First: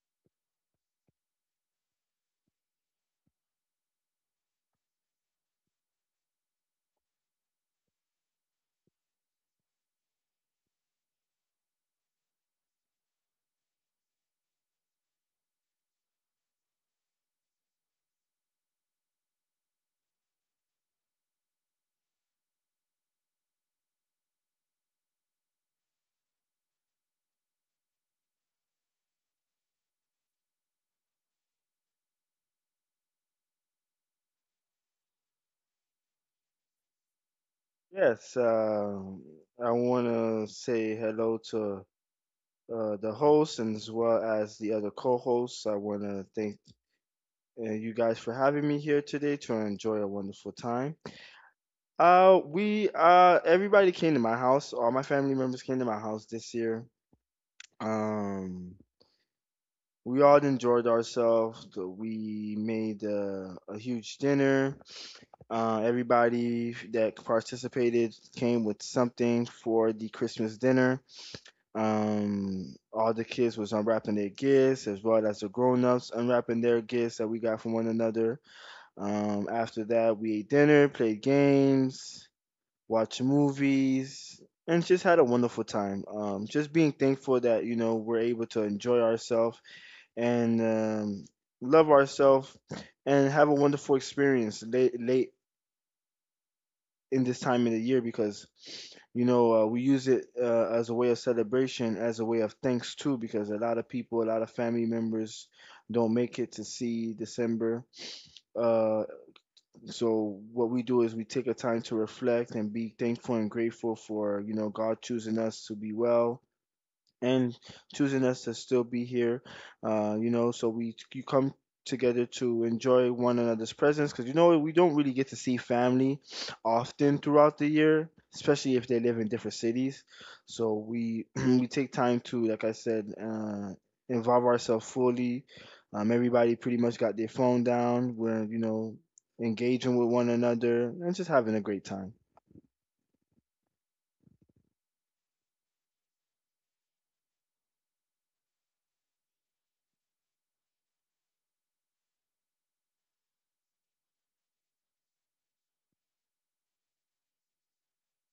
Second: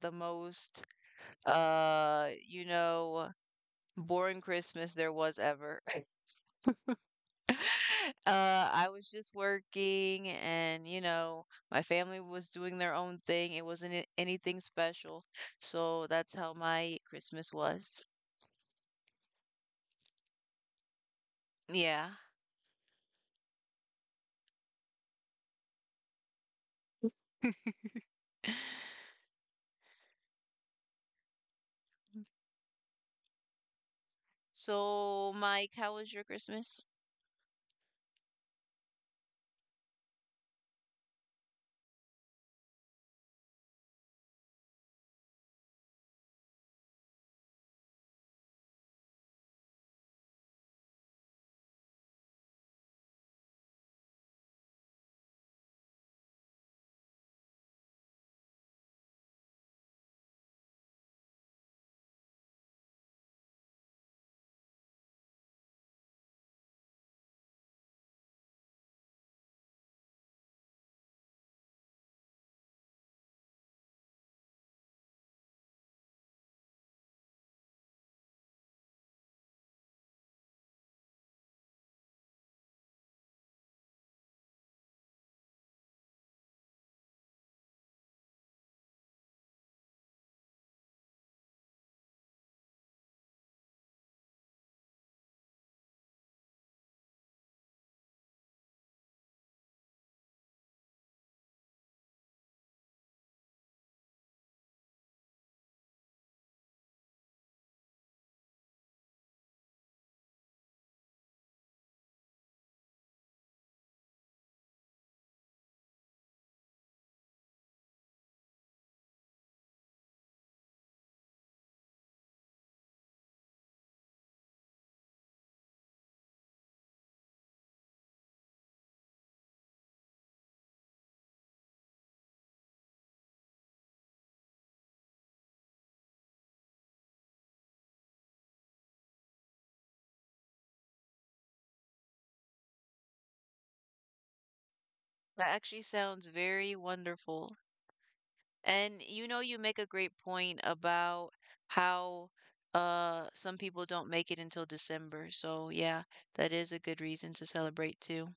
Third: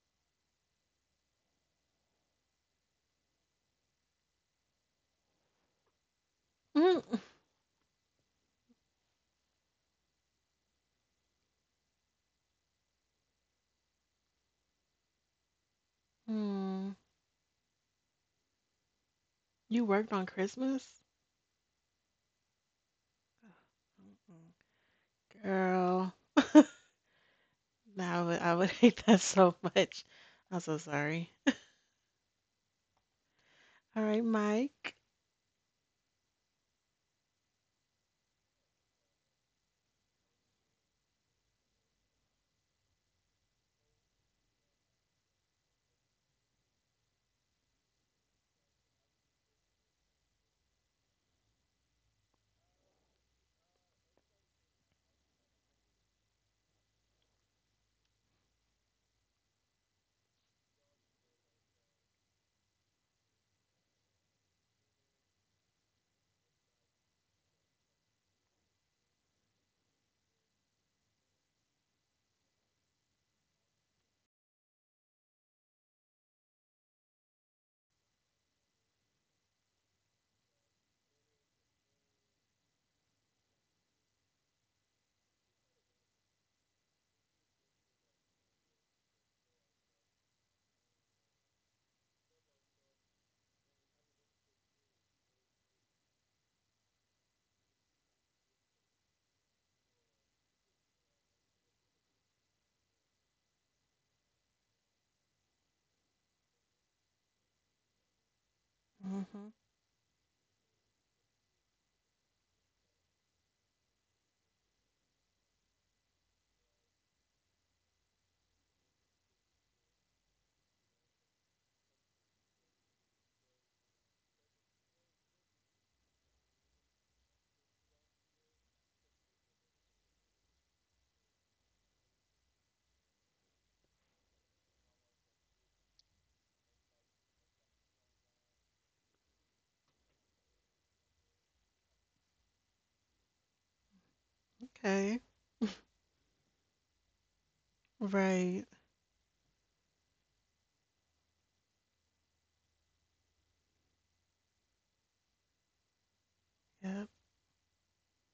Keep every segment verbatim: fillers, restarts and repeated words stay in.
the most, uh, you know, boring Christmas there was ever. Mm. Uh, I was just working and, you know, my family was doing their own thing. It wasn't a- anything special. So that's how Mm. my Christmas was. You worked on Christmas? Yeah. Mm-mm. Girl, no, I would, I would hate that so much. I'm so sorry. All right, Mike. So, Mike, how was your Christmas? Yes, um, I want to say hello to uh, the host and as well as the other co-hosts. I want to thank uh, you guys for having me here today to enjoy a wonderful time. Uh, we uh, everybody came to my house. All my family members came to my house this year. Um, we all enjoyed ourselves. We made uh, a huge dinner. Uh, everybody that participated came with something for the Christmas dinner. Um, all the kids was unwrapping their gifts as well as the grown-ups unwrapping their gifts that we got from one another. Um, after that, we ate dinner, played games, watched movies, and just had a wonderful time. Um, just being thankful that you know we're able to enjoy ourselves and um, love ourselves and have a wonderful experience late late in this time of the year, because you know uh, we use it uh, as a way of celebration, as a way of thanks too, because a lot of people a lot of family members don't make it to see December. uh, Hmm. so what we do is we take a time to reflect and be thankful and grateful for you know God choosing us to be well and choosing us to still be here. Uh, you know, so we you come together to enjoy one another's presence because you know we don't really get to see family often throughout the year, especially if they live in different cities. So we we take time to, like I said, uh, involve ourselves fully. Um, everybody pretty much got their phone down. We're you know engaging with one another and just having a great time. Okay. That actually sounds very wonderful. Right. And you know, you make a great point about how uh some people don't make it until December. So, yeah, that is a good Yep. reason to celebrate too.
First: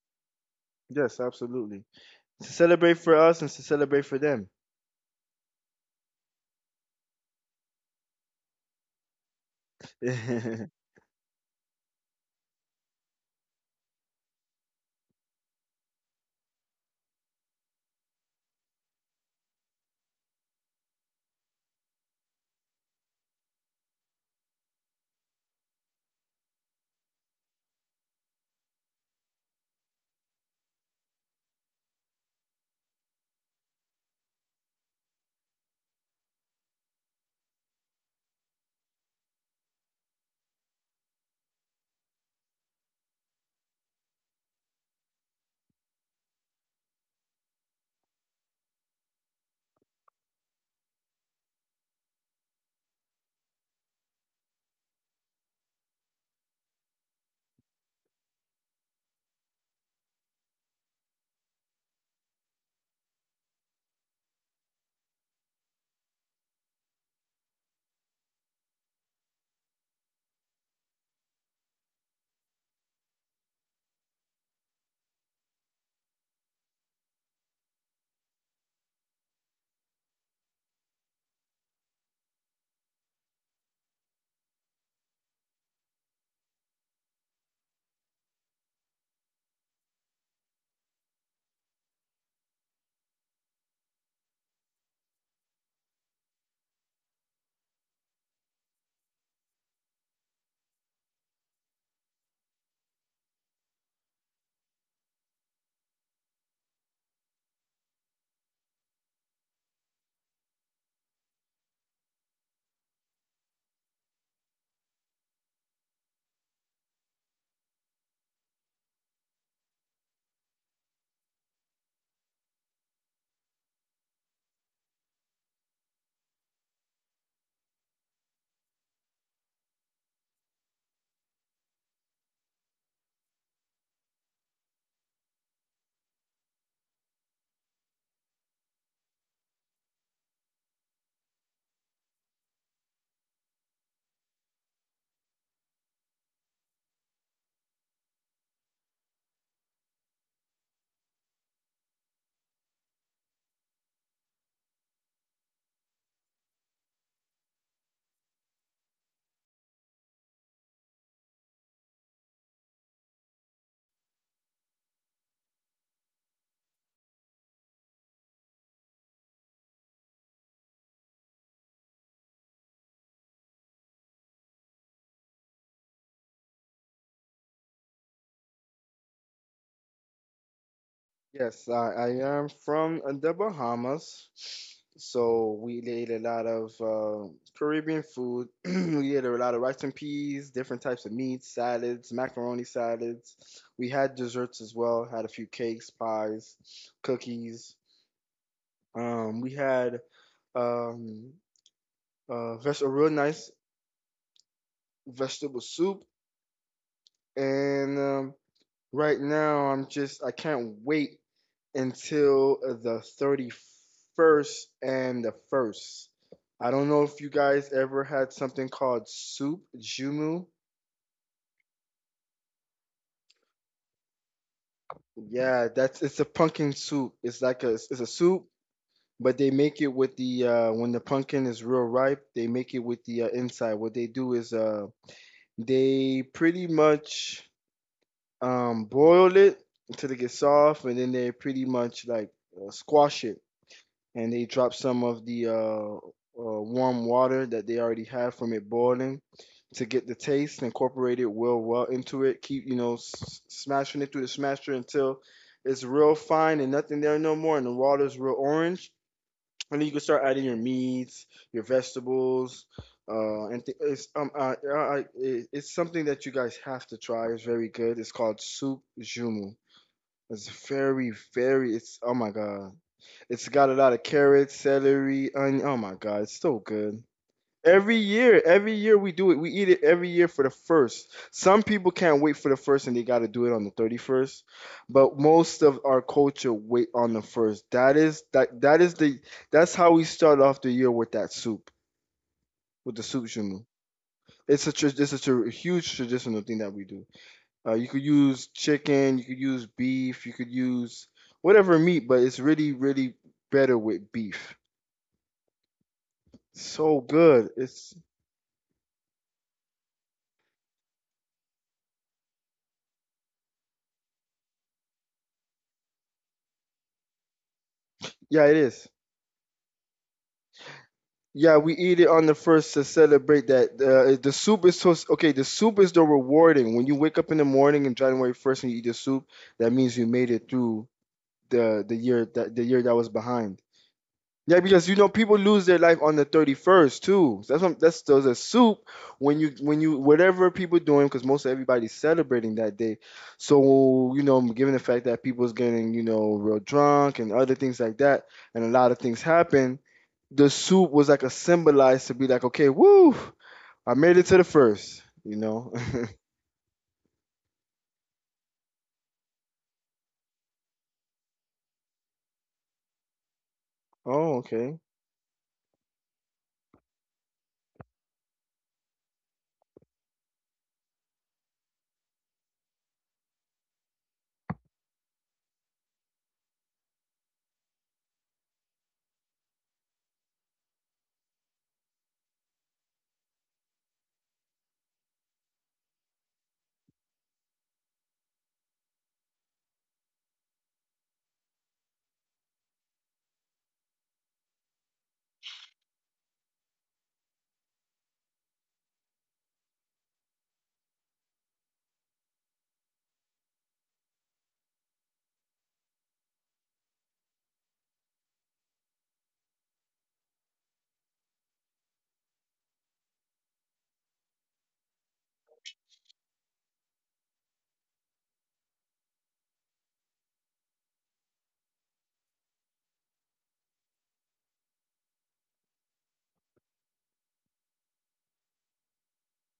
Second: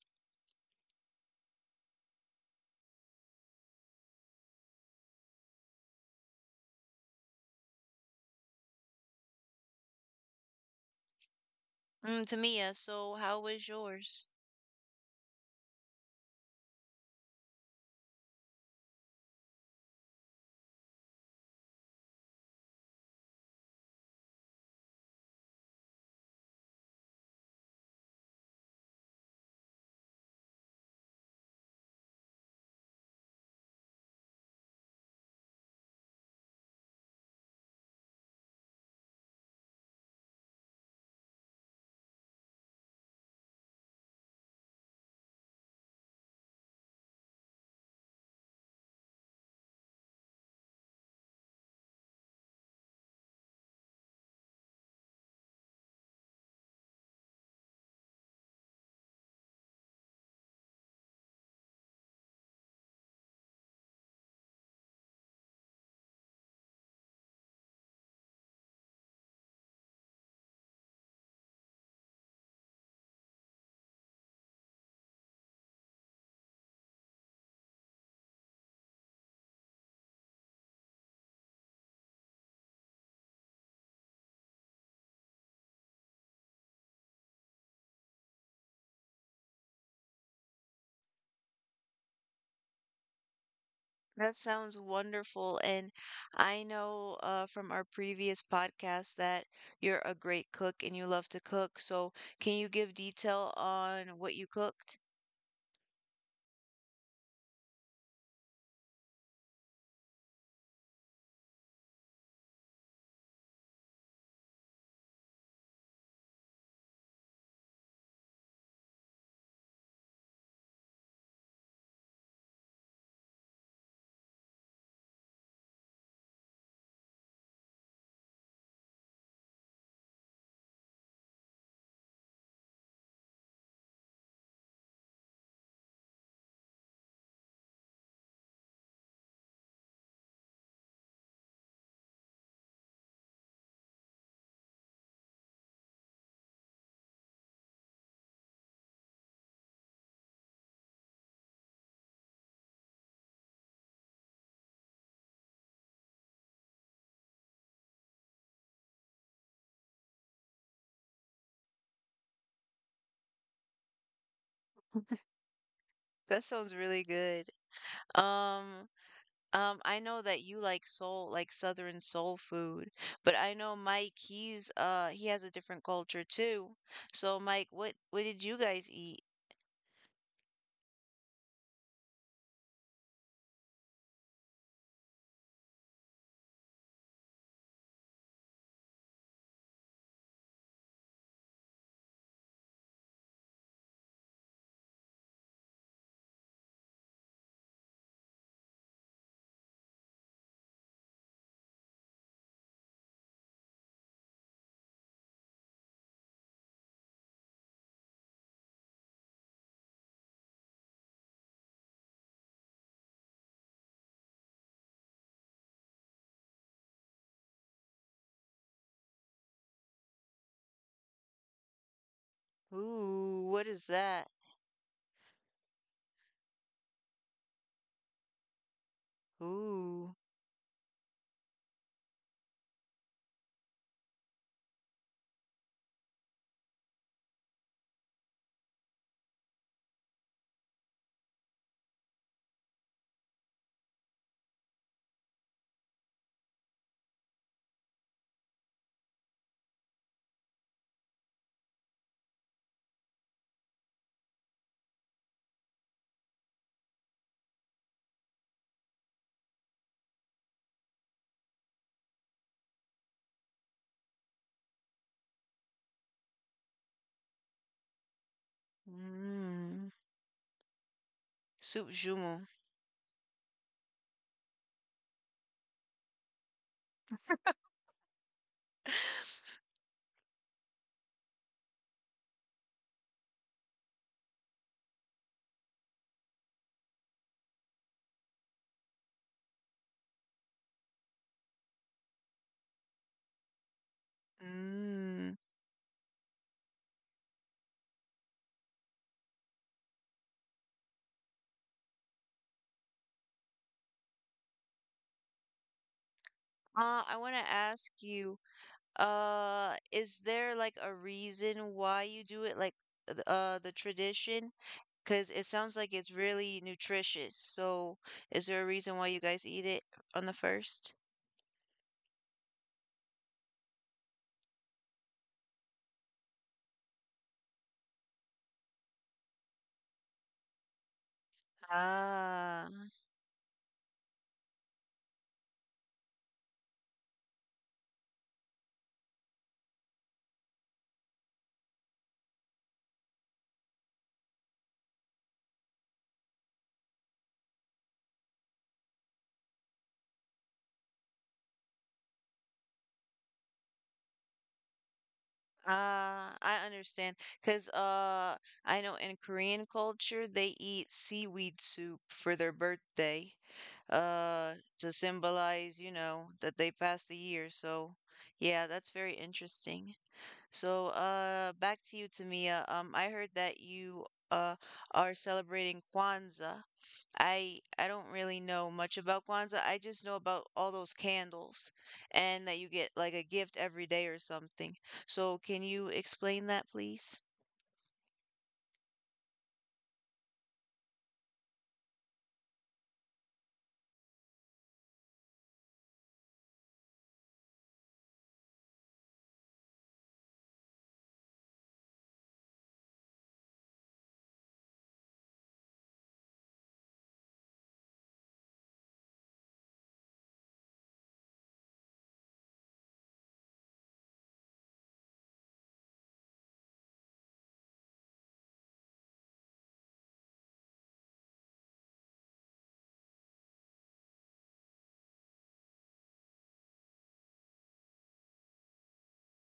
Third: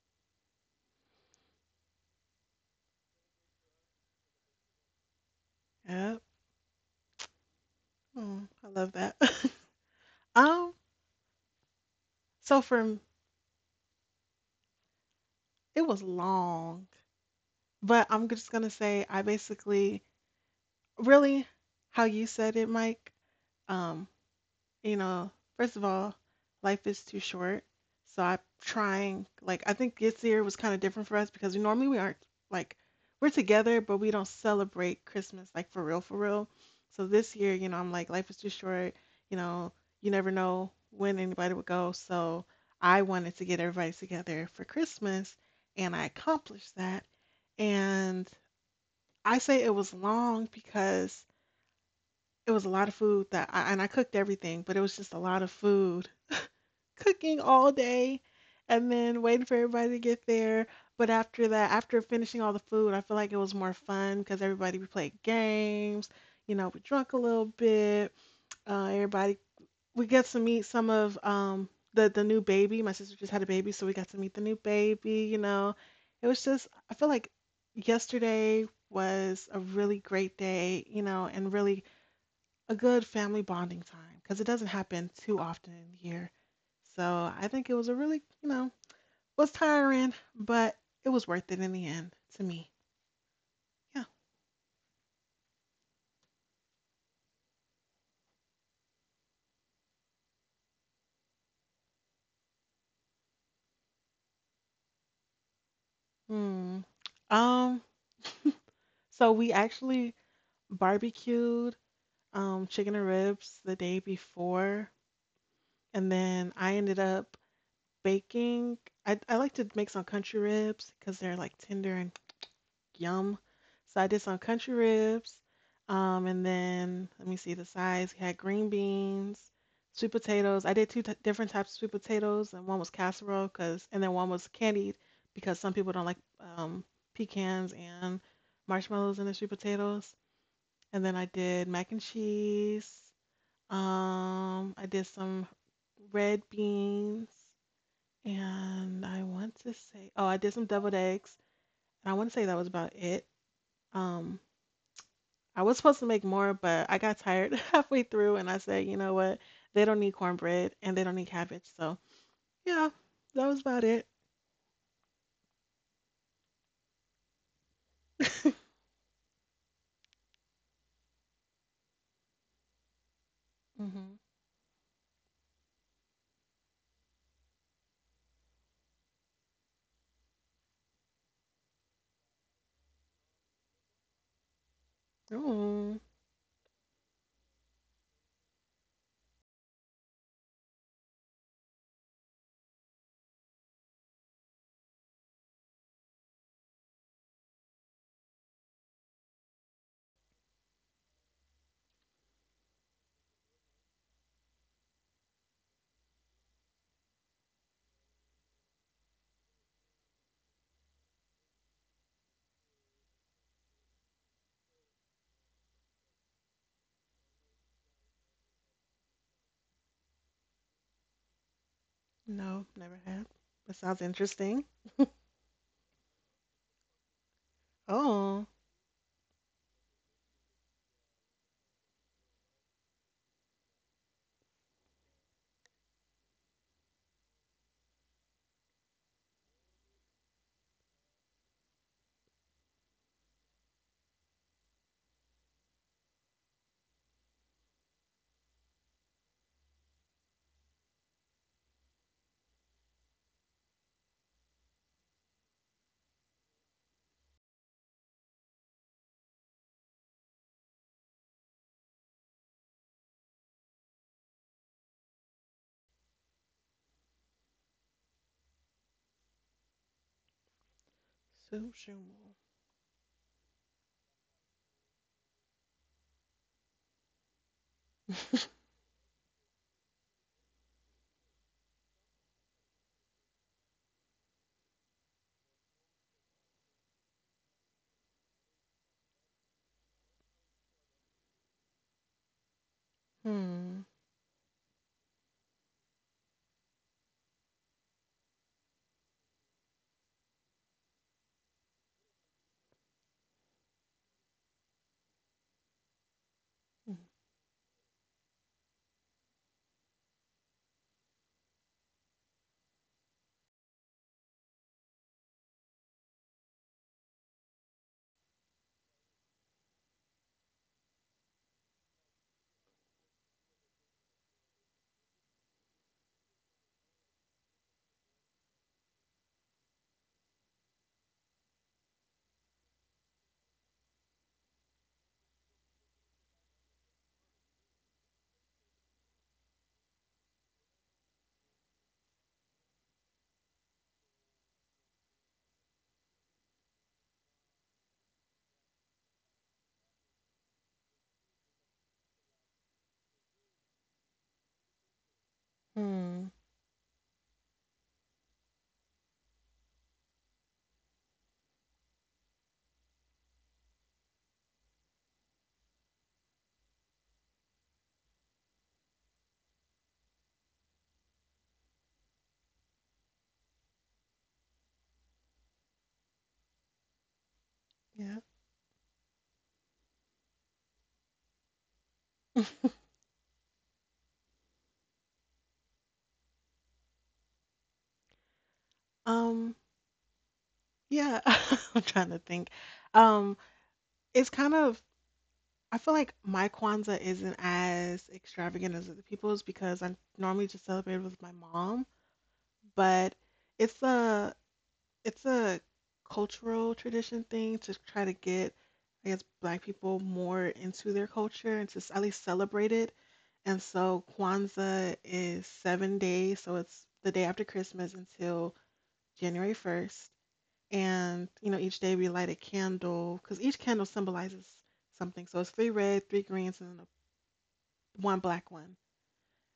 Yes, absolutely. To celebrate for us and to celebrate for them. Yep. Mm, I love that. um, Mm, so Tamia, for m- so how was yours? it was long, but I'm just gonna say I basically really how you said it, Mike. Um, you know, first of all, life is too short. So I'm trying, like, I think this year was kind of different for us because we normally we aren't like we're together, but we don't celebrate Christmas like for real, for real. So this year, you know, I'm like, life is too short. You know, you never know when anybody would go. So I wanted to get everybody together for Christmas, and I accomplished that. And I say it was long because it was a lot of food that I and I cooked everything, but it was just a lot of food. Cooking all day and then waiting for everybody to get there. But after that, after finishing all the food, I feel like it was more fun because everybody we played games, you know, we drunk a little bit. Uh, everybody we got to meet some of um the the new baby. My sister just had a baby, so we got to meet the new baby, you know. It was just I feel like yesterday was a really great day, you know, and really a good family bonding time because it doesn't happen too often here. So I think it was a really, you know, it was tiring, but it was worth it in the end to me. Yeah. That sounds wonderful. And I know uh, from our previous podcast that you're a great cook and you love to cook. So, can you give detail on what you cooked? Hmm. Um. So we actually barbecued um chicken and ribs the day before, and then I ended up baking. I I like to make some country ribs because they're like tender and yum. So I did some country ribs. Um, and then let me see the sides. We had green beans, sweet potatoes. I did two t- different types of sweet potatoes, and one was casserole because, and then one was candied because some people don't like um, pecans and marshmallows in the sweet potatoes. And then I did mac and cheese. Um, I did some red beans, and I want to say, oh, I did some deviled eggs, and I want to say that was about it. Um, I was supposed to make more, but I got tired halfway through and I said, you know what? They don't need cornbread and they don't need cabbage. So, yeah, that was about it. That sounds really good. Um, um, I know that you like soul, like Southern soul food, but I know Mike, Hmm. he's uh he has a different culture too. So, Mike, what what did you guys eat? Yes, I, I am from uh, the Bahamas. So we Oh, ate a lot of uh, Caribbean food. We ate a lot of rice and peas, different types of meats, salads, macaroni salads. We had desserts as well, had a few cakes, pies, cookies. Um, we had um, uh, veg- a real nice vegetable soup. And um, Right now, I'm just I can't wait until the thirty-first and the first. I don't know if you guys ever had something called soup jumu. no, never had. Ooh, what That is sounds that? interesting. Yeah, that's it's a pumpkin soup. It's like a it's a soup, Oh, but they make it with Ooh. the uh when the pumpkin is real ripe, they make it with the uh, inside. What they do is uh they pretty much um boil it until it gets soft, and then they pretty much, like, uh, squash it, and they drop some of the uh, uh, warm water that they already had from it boiling to get the taste incorporated well well into it. Keep you know s- smashing it through the smasher until it's real fine and nothing there no more, and the water's real orange. And then you can start adding your meats, your vegetables, uh, and th- it's um uh, uh, uh, it- it's something that you guys have to try. It's very good. It's called soup jumu. Mm. It's very very. Soup sushi. It's oh my jumeau. God. It's got a lot of carrots, celery, onion. Oh my God, it's so good. Every year, every year, we do it. We eat it every year for the first. Some people can't wait for the first and they got to do it on the thirty-first, but most of our culture wait on the first. That is that that is the that's how we start off the year with that soup, with the soup shumu. It's a tr- it's a Mm. tr- huge traditional thing that we do. Uh, you could use chicken, you could use beef, you could use whatever meat, but it's really, really better with beef. Hmm. So Uh, I want good. to ask It's you, uh, is there like a reason why you do it, like th- uh the tradition? 'Cause it sounds like it's really nutritious. So, yeah, is it there a is. reason why you guys eat it on the first? Yeah, we eat it on the first to celebrate that. Uh, the soup is so okay. The soup is the rewarding. When you wake up in the morning on January first and you eat the soup, that means you made it through the the year that the year Ah. that was behind. Yeah, because you know people lose their life on the thirty first too. So that's what, that's those a soup when you when you whatever people doing, because most of everybody's celebrating that day. So, you know, given the fact that people's getting you know real drunk and other things like that, and a lot of things happen, the soup was like a symbolized to be like, okay, woo, I made it to the first. You know. Hmm. Ah, I understand, cause uh I know in Korean culture they eat seaweed soup for their birthday, Oh, uh okay. to symbolize, you know, that they passed the year. So, yeah, that's very interesting. So, uh back to you, Tamia. Um I heard that you uh are celebrating Kwanzaa. I I don't Yeah. really know much about Kwanzaa. I just know about all those candles and that you get like a gift every day or something. So can you explain that, please? Um, yeah, I'm trying to think. Um, it's kind of I feel like my Kwanzaa isn't as extravagant as other people's because I normally just celebrate with my mom. But it's a it's a cultural tradition thing to try to get I guess black people more into their culture and to s- at least celebrate it. And so Kwanzaa is seven days, so it's the day after Christmas until January first. And you know, each day we light a candle because each candle symbolizes something. So it's three red, three greens, and then a, one black one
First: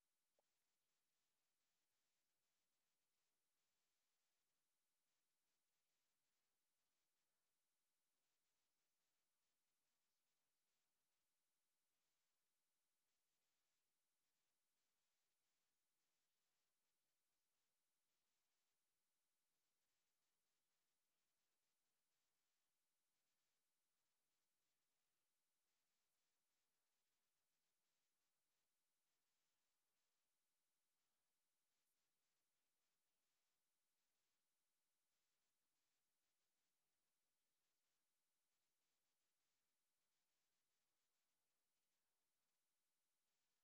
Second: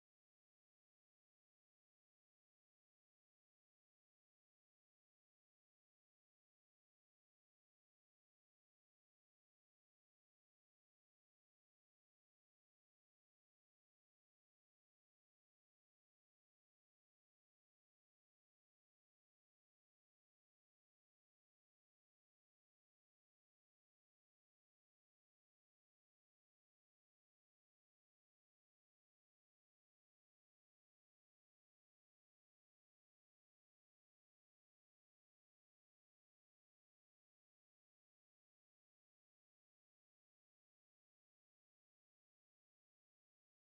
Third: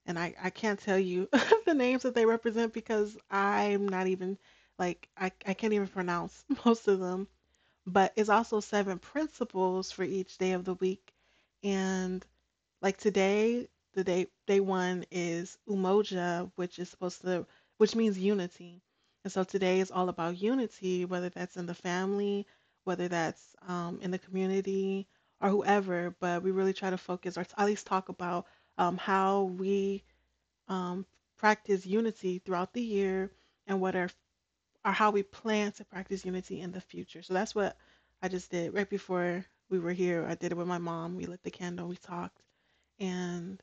and I, I can't tell you the names that they represent because I'm not even like I, I can't even pronounce most of them. But it's also seven principles for each day of the week. And like today, the day day one is Umoja, which is supposed to which means unity. And so today is all about unity, whether that's in the family, whether that's um, in the community or whoever. But we really try to focus or at least talk about um, how we um, practice unity throughout the year and what are or how we plan to practice unity in the future. So that's what I just did right before we were here. I did it with my mom. We lit the candle, we talked, and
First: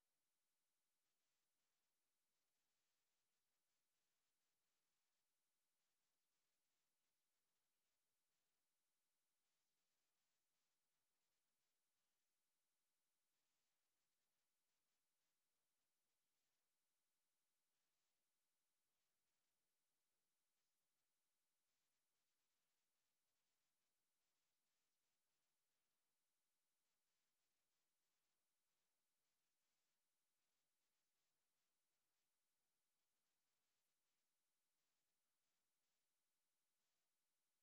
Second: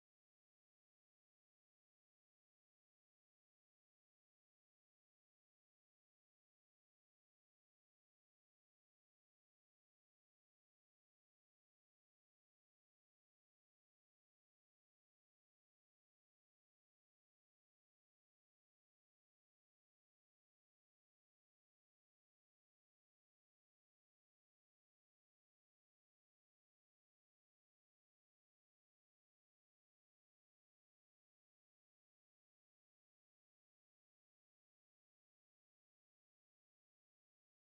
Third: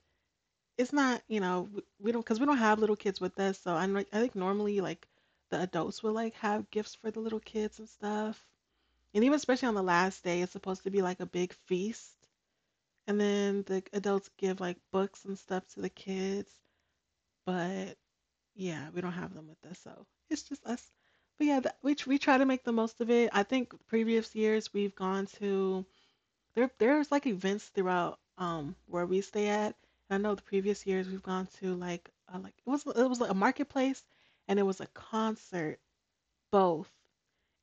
it's not, you know, w- we don't because we don't have little kids with us. So I I think normally like the adults will like have gifts for the little kids and stuff. And even especially on the last day, it's supposed to be like a big feast. And then the adults give like books and stuff to the kids. But yeah, we don't have them with us, so it's just us. But yeah, that, we tr- we try to make the most of it. I think previous years we've gone to there there's like events throughout um where we stay at. And I know the previous years we've gone to like uh, like it was it was like a marketplace and it was a concert both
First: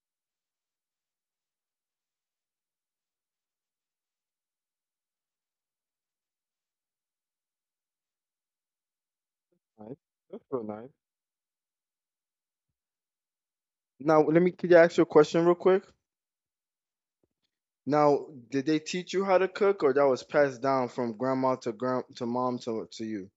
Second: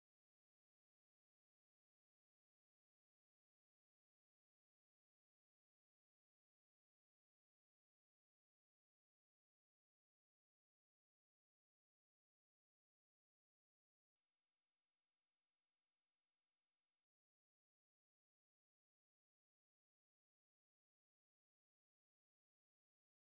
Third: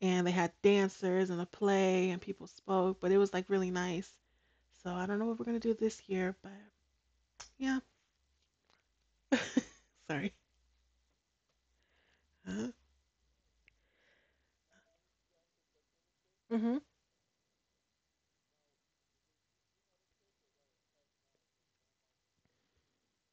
and they had dancers and a play and people spoke, but it was like really nice. So I don't know what we're gonna do this year, but yeah, Nice. sorry. That's real nice. Now, let me can I ask you a question real quick? Huh? Now, did they teach you how to cook, or that was passed down from grandma to grand to mom to to you?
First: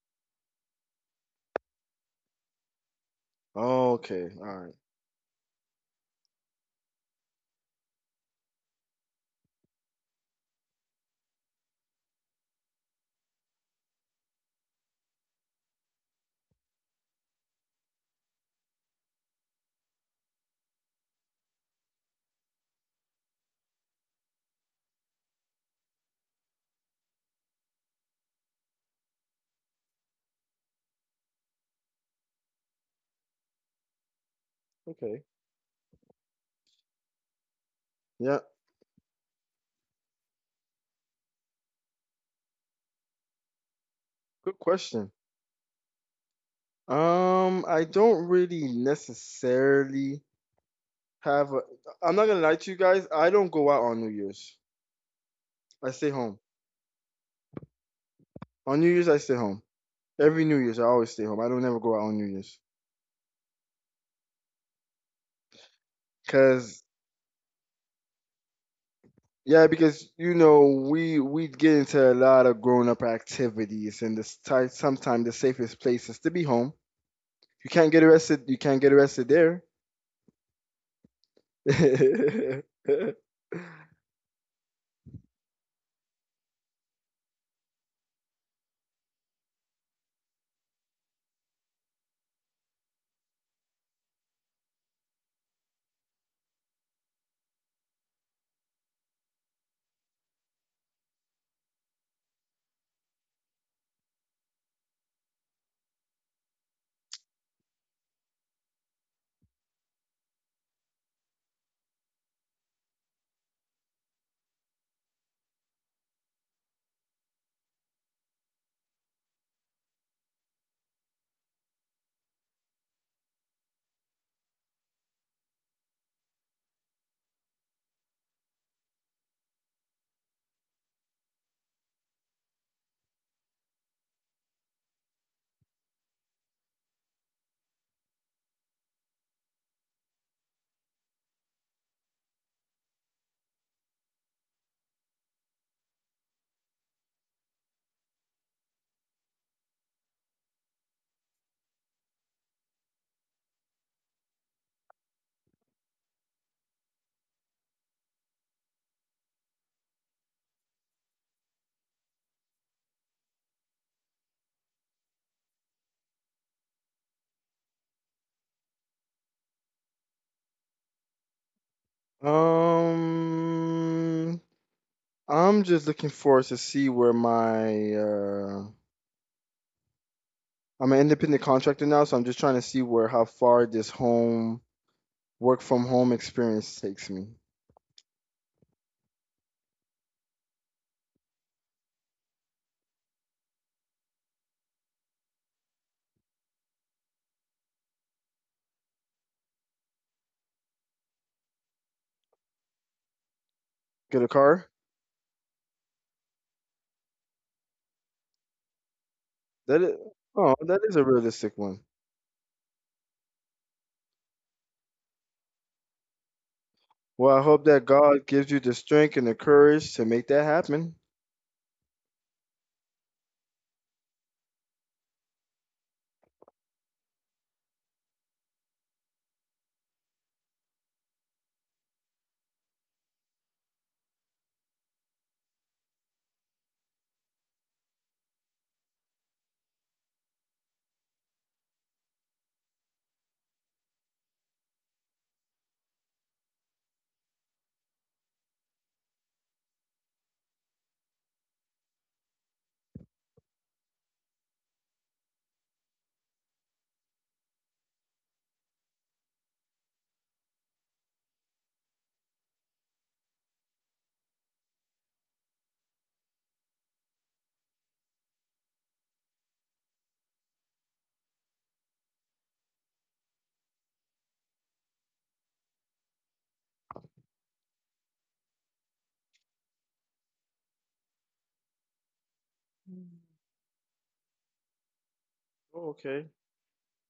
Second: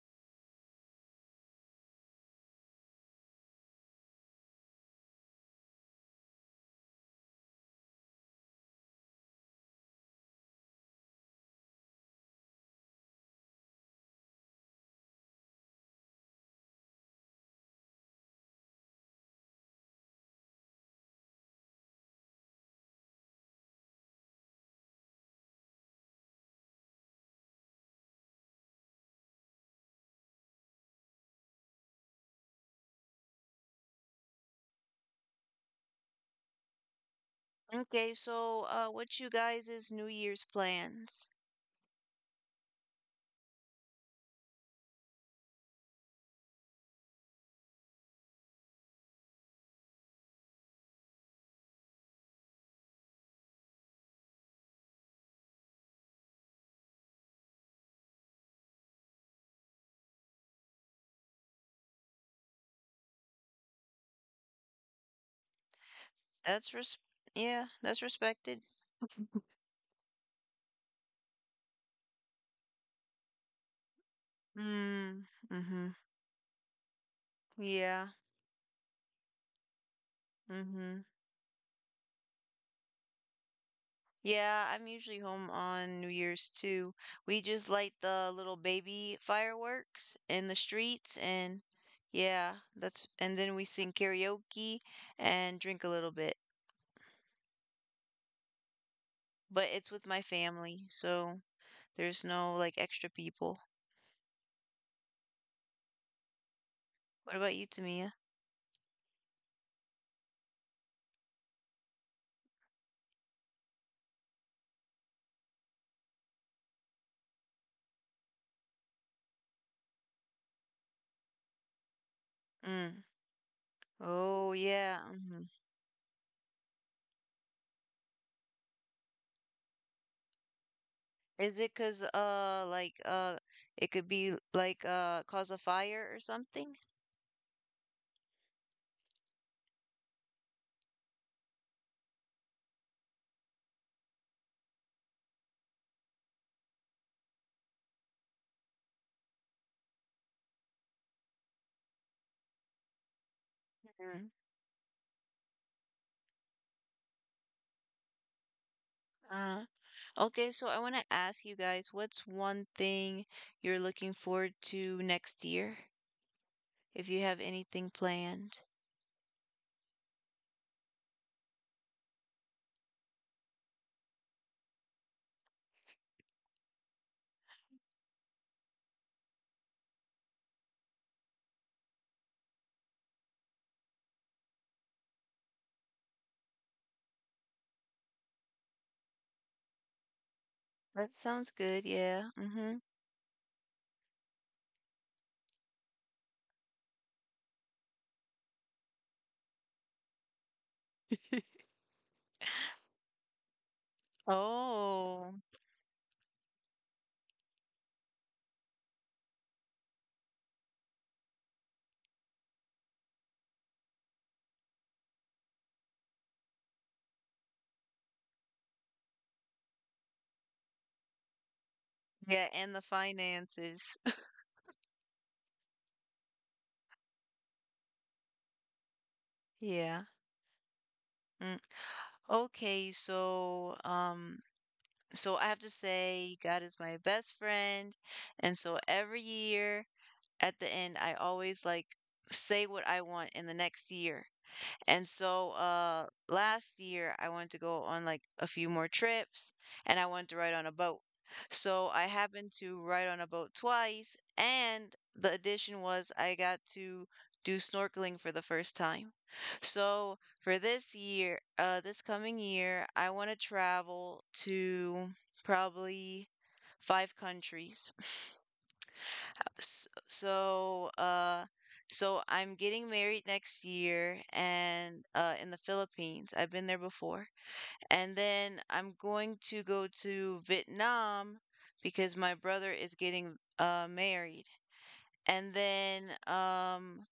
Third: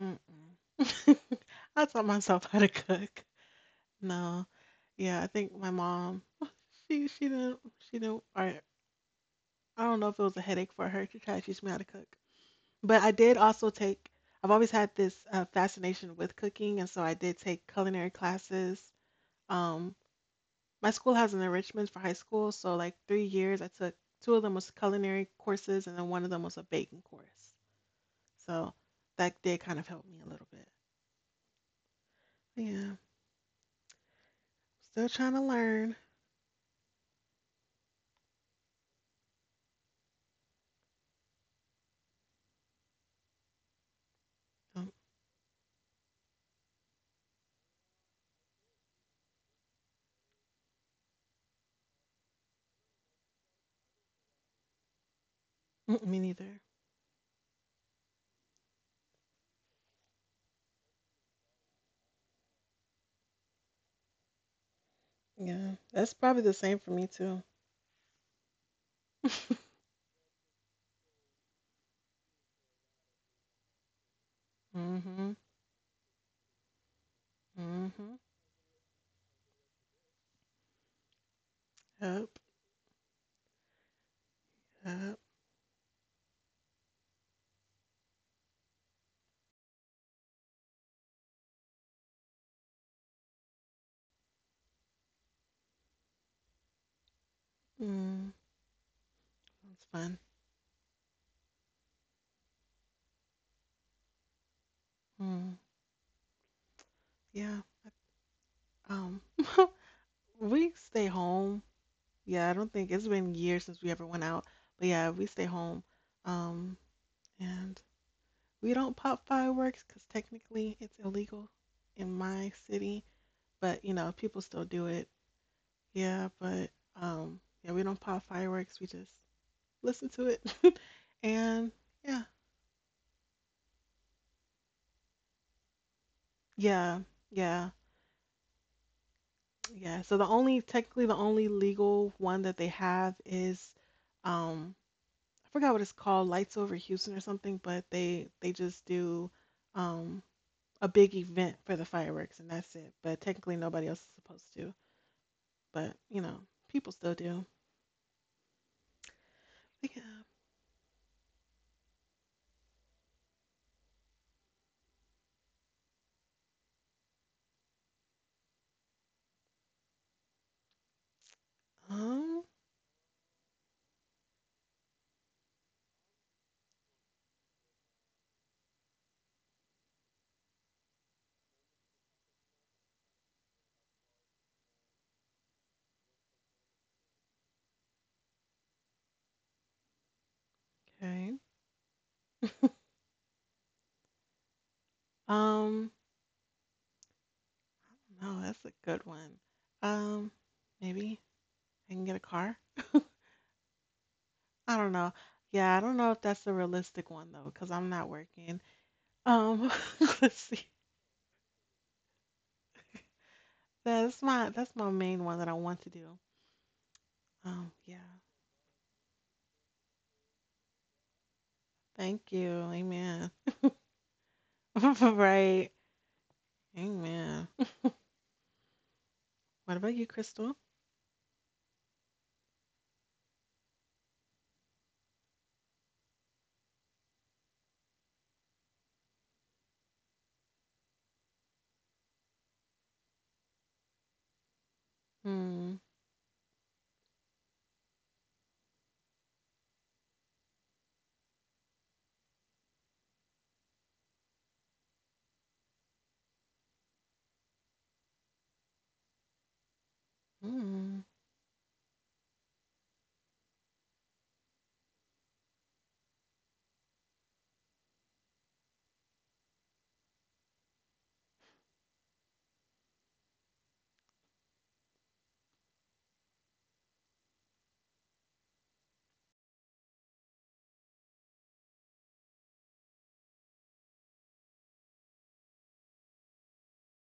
Mm-mm. I taught myself how to cook. Oh, okay. No, All right. yeah, I think my mom, she she didn't she didn't. Or I don't know if it was a headache for her to try to teach me how to cook. But I did also take. I've always had this uh, fascination with cooking, and so I did take culinary classes. Um, my school has an enrichment for high school, so like three years, I took two of them was culinary courses, and then one of them was a baking course. So that did kind of help me a little bit. Yeah, still Okay. trying to learn. Okay, Yeah. so uh what you guys is New Year's plans? Good question. Um, I don't really necessarily have a, I'm not gonna lie to you guys. I don't go out on New Year's. I Mm, stay me home. neither. On New Year's, I stay home. Every New Year's, I always stay home. I don't ever go out on New Year's. Yeah, that's probably the That's same Cause for res me too. Yeah, that's respected. yeah, because you know we we get into a lot of grown up activities, and this time Mm, sometimes Mm-hmm. the safest mm-hmm. place is to be home. You can't get Yeah. Mm-hmm. arrested. You can't get arrested there. Mm-hmm. Yep. Yeah, I'm Yep. usually home on New Year's too. We just light the little baby fireworks in the streets and yeah, that's and then we sing karaoke and drink a little bit. Mm. But That's it's with fun. my family, so there's no like extra people. Mm. What about Yeah. you, Tamia? I- Um. We stay home. Yeah. I don't think it's been years since we ever went out. But yeah, we stay home. Um. And we don't pop fireworks because technically it's illegal in my city. Mm. But you know, people Oh still do yeah. it. Hmm. Yeah. But um. Yeah, we don't pop fireworks. We just listen to it. Is and it 'cause yeah, uh like uh it could be like uh cause a fire or something? yeah, yeah, yeah. So the only technically the only legal one that they have is um I forgot what it's called, Lights Over Houston or something, but they they just do um a big event for the fireworks and that's it. But technically nobody else is Mm. supposed to. But you know, people still do. Uh. But Okay, so I want to ask you guys, what's one thing you're looking forward to next year? If you have anything planned. yeah. um, I'm just looking for to see where my uh, I'm an independent contractor now, so I'm just trying to see where how far this home work from home experience takes me. That Okay. sounds good, yeah. Mm-hmm. Um no, that's a good one. Um Maybe I can get a car. Get a I car? don't know. Oh, Yeah, I don't know if that's a realistic one though, because I'm not working. Um, That is, let's oh, see. that is a realistic one. That's my that's my main one that I want to do. Well, I hope Um, that Yeah. God gives you the strength and the courage to make that happen. Thank you. yeah, and the Amen. finances. Right. Amen. What about you, Yeah. Crystal? Mm. Okay, so um so I have to say God is my best friend, and so every year at the end I always like say what I want in the next year. And so Hmm. uh last year I wanted to go on like a few more trips and I wanted to ride on a boat. So I happened to ride on a boat twice and the addition was I got to do snorkeling for the first time. So for this Hmm. year, uh this coming year, I want to travel to probably five countries. S- so uh so I'm getting married next year and uh in the Philippines. I've been there before. And then I'm going to go to Vietnam because my brother is Mm. getting uh married. And Oh, then okay. um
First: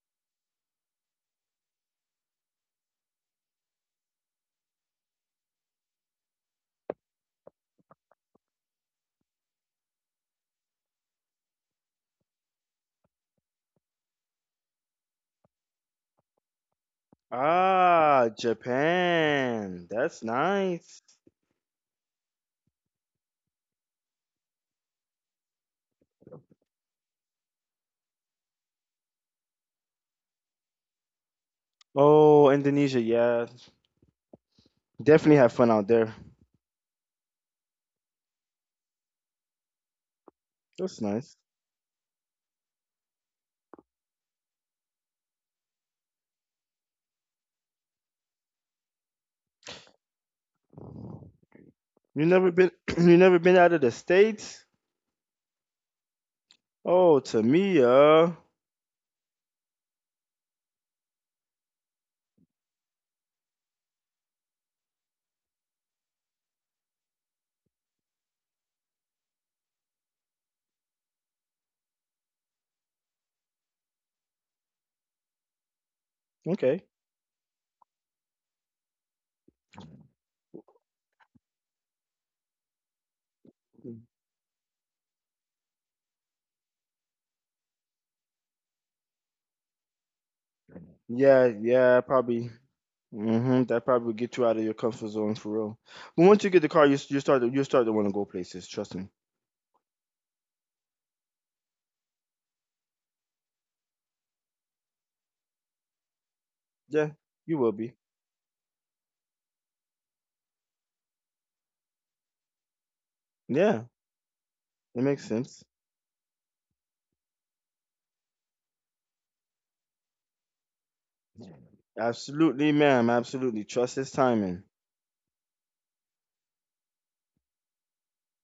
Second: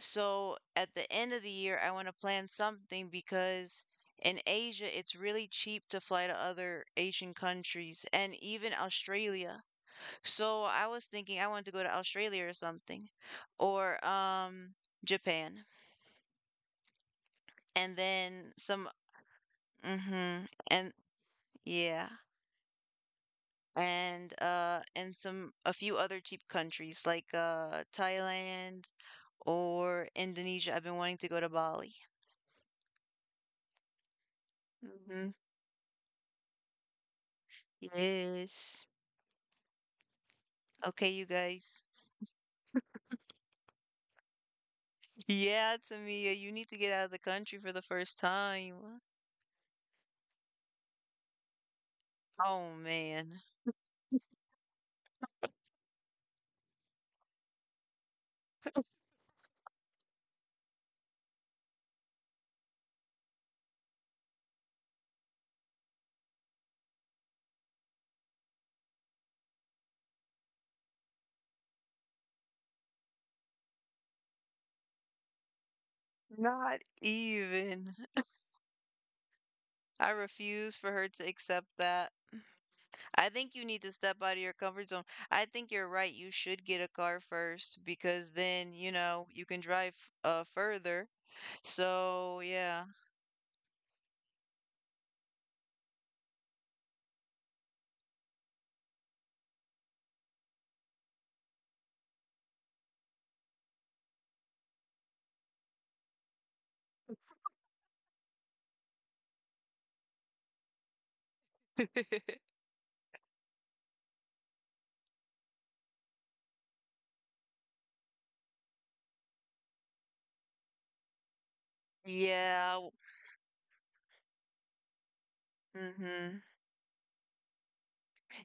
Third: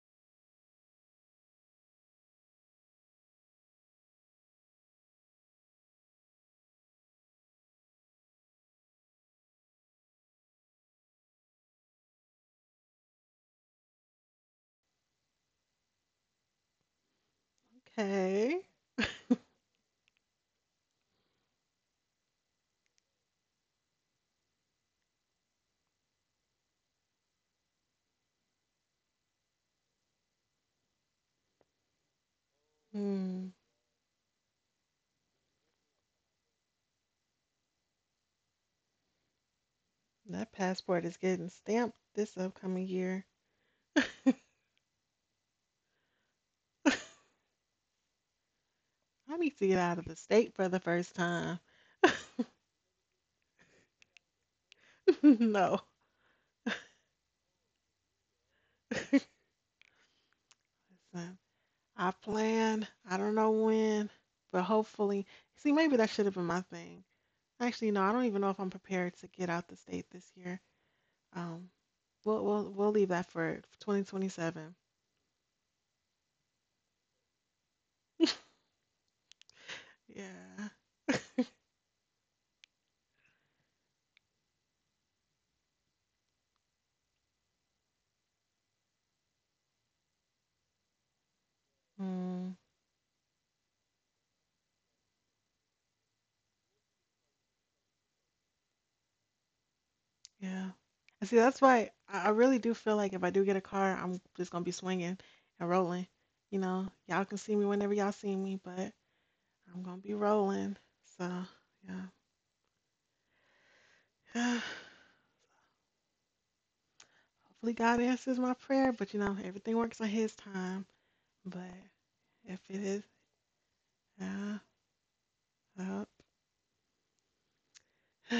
so at the end of the year I want to plan something because in Asia it's really cheap to fly to other Asian countries and even Australia. So I was thinking I wanted to go to Australia or something, or um Japan, and Ah, then Okay. some. Japan. That's Mm-hmm. And nice. yeah, and uh, and some a few other cheap countries like uh Thailand or Indonesia. I've been wanting to go to Bali. Oh, Indonesia, yeah. Hmm. Mm-hmm. Definitely have fun out there. Yes. That That's passport Okay, is you nice. getting guys. stamped this upcoming year. Yeah, Tamia, you need to I get out of the country for the first time. need to get out of the state for the first time. You never been Oh you never man, been out of the States? No. Oh, to me, uh Listen. I plan. I don't know when, but hopefully. See, maybe that should have been my thing. Actually, no, I don't even know if I'm prepared to get out the state this year. Um, we'll we'll we'll leave that for twenty twenty-seven. not okay. even. I Yeah. refuse for her to accept that. I think you need to step out of your comfort zone. I think you're right. You should get a car first because then, you know, you can drive uh further. Yeah, yeah, So, probably. Mm, yeah. Hmm. That probably would get you out of your comfort zone for real. But once you get the car, you s- you start to you start to want to go places, trust me. yeah. And see, that's why I, I really do feel like if I do get a car, I'm just gonna be swinging and rolling. You know, Yeah, y'all can you see me will be. whenever y'all see me, but I'm gonna be rolling. So Yeah, yeah. it makes sense. Hopefully God answers my prayer, but you know, everything works on His time. But if Absolutely, Yeah. it is, ma'am. Absolutely. Trust His uh, timing. uh, Mm-hmm.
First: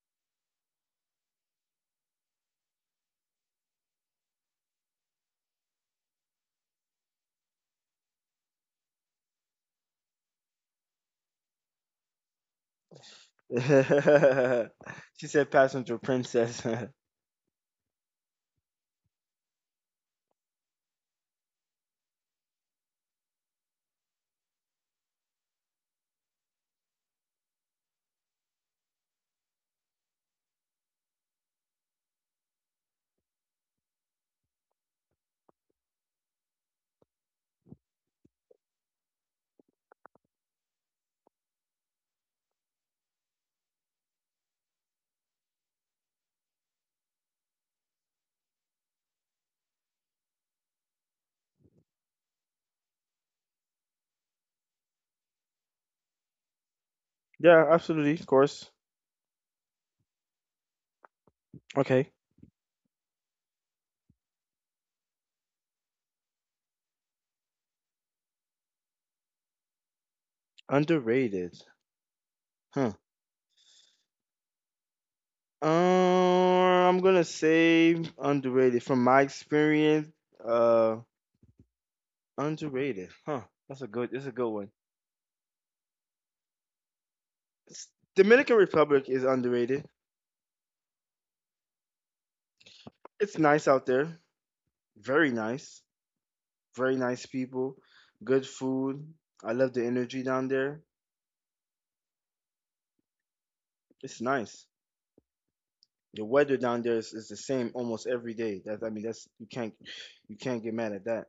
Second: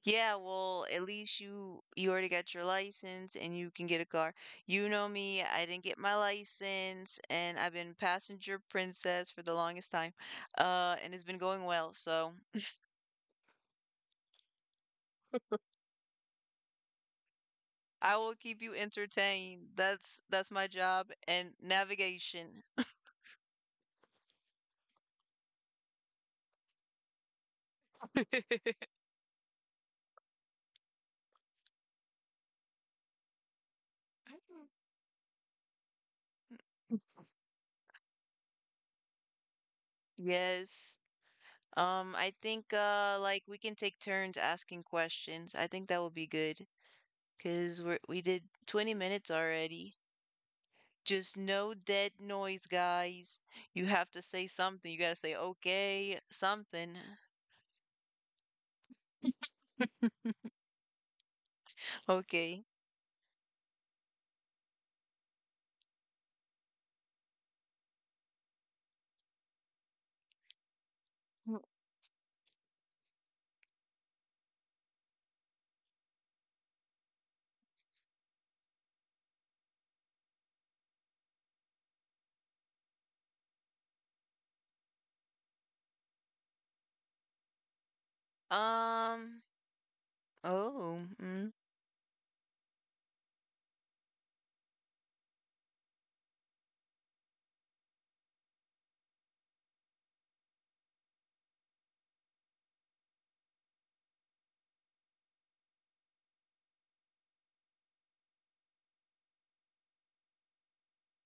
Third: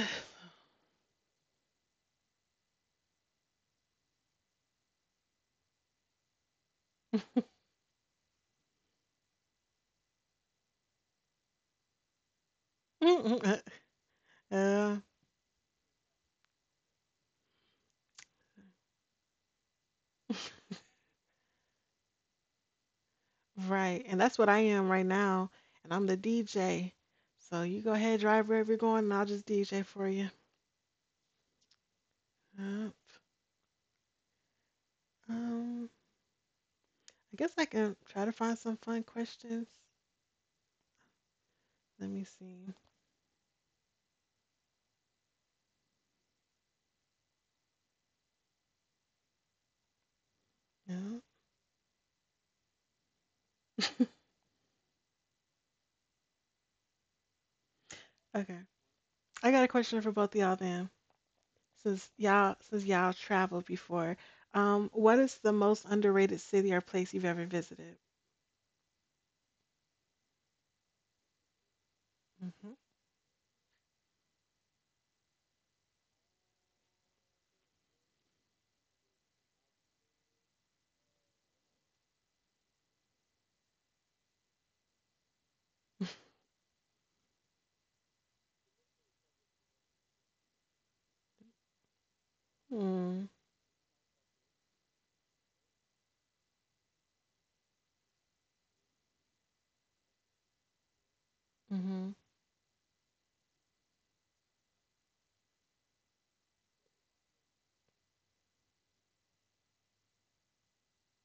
Yeah, well, at least you you already got your license and you can get a car. You know me, I didn't get my license and I've been passenger princess for the longest time. Uh, and it's been going well, so She uh, said passenger princess. I will keep you entertained. That's that's my job and navigation. right. And that's what I am right now. And I'm the D J. So you go ahead, drive wherever you're going, and I'll just D J for you. Uh, um, I guess I can try to find some fun questions. Yes. Let Um, me I think see. uh like we can take turns asking questions. I think that would be good because we're we did twenty minutes already. Yeah. Just no dead noise, guys. You have to say something. You gotta say okay, something. Yeah, absolutely, of Okay. course. I got a question for both of y'all then. Since Okay. y'all Okay. since y'all traveled before, um, what is the most underrated city or place you've ever visited? Underrated. Mm-hmm. Huh. Um, I'm gonna say underrated from my experience. Uh, Underrated. Huh. That's a good. That's a good one. S- Dominican Republic is Um, underrated. oh, mm, Mm. It's nice out there. Very nice. Very nice people. Good food. I love the energy down there. Mm-hmm. It's nice. The weather down there is, is the same almost every day. That I mean, that's you can't you can't get mad at that.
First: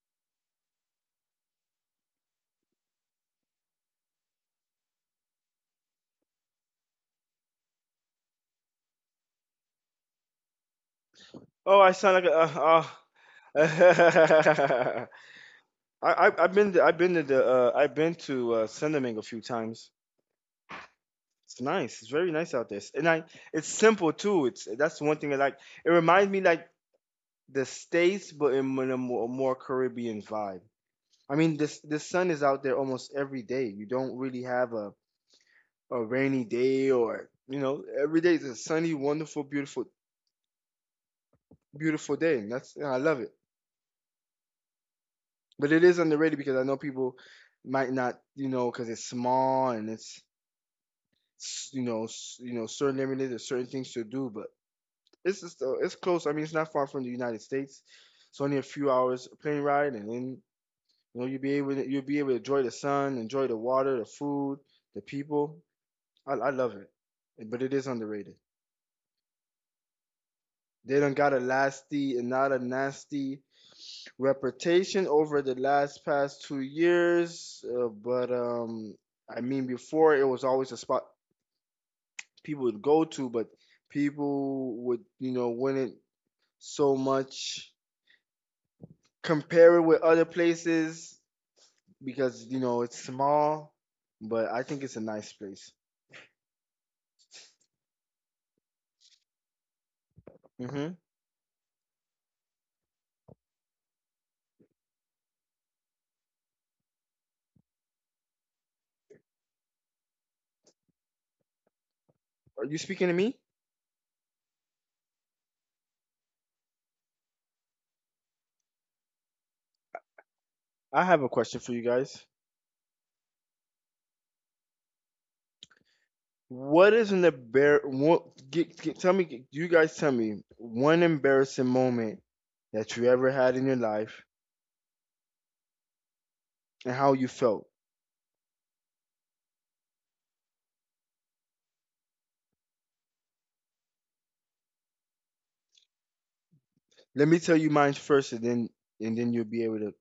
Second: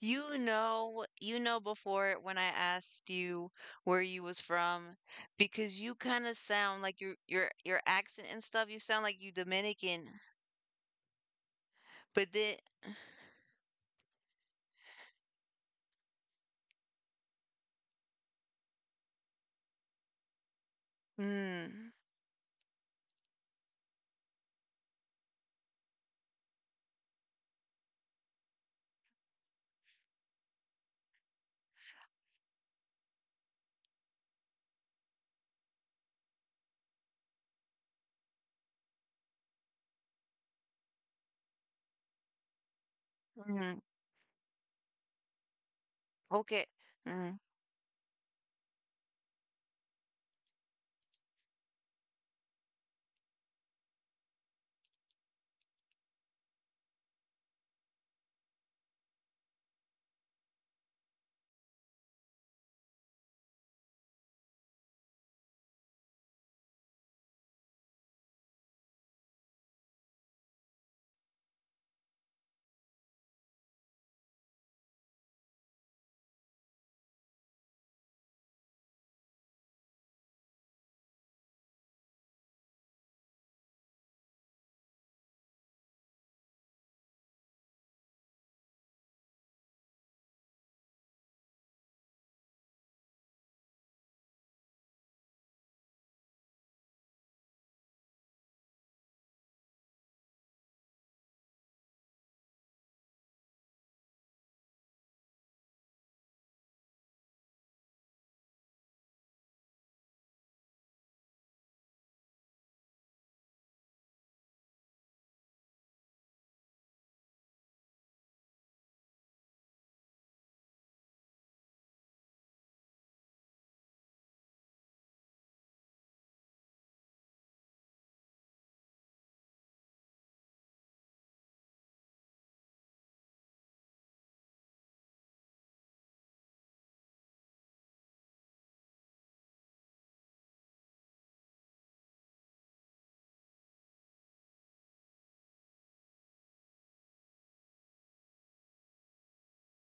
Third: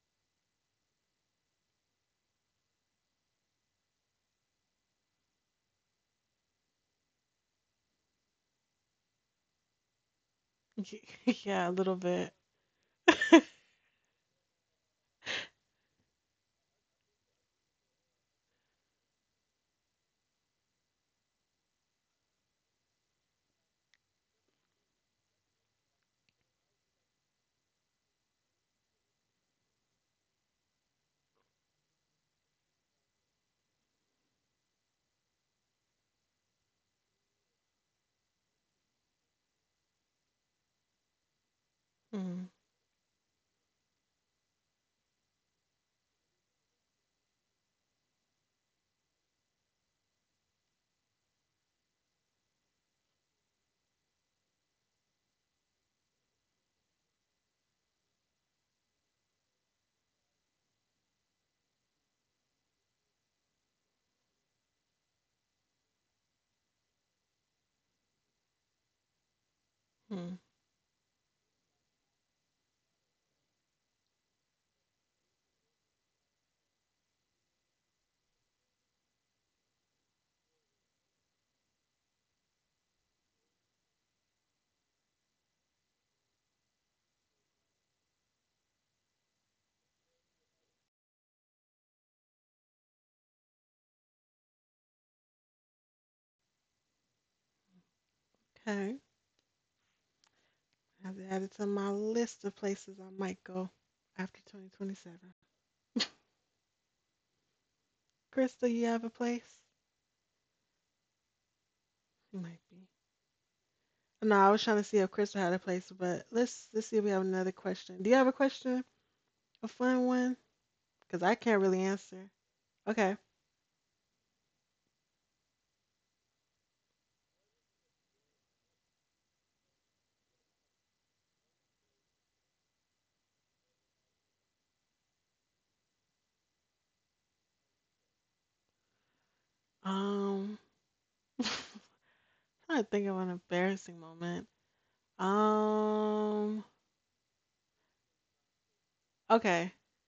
you know, you know before when I asked you where you was from, because you kind of sound like your your your accent and stuff, you sound like you Dominican. Yeah, a Oh, I little sound bit. But like a then, uh, uh, I, I I've been to, I've been to the uh, I've been to uh, Sendeming a few times. It's nice. It's very nice out there, and I it's simple too. It's that's the one thing I like. It reminds me like the states, but in a more, more Caribbean vibe. I mean, this the sun is out there almost every day. You don't really have a a rainy day, or you know every day is a sunny, wonderful, beautiful, beautiful day, Mm-hmm. and that's I love it. mm, mm, But it is underrated because I okay. know people Mm. might not, you know because it's small and it's s- you know, s- you know, certain areas, there's certain things to do, but it's just, uh, it's close. I mean, it's not far from the United States. It's only a few hours plane ride, and then you know you'll be able to, you'll be able to enjoy the sun, enjoy the water, the food, the people. I, I love it, but it is underrated. They done got a nasty and not a nasty reputation over the last past two years, uh, but um, I mean, before it was always a spot people would go to, but people would you know wouldn't so much. Compare it with other places because you know it's small, but I think it's a nice place. Okay. Hmm. I've added to my list of places I might go after twenty twenty-seven. Crystal, you have a place? You might Are you be. speaking to me? No, I was trying to see if Crystal had a place, but let's let's see if we have another question. Do you have a question? A fun one? I Because have a I can't question for really you answer. guys. Okay. What is an embar? What, get, get, tell me, You guys tell me one embarrassing moment that you ever had in your life and how you felt. Um, I to think of an embarrassing moment. Um, Let me tell you mine first, and then and then you'll be okay. able to.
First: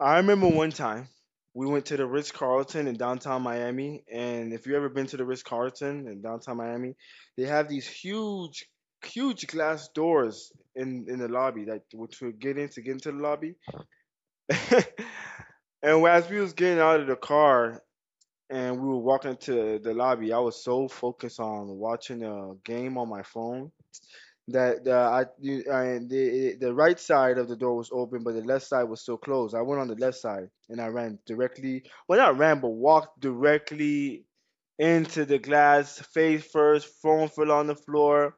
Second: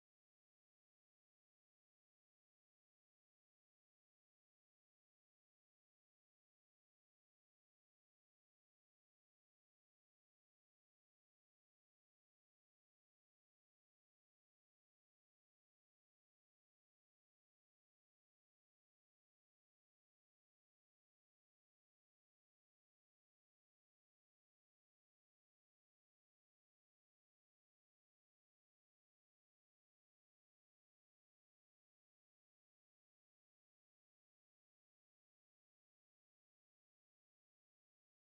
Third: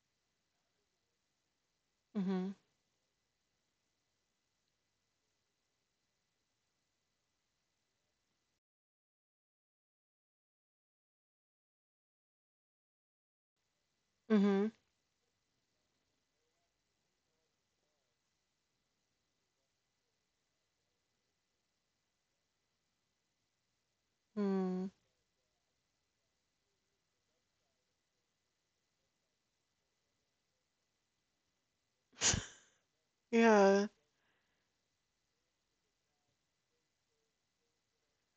I remember one time we went to the Ritz Mm-hmm. Carlton in downtown Miami, and if you ever been to the Ritz Carlton in downtown Miami, they have these huge, huge glass doors in in the lobby that which would get in to get into the lobby. Mm-hmm. And as we was getting out of the car and we were walking to the lobby, I was so focused on watching a game on my phone that Hmm. uh, I you, I the the right side of the door was open, but the left side was still closed. I went on the left side and I ran directly. Well, not ran, but walked Yeah. directly into the glass, face first. Phone fell on the floor.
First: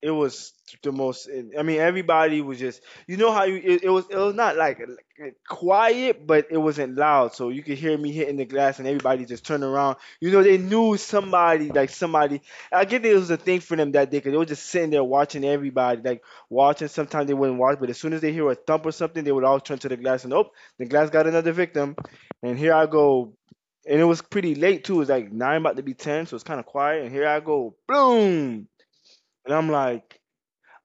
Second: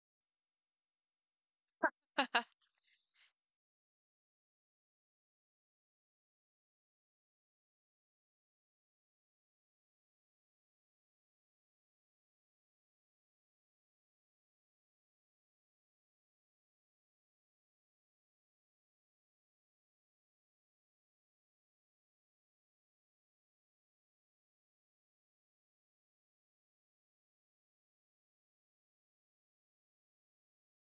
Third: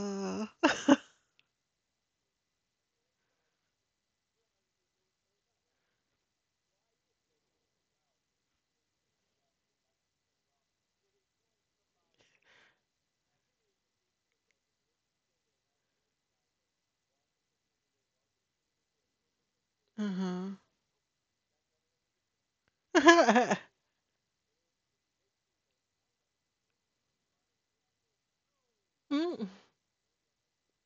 It was the most, i mean everybody was just, you know how you, it, it was it was not like, like, quiet, but it wasn't loud, so you could hear me hitting the glass and everybody just turned around. You know, they knew somebody, like somebody. I get it was a thing for them that day, because they were just sitting there watching everybody, like watching. Sometimes they wouldn't watch, but as soon as they hear a thump or something, they would all turn to the glass and, oh, uh-huh. the glass got another victim. And here I go. And it was pretty late too. It was like nine about to be ten, so it's kind of quiet, and here I go, boom. Mm, And I'm like,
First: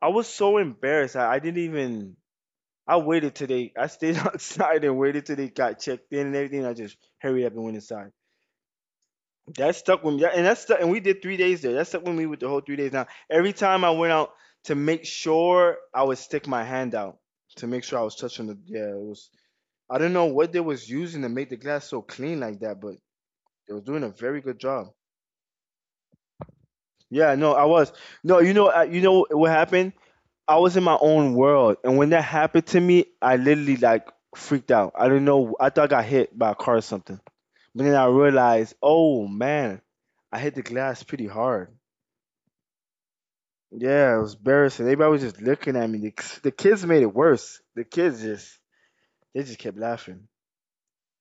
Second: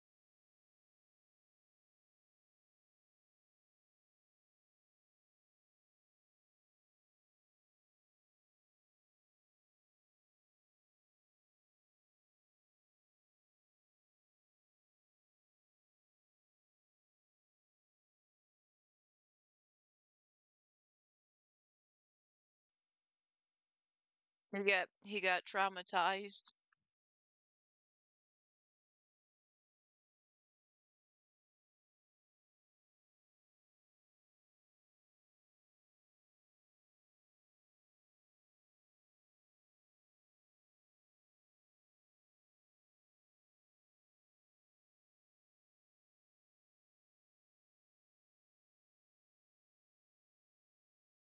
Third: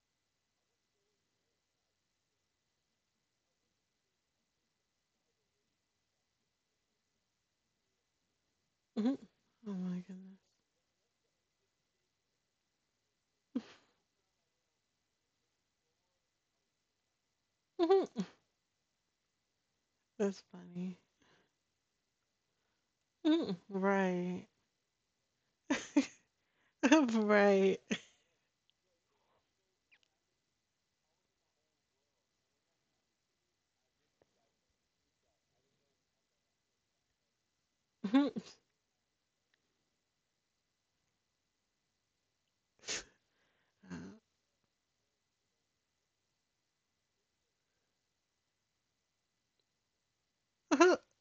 I was so embarrassed. I, I didn't even. I waited till they. I stayed outside and waited till they got checked in and everything. I just hurried up and went inside. mhm. Oh That my stuck with me. That- And that stuck. And we did three days there. That stuck with me with the whole three days. Now every goodness. time I went out to make sure, I would stick my hand out to make sure I Mhm. was touching the. Yeah, it was. I don't know That's what they was funny. using to make the glass so clean like that, but Mm, they was doing a very right. He good job. got he got traumatized. Yeah, no, I Right. was. No, you know, I, you know what happened? I was in my own world, and when that happened to me, I literally like freaked out. I didn't know. I thought I got hit by a car or something, but then I Mhm. realized, oh man, I hit the glass pretty hard. Uh, Yeah, it was embarrassing. Everybody was just looking at me. The, the kids made it worse. The kids just, they just kept laughing.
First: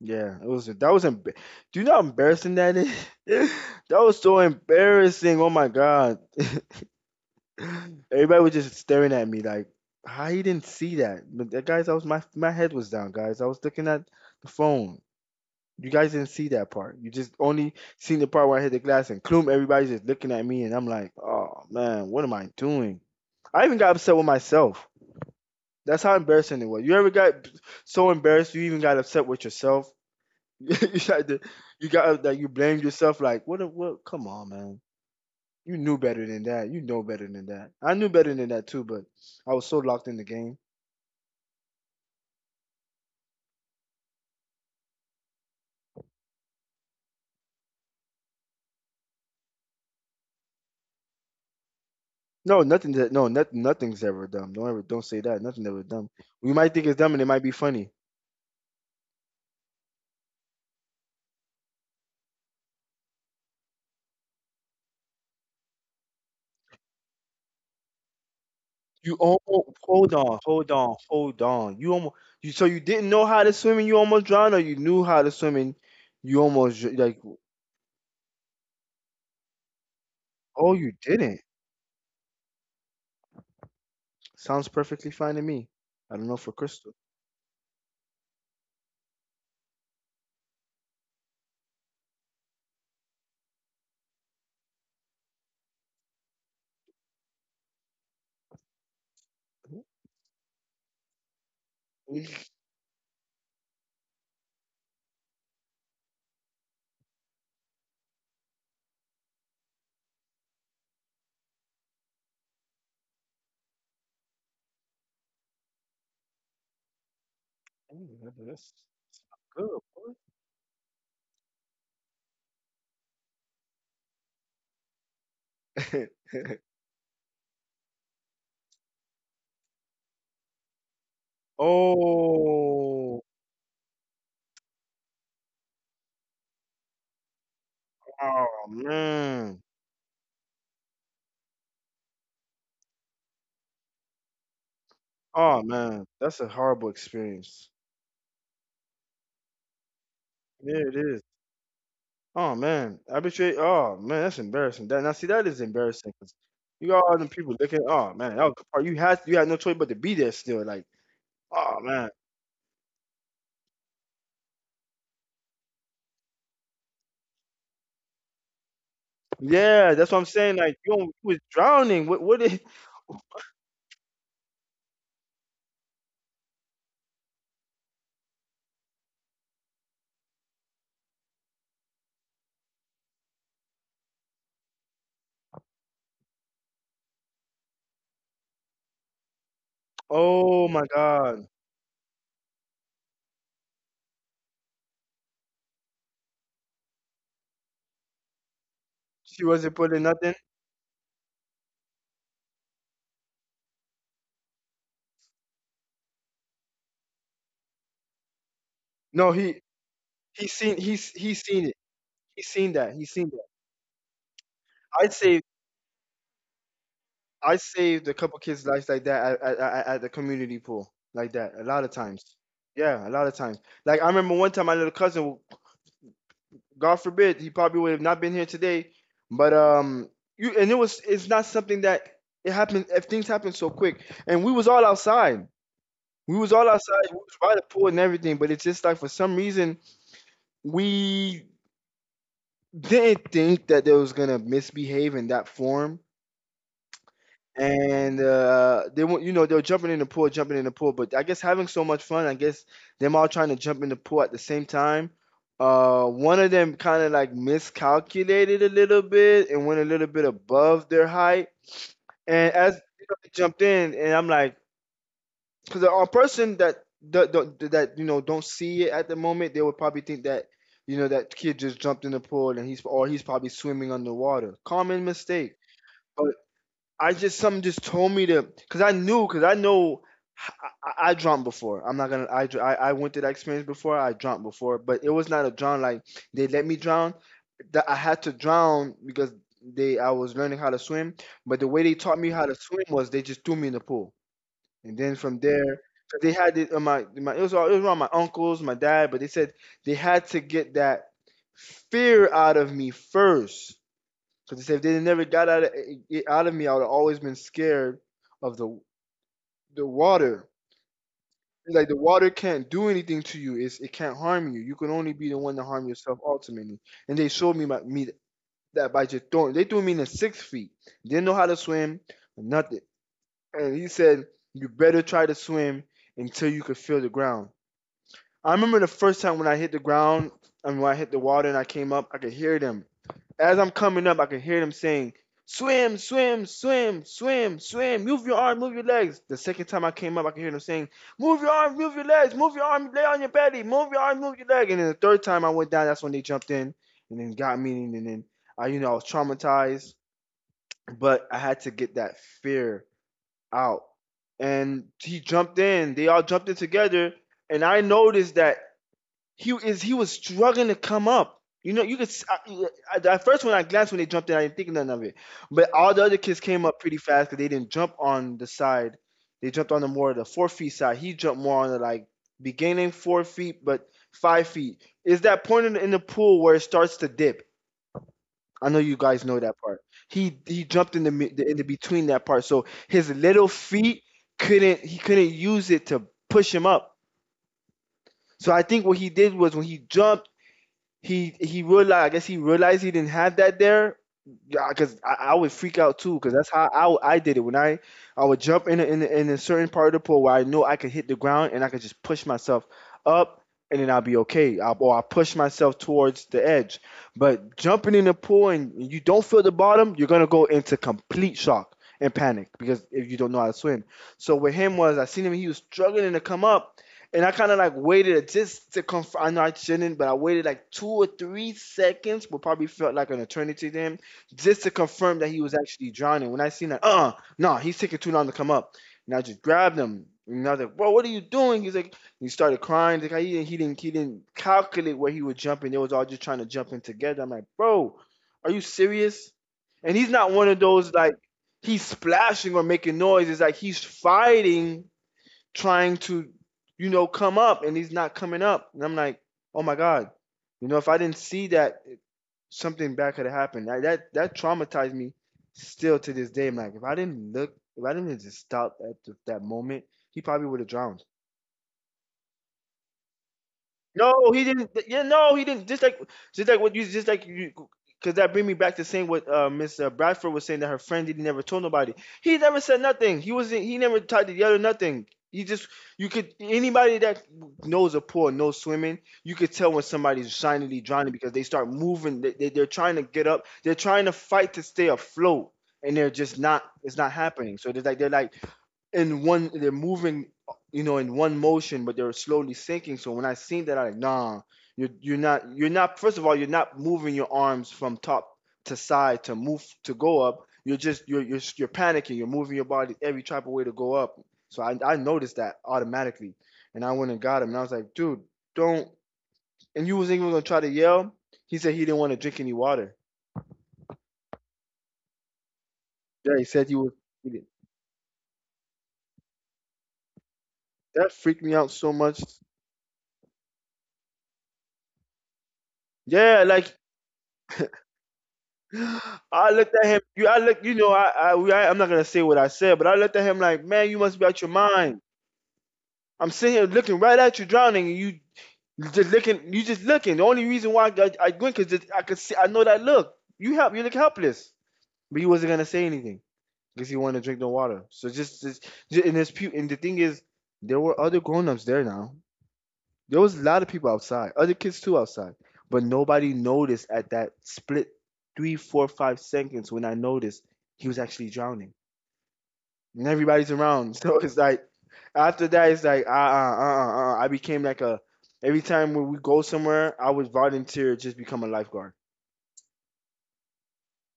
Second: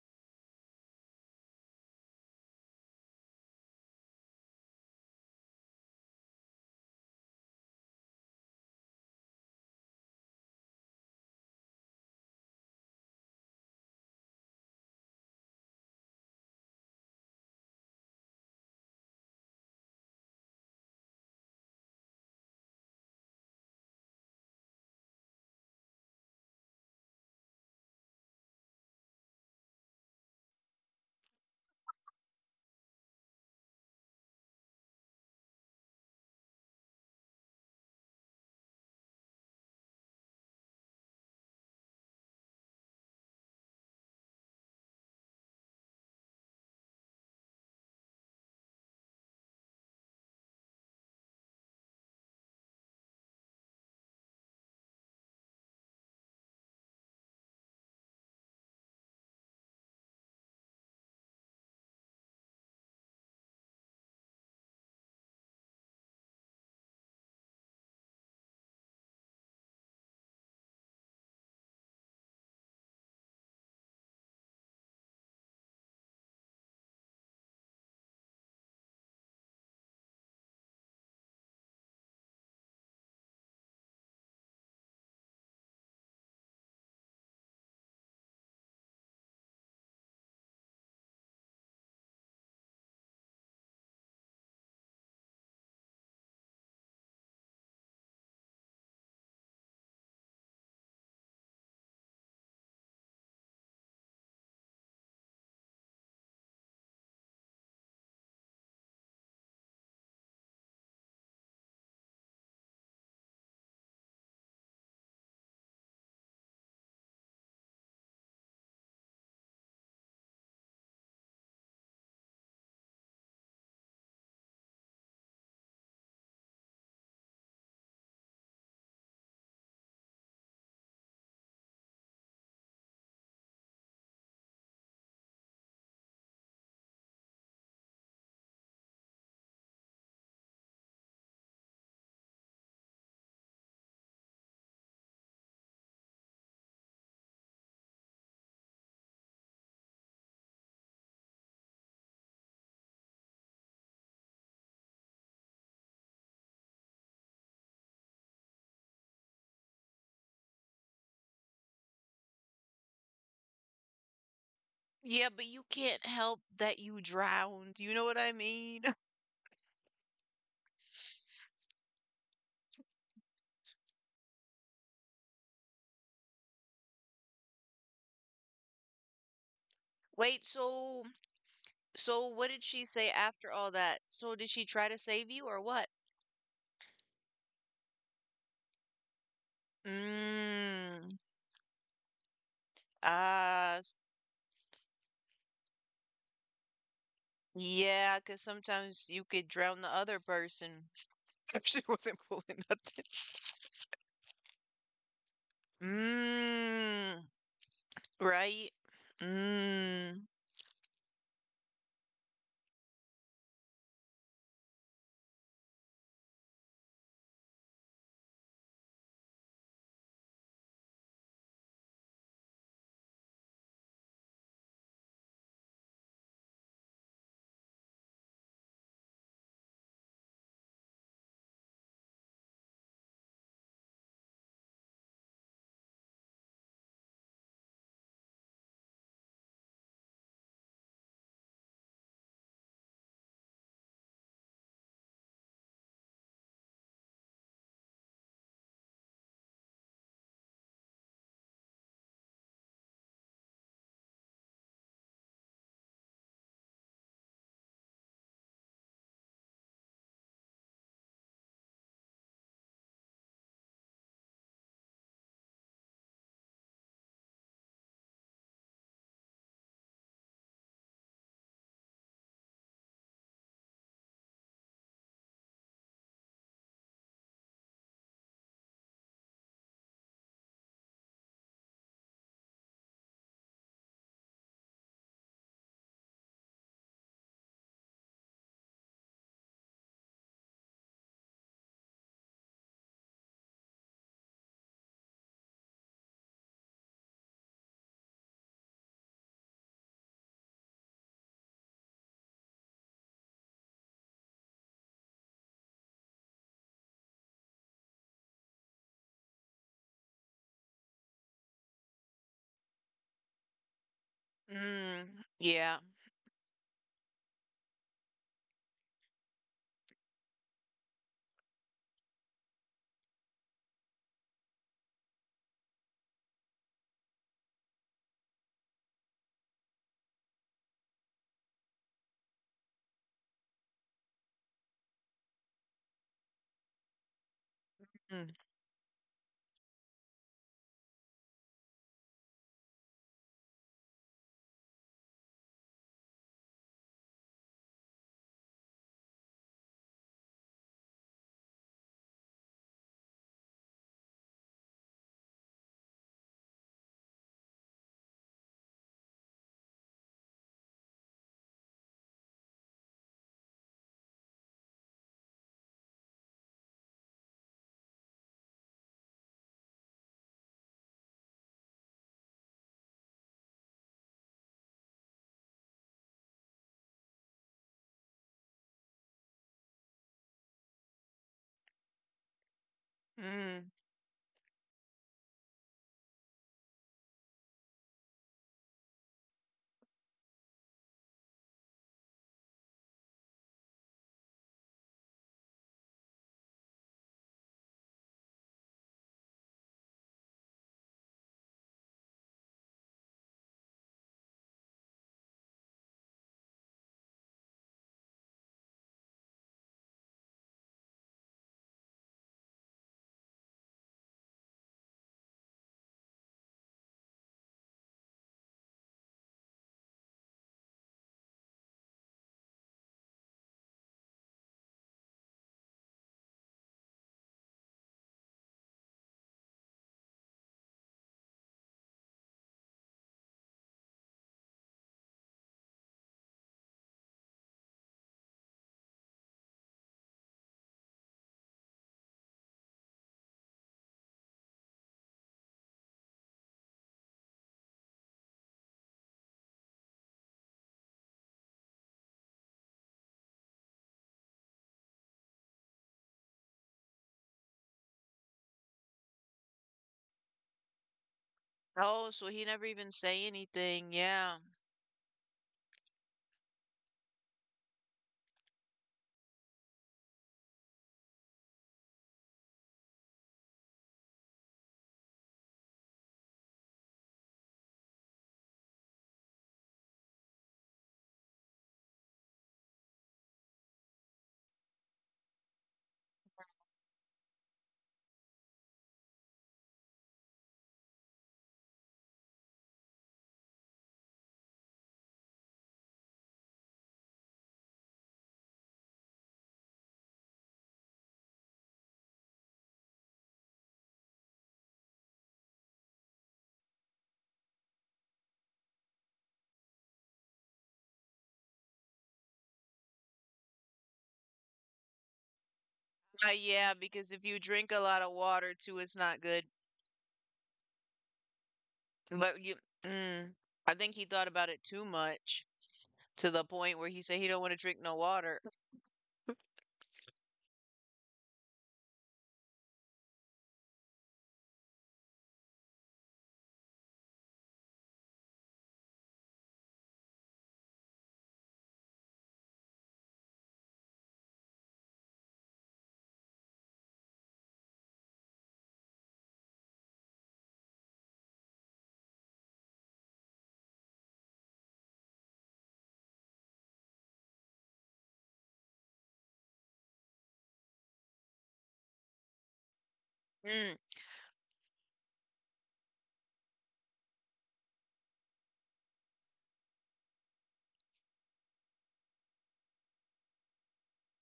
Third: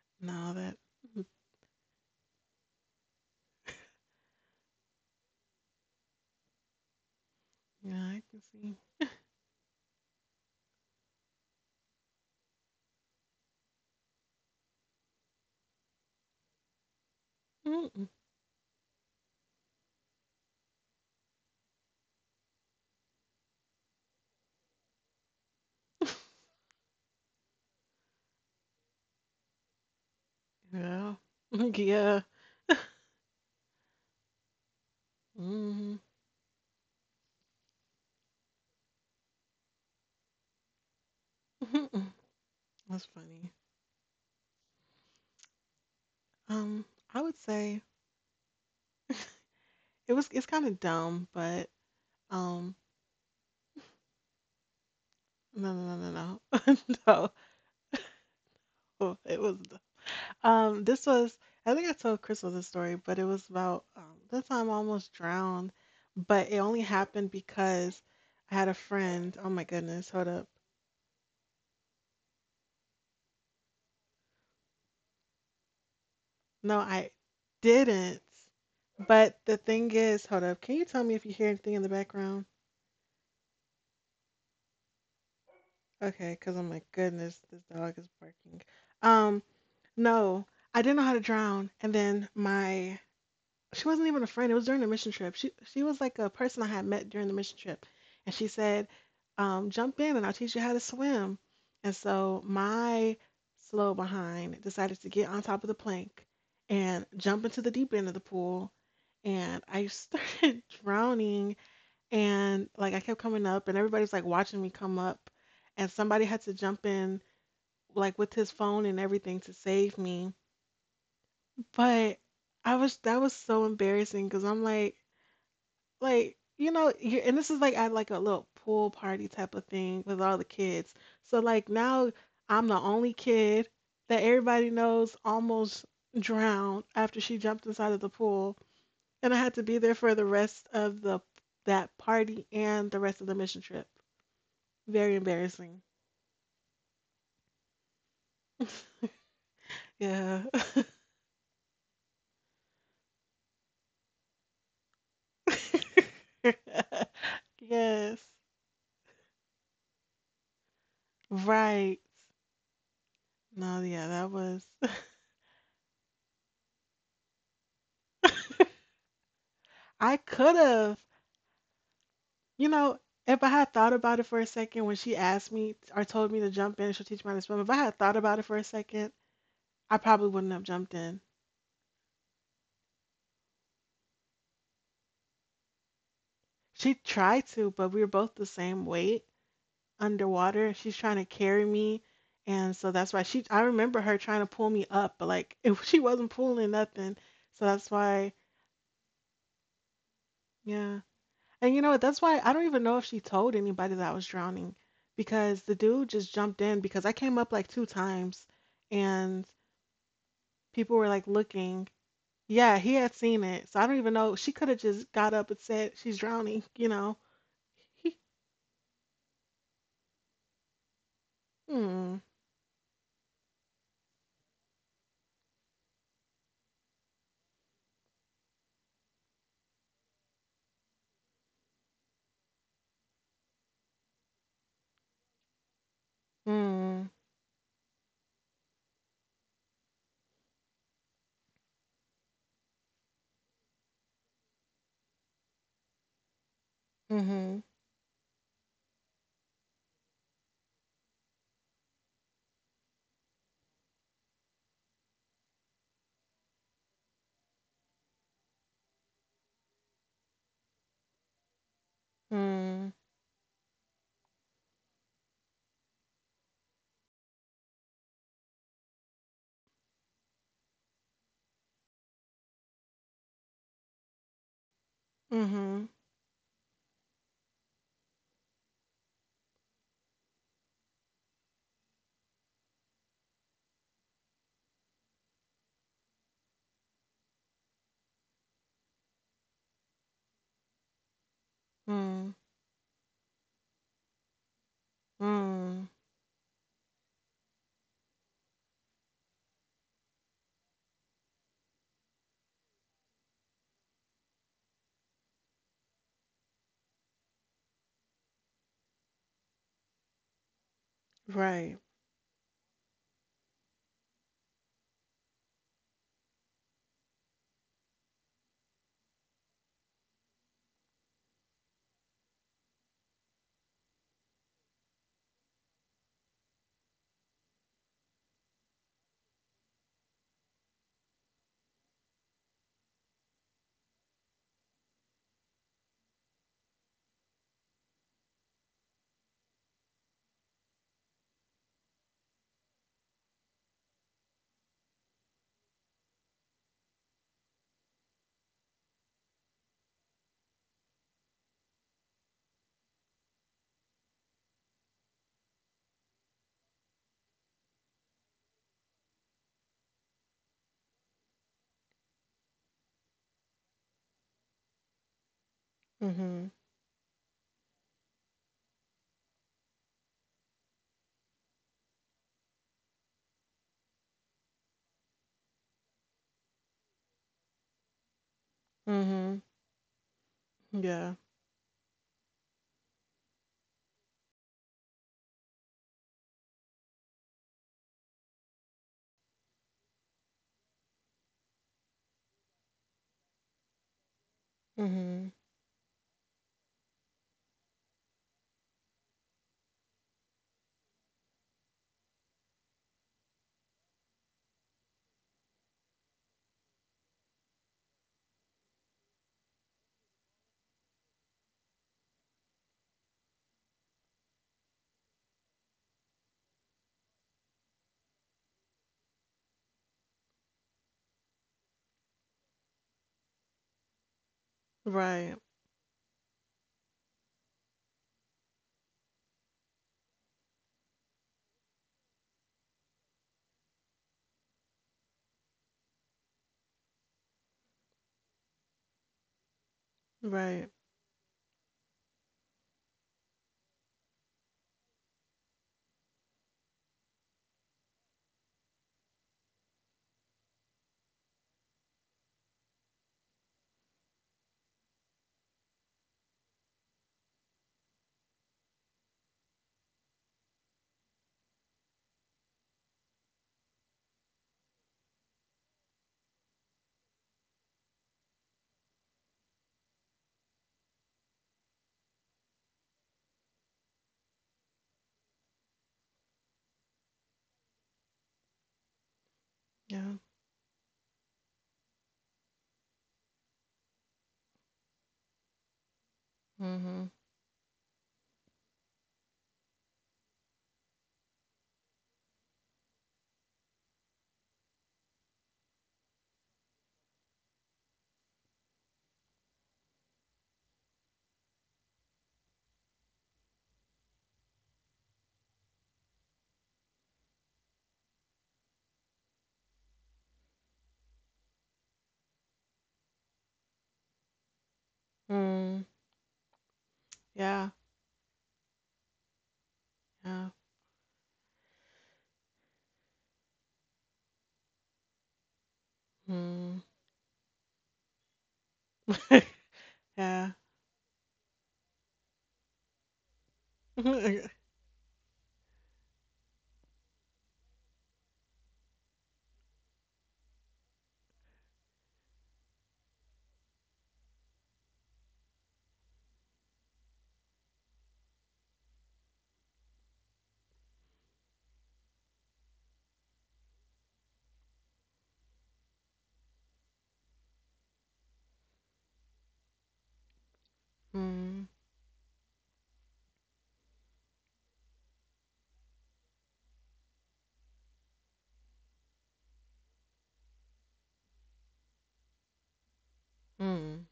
Yeah, it no, was, that. that was emb- Mhm. do you know how embarrassing that is? That was so embarrassing. Oh my god. Yeah, I can Everybody was just see. staring at me like, how you didn't see that? But that, guys, I was, my my head was down, guys. I was looking at the phone. You guys didn't see that part. You just only Mm, seen the part where I hit the glass and clum. Everybody's just looking at me, and I'm like, oh man, what am I doing? I even got upset with myself. That's how embarrassing it was. You ever got so embarrassed you even got upset with yourself? You yeah. had to, you Yeah. got that, you blamed yourself. Like, what? a- What? Come on, man. You knew Mhm. better than that. You know better than that. I knew better than that too, but I was so locked in the game. That's funny. Um, I would say it was it's kind of dumb, but No, um nothing that no, nothing nothing's ever dumb. Don't ever don't say that. no Nothing ever no no dumb. no no. We might think it's dumb and No. it might be funny. Oh, it was Um, this was, I think I told Crystal this story, but it was about um, this time I almost drowned, but it only happened because I had a You friend. Oh my almost, goodness, hold hold up. on, hold on, hold on. You almost, you, so you didn't know how to swim and you almost drowned, or you knew how to swim and you No, almost dr- I like, didn't. But the thing is, hold up. Can you oh, you tell me if you hear didn't. anything in the background? Sounds perfectly fine to me. I don't Okay, know because for I'm like, Crystal. goodness, this dog is barking. Um, no, I didn't know how to drown, and then my she wasn't even a friend. It was during the mission trip. She she was like a person I had met during the mission trip, and she said, um, "Jump in, and I'll teach you how to swim." And so my slow behind decided to get on top of the plank and jump into the deep end of the pool, and I started drowning. And like I kept coming up, and everybody's like watching me come up, and somebody had to jump in Ooh, like with his that's phone and everything to good. save me. But I was that was so embarrassing because I'm like Boy. like you know you and this is like at like a little pool party type of thing with all the kids, so like now I'm the only Oh. kid that everybody knows almost drowned after she jumped inside of the pool, Oh and I had man. to be there for the rest of the that party and the rest of the mission trip. Very Oh embarrassing. man. That's a horrible experience. Yeah. Yeah, it is. Oh man. I bet, oh man, that's embarrassing. That, now see, that is embarrassing 'cause you got all them people looking, oh Yes. man, that was the part, you had, you had no choice but to be there still, like, oh Right. man. No, yeah, that was, Yeah, but you can't help that you drowned. You know what I mean? Yeah, that's I what I'm could saying. Like you, have, don't- you was drowning. What what did, you know, if I had thought about it for a second when she asked me or told me to jump in, she'll teach me how to swim. If I had thought about it for a second, I probably Wait, wouldn't have jumped so in. so what did she say after all that? So did she try to save you or what? She tried to, but we were both the same weight oh underwater. my She's Mm. trying to god. carry me, and so that's why she. I Ah, remember her trying to pull me up, but like if she wasn't pulling nothing, so that's yeah, cause why. sometimes you could She wasn't drown the putting other nothing? person. Yeah, She and you know what? wasn't That's why I pulling don't even nothing. know if she told anybody that I was drowning, because the dude just jumped in because I Mm, came up like two times, right? No, and he Mm, he seen people he's were like he seen it. looking. He seen Yeah, that. he He had seen that. seen it. So I don't even know. She could have I'd just say got up and said she's drowning, you know. I saved a He, couple kids' lives like that at, at, at the community pool, like that. A lot of times, mm, yeah, a lot of times. Like I remember one time, my little cousin, God forbid, he probably would have not been here today, but um, you, and it was, it's not something that it happened. If things happen so quick, and we was all outside, we was all outside, mm, we was by the pool and everything, but it's just like for some reason we didn't think that they was gonna misbehave in that form. mm-hmm, And, uh, they were, you know, they were jumping in the pool, jumping in the pool, but I guess having so much fun, I guess them all trying to jump in the pool at the same time. Uh, one of them kind of like miscalculated a little bit and went a little bit above their height. And as mm, you know, they jumped in, and I'm like, because a person that that that that, you know, don't see it at the moment, they would probably think that, you know, that kid just jumped in the pool and he's, or he's probably swimming underwater. Common mistake. mm-hmm, I just, something just told me to, because I knew, because I know, I, I, I before. I'm not gonna, I, dr- I I went through that experience before. I drowned before, but it was not a drown like they let me drown. That I had to drown because they, I was learning how to swim. But the way they taught me mm, how to swim was they just threw me in the pool, and then from there. mm, 'Cause they had it on my, my, it was all, it was around my uncles, my dad, but they said they had to get that fear out of me first, because they said if they never got out of it, out of me, I would have always been scared of the the water. It's right, like the water can't do anything to you. It's, it can't harm you. You can mm, only be the one to yeah. harm yourself ultimately. And they showed me my, me that by just throwing. They threw me in the six feet. Didn't know how to swim, nothing. And he said, you better try to swim until you could feel the ground. I remember the first time when I hit the ground, and when I hit the water and I came up, I could hear them. As I'm coming up, I could hear them saying, swim, swim, swim, swim, swim, move Mm, your arm, move your legs. The second time I came up, I could hear them saying, move your arm, move your legs, move your arm, lay on your belly, move your arm, move your leg. And then the third time I went down, that's when they jumped in and then got me. And then I, you know, I was traumatized, but I had to get that fear out. And he jumped in, they all jumped in together. And I noticed that he is, he was struggling to come up. You know, you could s- I- I- at first when I glanced when they jumped in, I didn't think nothing of it. But all the other kids mm-hmm, came up pretty fast because they didn't jump on the side. They jumped on the more the four feet side. He jumped more on the like beginning four feet, but five feet. Is that point in the, in the pool where it starts to dip? I know you guys know mm-hmm, that part. He he jumped in the, yeah, mi- the in the between that part, so his little mm. feet couldn't, he couldn't use it to push him up. So I think what he did was when he jumped, he he realized, I guess he realized he didn't have that there, yeah, because I, mm-hmm, I would freak out too, because that's how I, I did it. When I I would jump in a, in a, in a certain part of the pool where I know I could hit the ground and I could just push myself up, and then I'll be okay. I, or I push myself towards the edge. But jumping in the pool and you don't feel the bottom, you're gonna go into complete shock and panic because if you don't know how to swim. So with him was, I seen him, he was struggling to come up. And I kind of like waited just to confirm. I know I shouldn't, but I waited like two or three seconds, but probably felt like an eternity to him just to confirm that he right, was actually drowning. When I seen that, uh, uh, no, nah, he's taking too long to come up. And I just grabbed him. And I was like, bro, what are you doing? He's like, he started crying. He's like, he didn't, he didn't, he didn't calculate where he was jumping. They was all just trying to jump in together. I'm like, bro, are you serious? And he's not one of right, those like he's splashing or making noise. It's like he's fighting, trying to, you know, come up, and he's not coming up. And I'm like, oh my god, you know, if I didn't see that, something bad could have happened. That, that that traumatized me still to this day. I'm like, if I didn't look, if I didn't just stop at th- that moment, he probably would have drowned. Oh, so he never even say anything. No, Yeah. he didn't. Yeah, no, he didn't. Just like, just like what you, just like you, because that bring me back to saying what uh, Miss uh, Bradford was saying that her friend didn't never told nobody. He never said nothing. He wasn't. He never tried to yell or nothing. He just, you could, anybody that knows a pool and knows swimming, you could tell when yeah, somebody's silently drowning because they start moving. They, they, they're trying to get up. They're trying to fight to stay afloat, and they're just not. It's mm-hmm, not happening. So it's like they're like in one, they're moving, you know in one motion, but they're slowly sinking. So when I seen that, I like, nah, you're, you're not you're not, first of all, you're not moving your arms from top to side to move to go up. You're just you're you're, you're panicking, you're moving your body every type of way to go up. So I, I noticed that automatically, and I went and got him, and I was like, dude, don't. And you was even gonna try to yell? He said he didn't want to drink any water. mm, Uh, yeah, he said yeah, he was, because if he you didn't. drink a yeah, lot of water too, it's not good. yeah, That freaked me out so much. But you, mm, I think he thought about it too much, to the Yeah, point like, where mm, he said he don't want to drink no water. I looked at him. You, I yeah, look. You know, I, I, we, I, I'm not gonna say what I said, but I looked at him like, man, you must be out your mm, mind. I'm sitting here looking right at you drowning, and you you just looking. You just looking. The only reason why I, I went because I could see. I know that look. You help. You look helpless, but he wasn't gonna say anything because he wanted to drink the water. So just, just, just and his pu- and the thing is, there were other grown ups there now. There was a lot of people outside, other kids too outside, but nobody noticed at that split three, four, five seconds when I noticed he was actually mm, drowning, and everybody's Mm, around. So it's like after that, it's like uh uh uh uh. uh. I became like a every time when we go somewhere, I would volunteer, just become a lifeguard. mm,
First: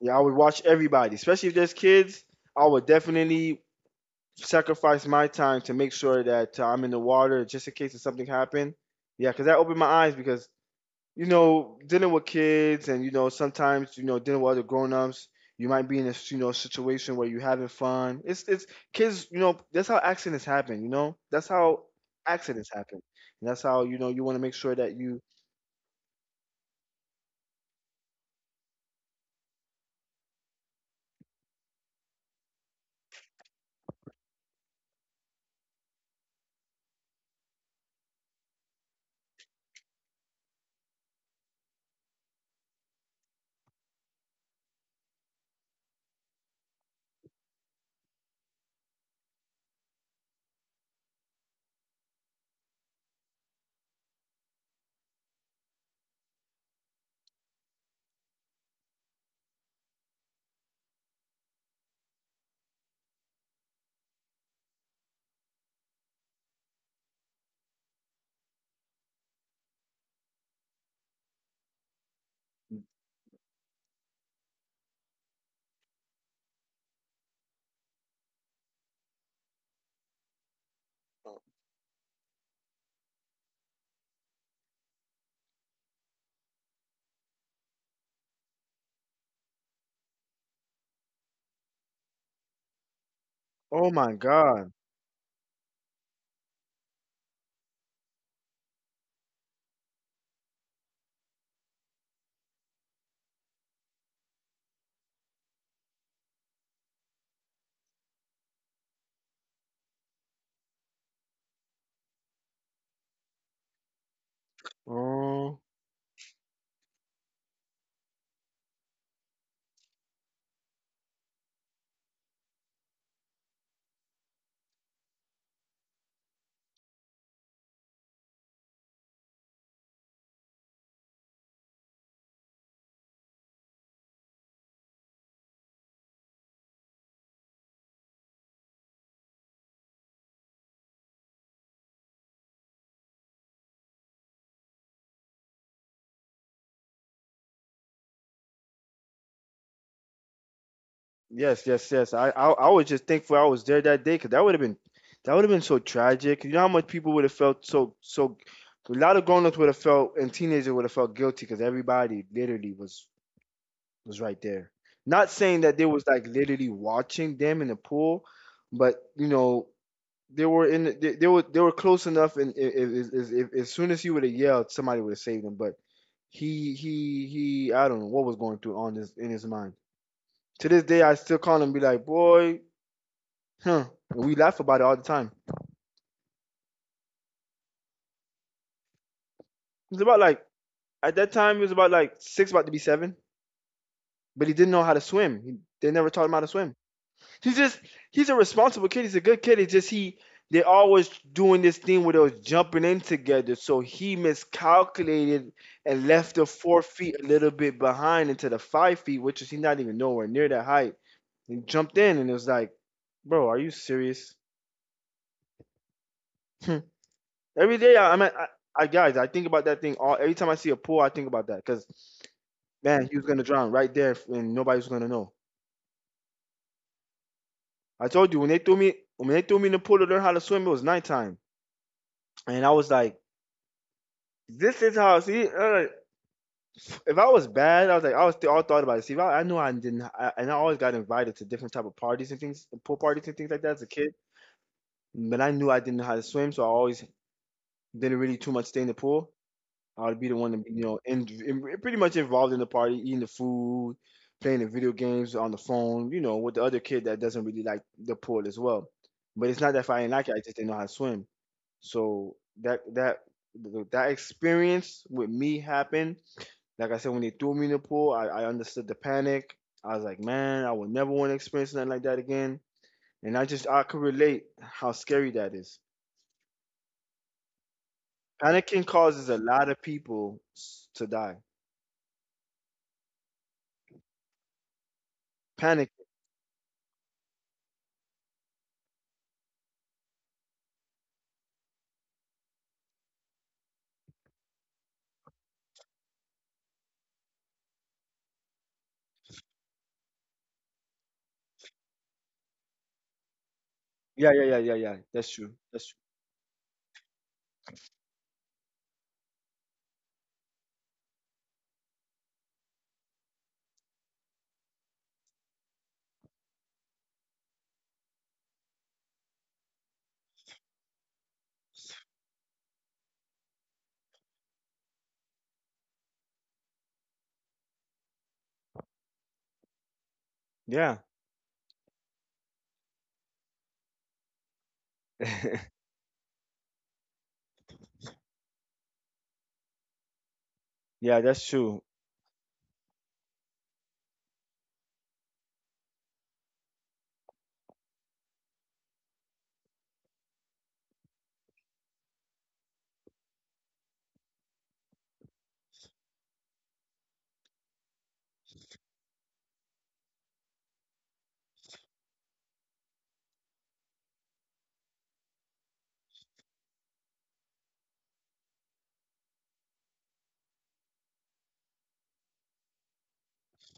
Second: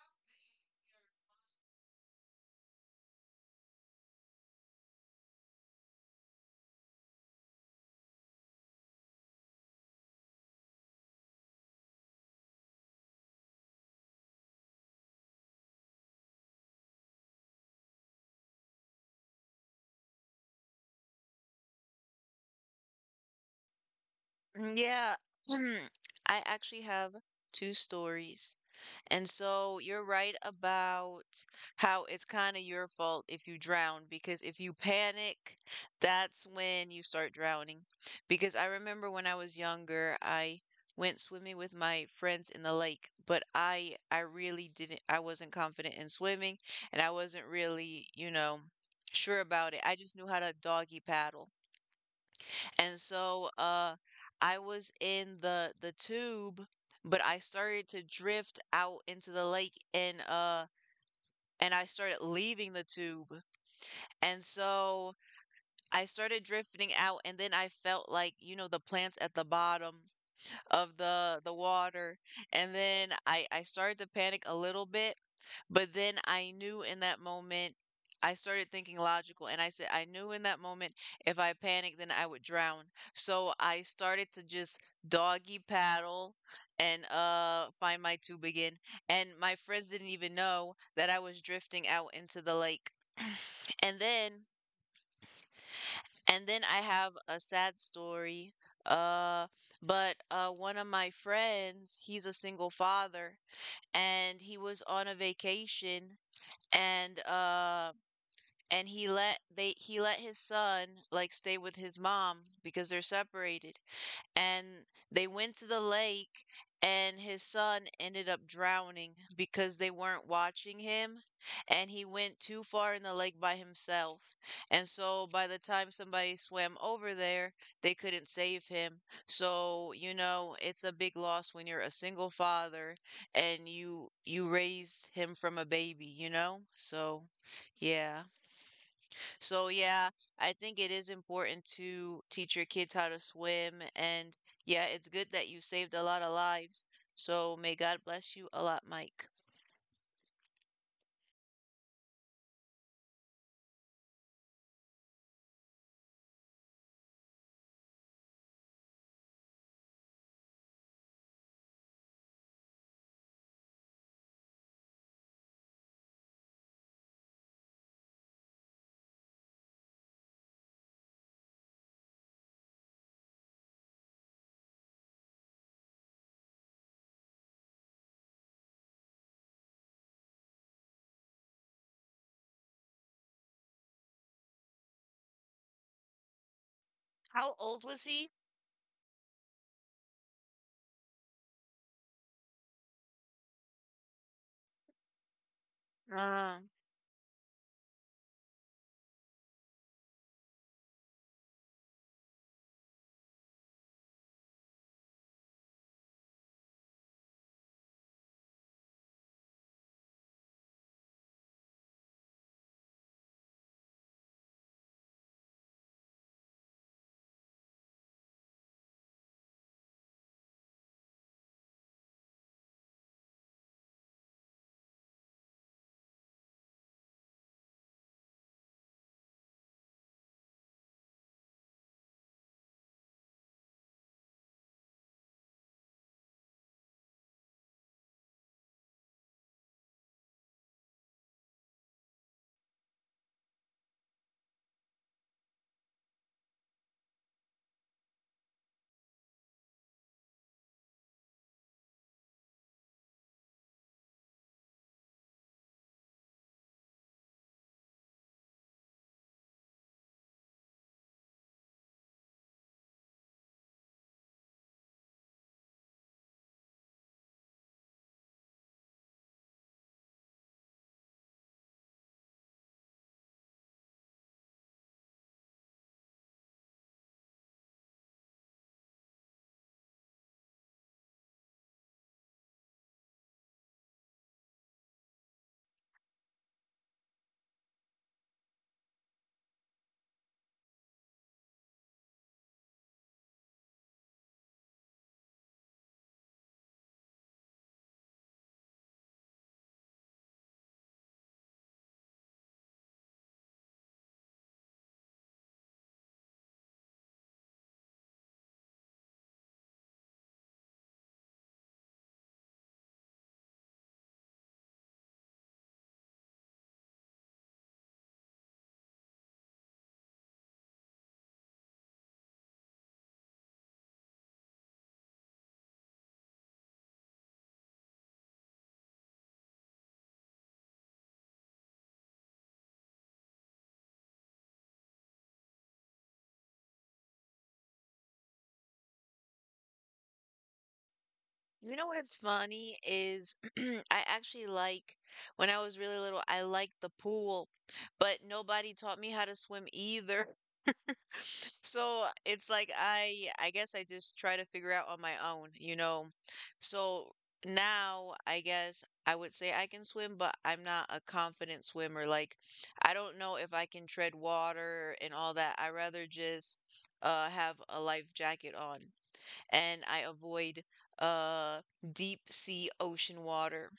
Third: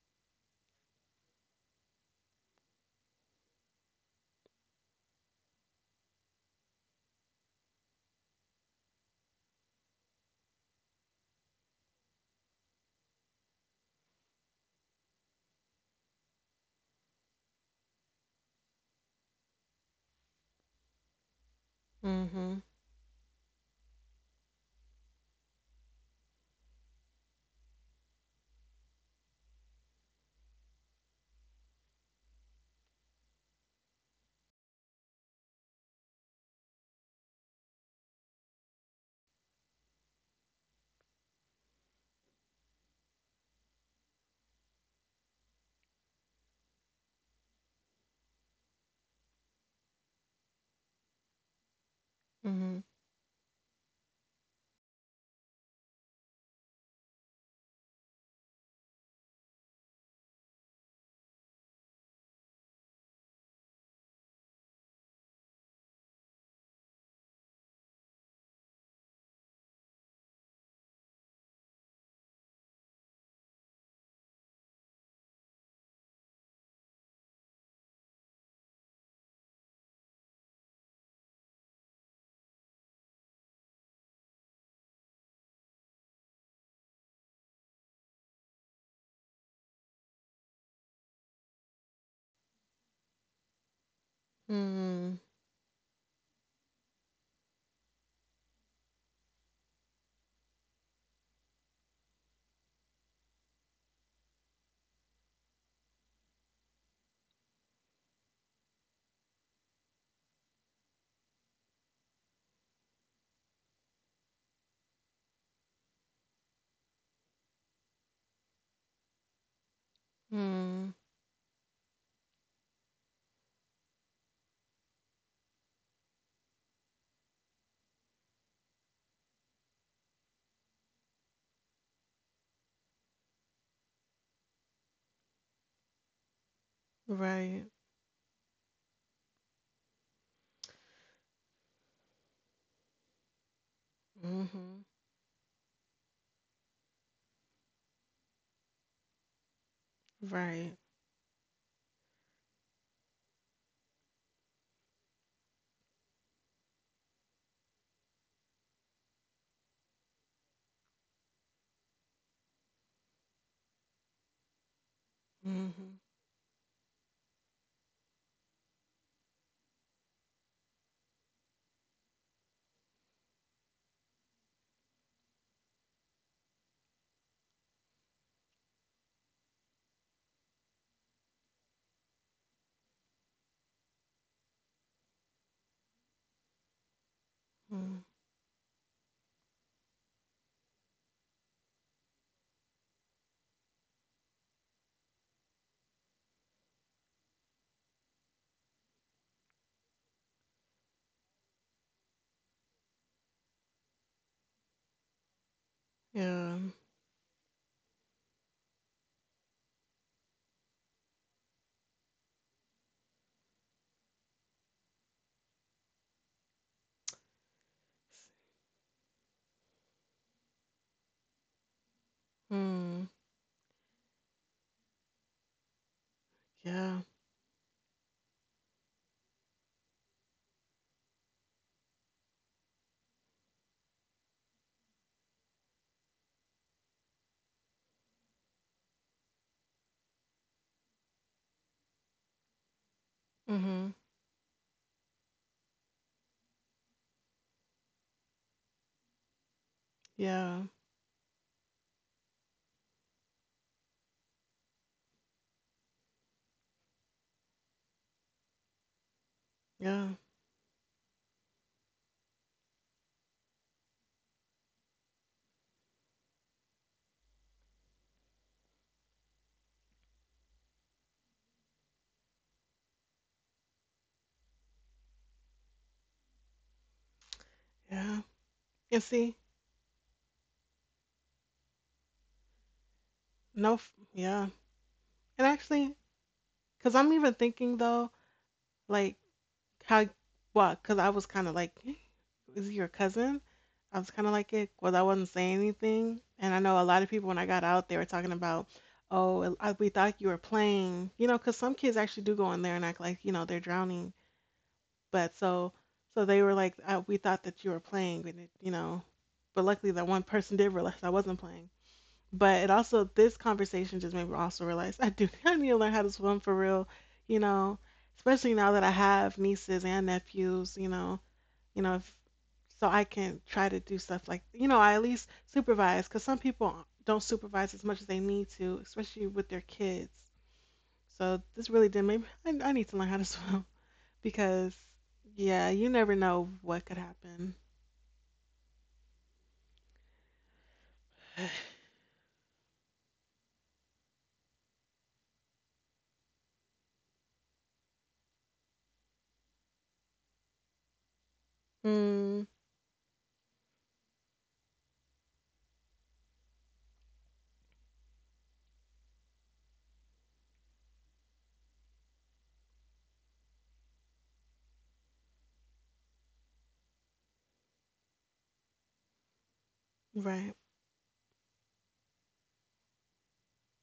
Yeah, I would watch everybody, especially if there's kids. I would definitely sacrifice my time to make sure that uh, I'm in the water just in case if something happened. Yeah, because that opened my eyes because, you know, dealing with kids and, you know, sometimes, you know, dealing with other grown-ups, you might be in a you know, situation where you're having fun. It's, it's kids, you know, that's how accidents happen, you know? That's how mm-hmm, accidents happen. And that's how, you know, you want to make sure mm, that yeah. you. I actually have two stories. And so you're right about how it's kind of your fault if you drown, because if you panic, that's when you start drowning. Because I remember when I was younger, I went swimming with my friends in the lake, but I I really didn't I wasn't confident in swimming and I wasn't really, you know, sure about it. I just knew how to doggy paddle. And so uh I was in the the tube, but I started to drift out into the lake and uh and I started leaving the tube. And so I started drifting out and then I felt like, you know, the plants at the bottom of the the water. And then I I started to panic a little bit, but then I knew in that moment, I started thinking logical and I said, I knew in that moment if I panicked, then I would drown. So I started to just doggy paddle and uh find my tube again. And my friends didn't even know that I was drifting out into the lake. Oh And my then God. mm-hmm, mm, and then I have a sad story. Uh but uh one of my friends, he's a single father and he was on a vacation and uh and he let they he let his son like stay with his mom because they're separated, and they Oh, went to the lake, and his son ended up drowning because they weren't watching mm, him, and he went too far in the lake by himself. And so by the time somebody swam over there, they couldn't save him. So you know it's a big loss when you're a single father and you you raised him from a baby, you know. So right, yeah, so yeah, I think it is important to teach your kids how to swim, and mm-hmm, yeah, it's good that you saved a lot of lives. So may God bless you a lot, Mike. right. yes, yes, yes. I, I, I was just thankful I was there that day, because that would have been, that would have been so tragic. You know how much people would have felt, so, so, a lot of grown-ups would have felt, and teenagers would have felt guilty because everybody literally was was right there. Not saying that they Mm-hmm. was like literally watching them in the pool, but, you know, they were in the- they, they were they were close enough, and i- i- i- i- i- as soon as he would have yelled, somebody would have saved him. But he he he, I don't know what was going through on his in his mind. To this day, I still call him and be like, boy, huh? And we laugh about it all the time. How old Mm-hmm. was he? It was about like at that time, he was about like six, about to be seven, but he didn't know how to swim. He, they never taught him how to Um, swim. He's just he's a responsible kid. He's a good kid. It's just he They're always doing this thing where they was jumping in together. So he miscalculated and left the Yeah. four feet a little bit behind into the five feet, which is he's not even nowhere near that height. He jumped in and it was like, bro, are you serious? Every day I, I'm I, I guys, I think about that thing all every time I see a pool, I think about that because, Mm, man, he was gonna drown right there and nobody was gonna know. yeah. I told you when they threw me when they threw me in the pool to learn how to swim, it was nighttime, and I was like. This is how. See, uh, if I was bad, I was like, I was th- all thought about it. See, if I, I knew I didn't, I, and I always got invited to different type of parties and things, pool parties and things like that as a Mm-hmm. kid. But I knew I didn't know how to swim, so I always didn't really too much stay in the pool. I would be the one to, Yeah. be, you know, in, in, pretty much involved in the party, eating the food, playing the video games on the phone, you know, with the other kid that doesn't really like the pool as well. But it's not that if I Yeah. didn't like it, I just didn't know how to swim. So that that that experience with me happened. Like I said, when they threw me in the pool, I, I understood the panic. I was like, man, I would never want to experience nothing like that again. And I just, I could relate how scary that is. Yeah. Panicking And causes see, a lot of people s- to die. no, f- yeah. And Panic. actually, because I'm even thinking though, like, how, what? Because I was kind of like, "Eh, is he your cousin? I was kind of like it, well, I wasn't saying anything. And I know a lot of people when I got out, they were talking about, oh, I, we thought you were playing, you know, because some kids actually do go in there and act like, you know, they're drowning. Yeah, yeah, yeah, yeah, yeah. That's But true. so That's true. so they were like, uh, we thought that you were playing, and it, you know, but luckily that one person did realize I wasn't playing. But it also this conversation just made me also realize I do I need to learn how to swim for real, you know, especially now that I have nieces and nephews, you know, you know if so I can try to do stuff like you know I at least supervise because some people don't supervise as much as they need to, especially with their kids. Yeah. So this really did make me I, I need to learn how to swim. Because, yeah, you never know what could happen. Yeah, that's you true. know what's funny is I actually like when I was really little, I liked the pool, but nobody taught me how to swim either. So Mm, it's like I I guess I just try to figure out on my own, you know. So now I guess I would say I can swim, but I'm not a confident swimmer. Like I don't know if I can tread water and all that. I rather just uh have a life jacket on and I right. avoid uh deep sea ocean water.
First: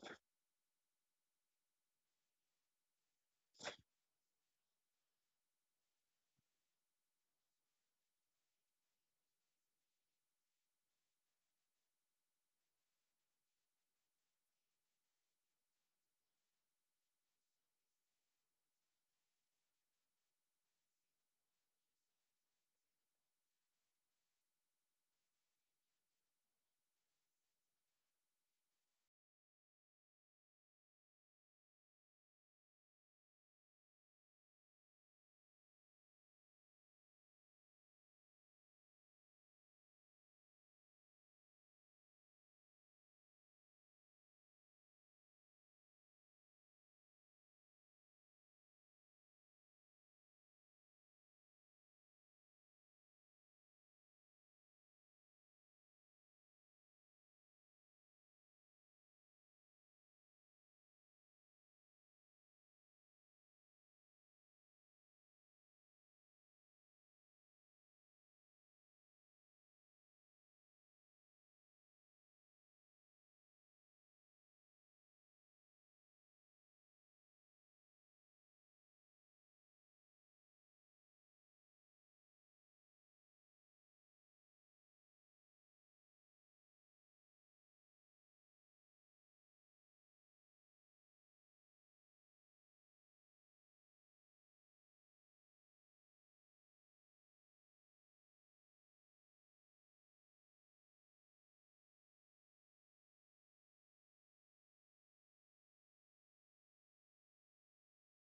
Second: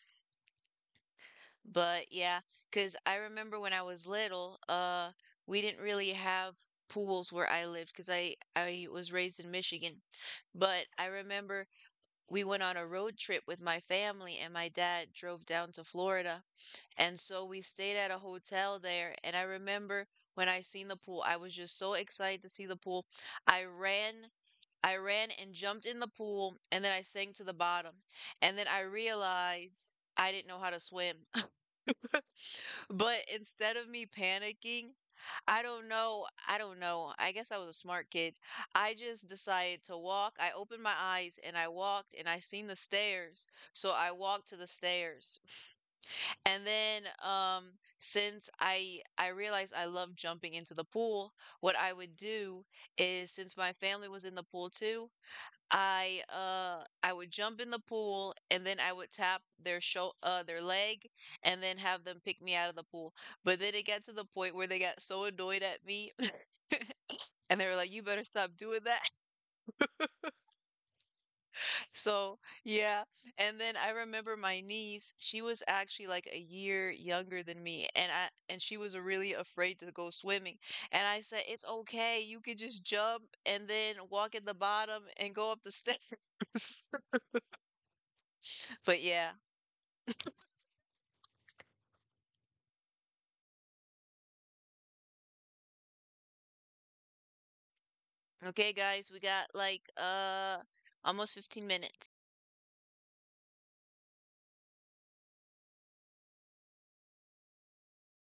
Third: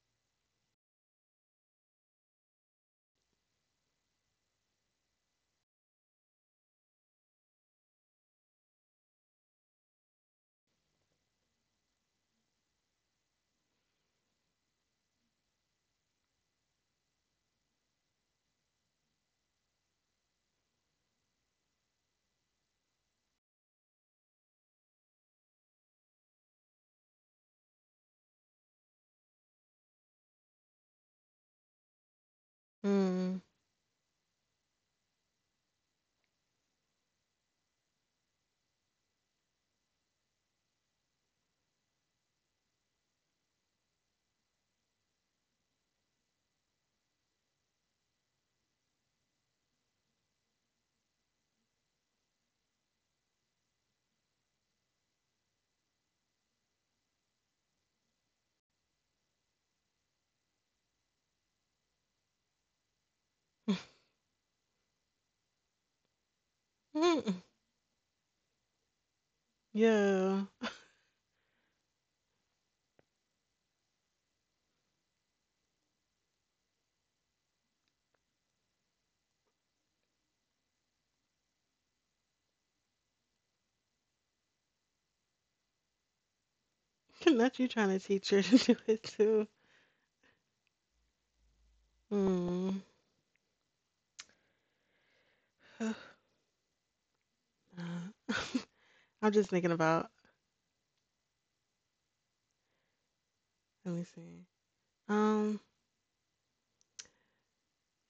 But yeah, cause I remember when I was little, uh, we didn't really have pools where I lived, cause I I was raised in Michigan. But I remember we went on a road trip with my family and my dad drove down to Florida. And so we stayed at a hotel there and I remember when I seen the pool, I was just so excited to see the pool. I ran I ran and jumped in the pool and then I sank to the bottom. And then I realized I didn't know how to swim. But Mm. instead of me panicking, I don't know. I don't know. I guess I was a smart kid. I just decided to walk. I opened my eyes and I walked and I seen the stairs. So I walked to the stairs. And then um since I I realized I love jumping into the pool, what I would do is since my family was in the pool too, I uh I would jump in the pool and then I would tap their show uh their leg and then have them pick me out of the pool. But then it got to the point where they got so annoyed at me Mm. and they were like, "You better stop doing that." Yeah. So, yeah. And then I remember my niece, she was actually like a year younger than me and I and she was really afraid to go swimming. And I said, "It's okay. You could just jump and then walk at the bottom and go up the stairs." Not you trying to teach her to do But it yeah, too. Mm. Uh, okay, guys, we I'm got just thinking like about. uh almost fifteen minutes. Let me see. Um.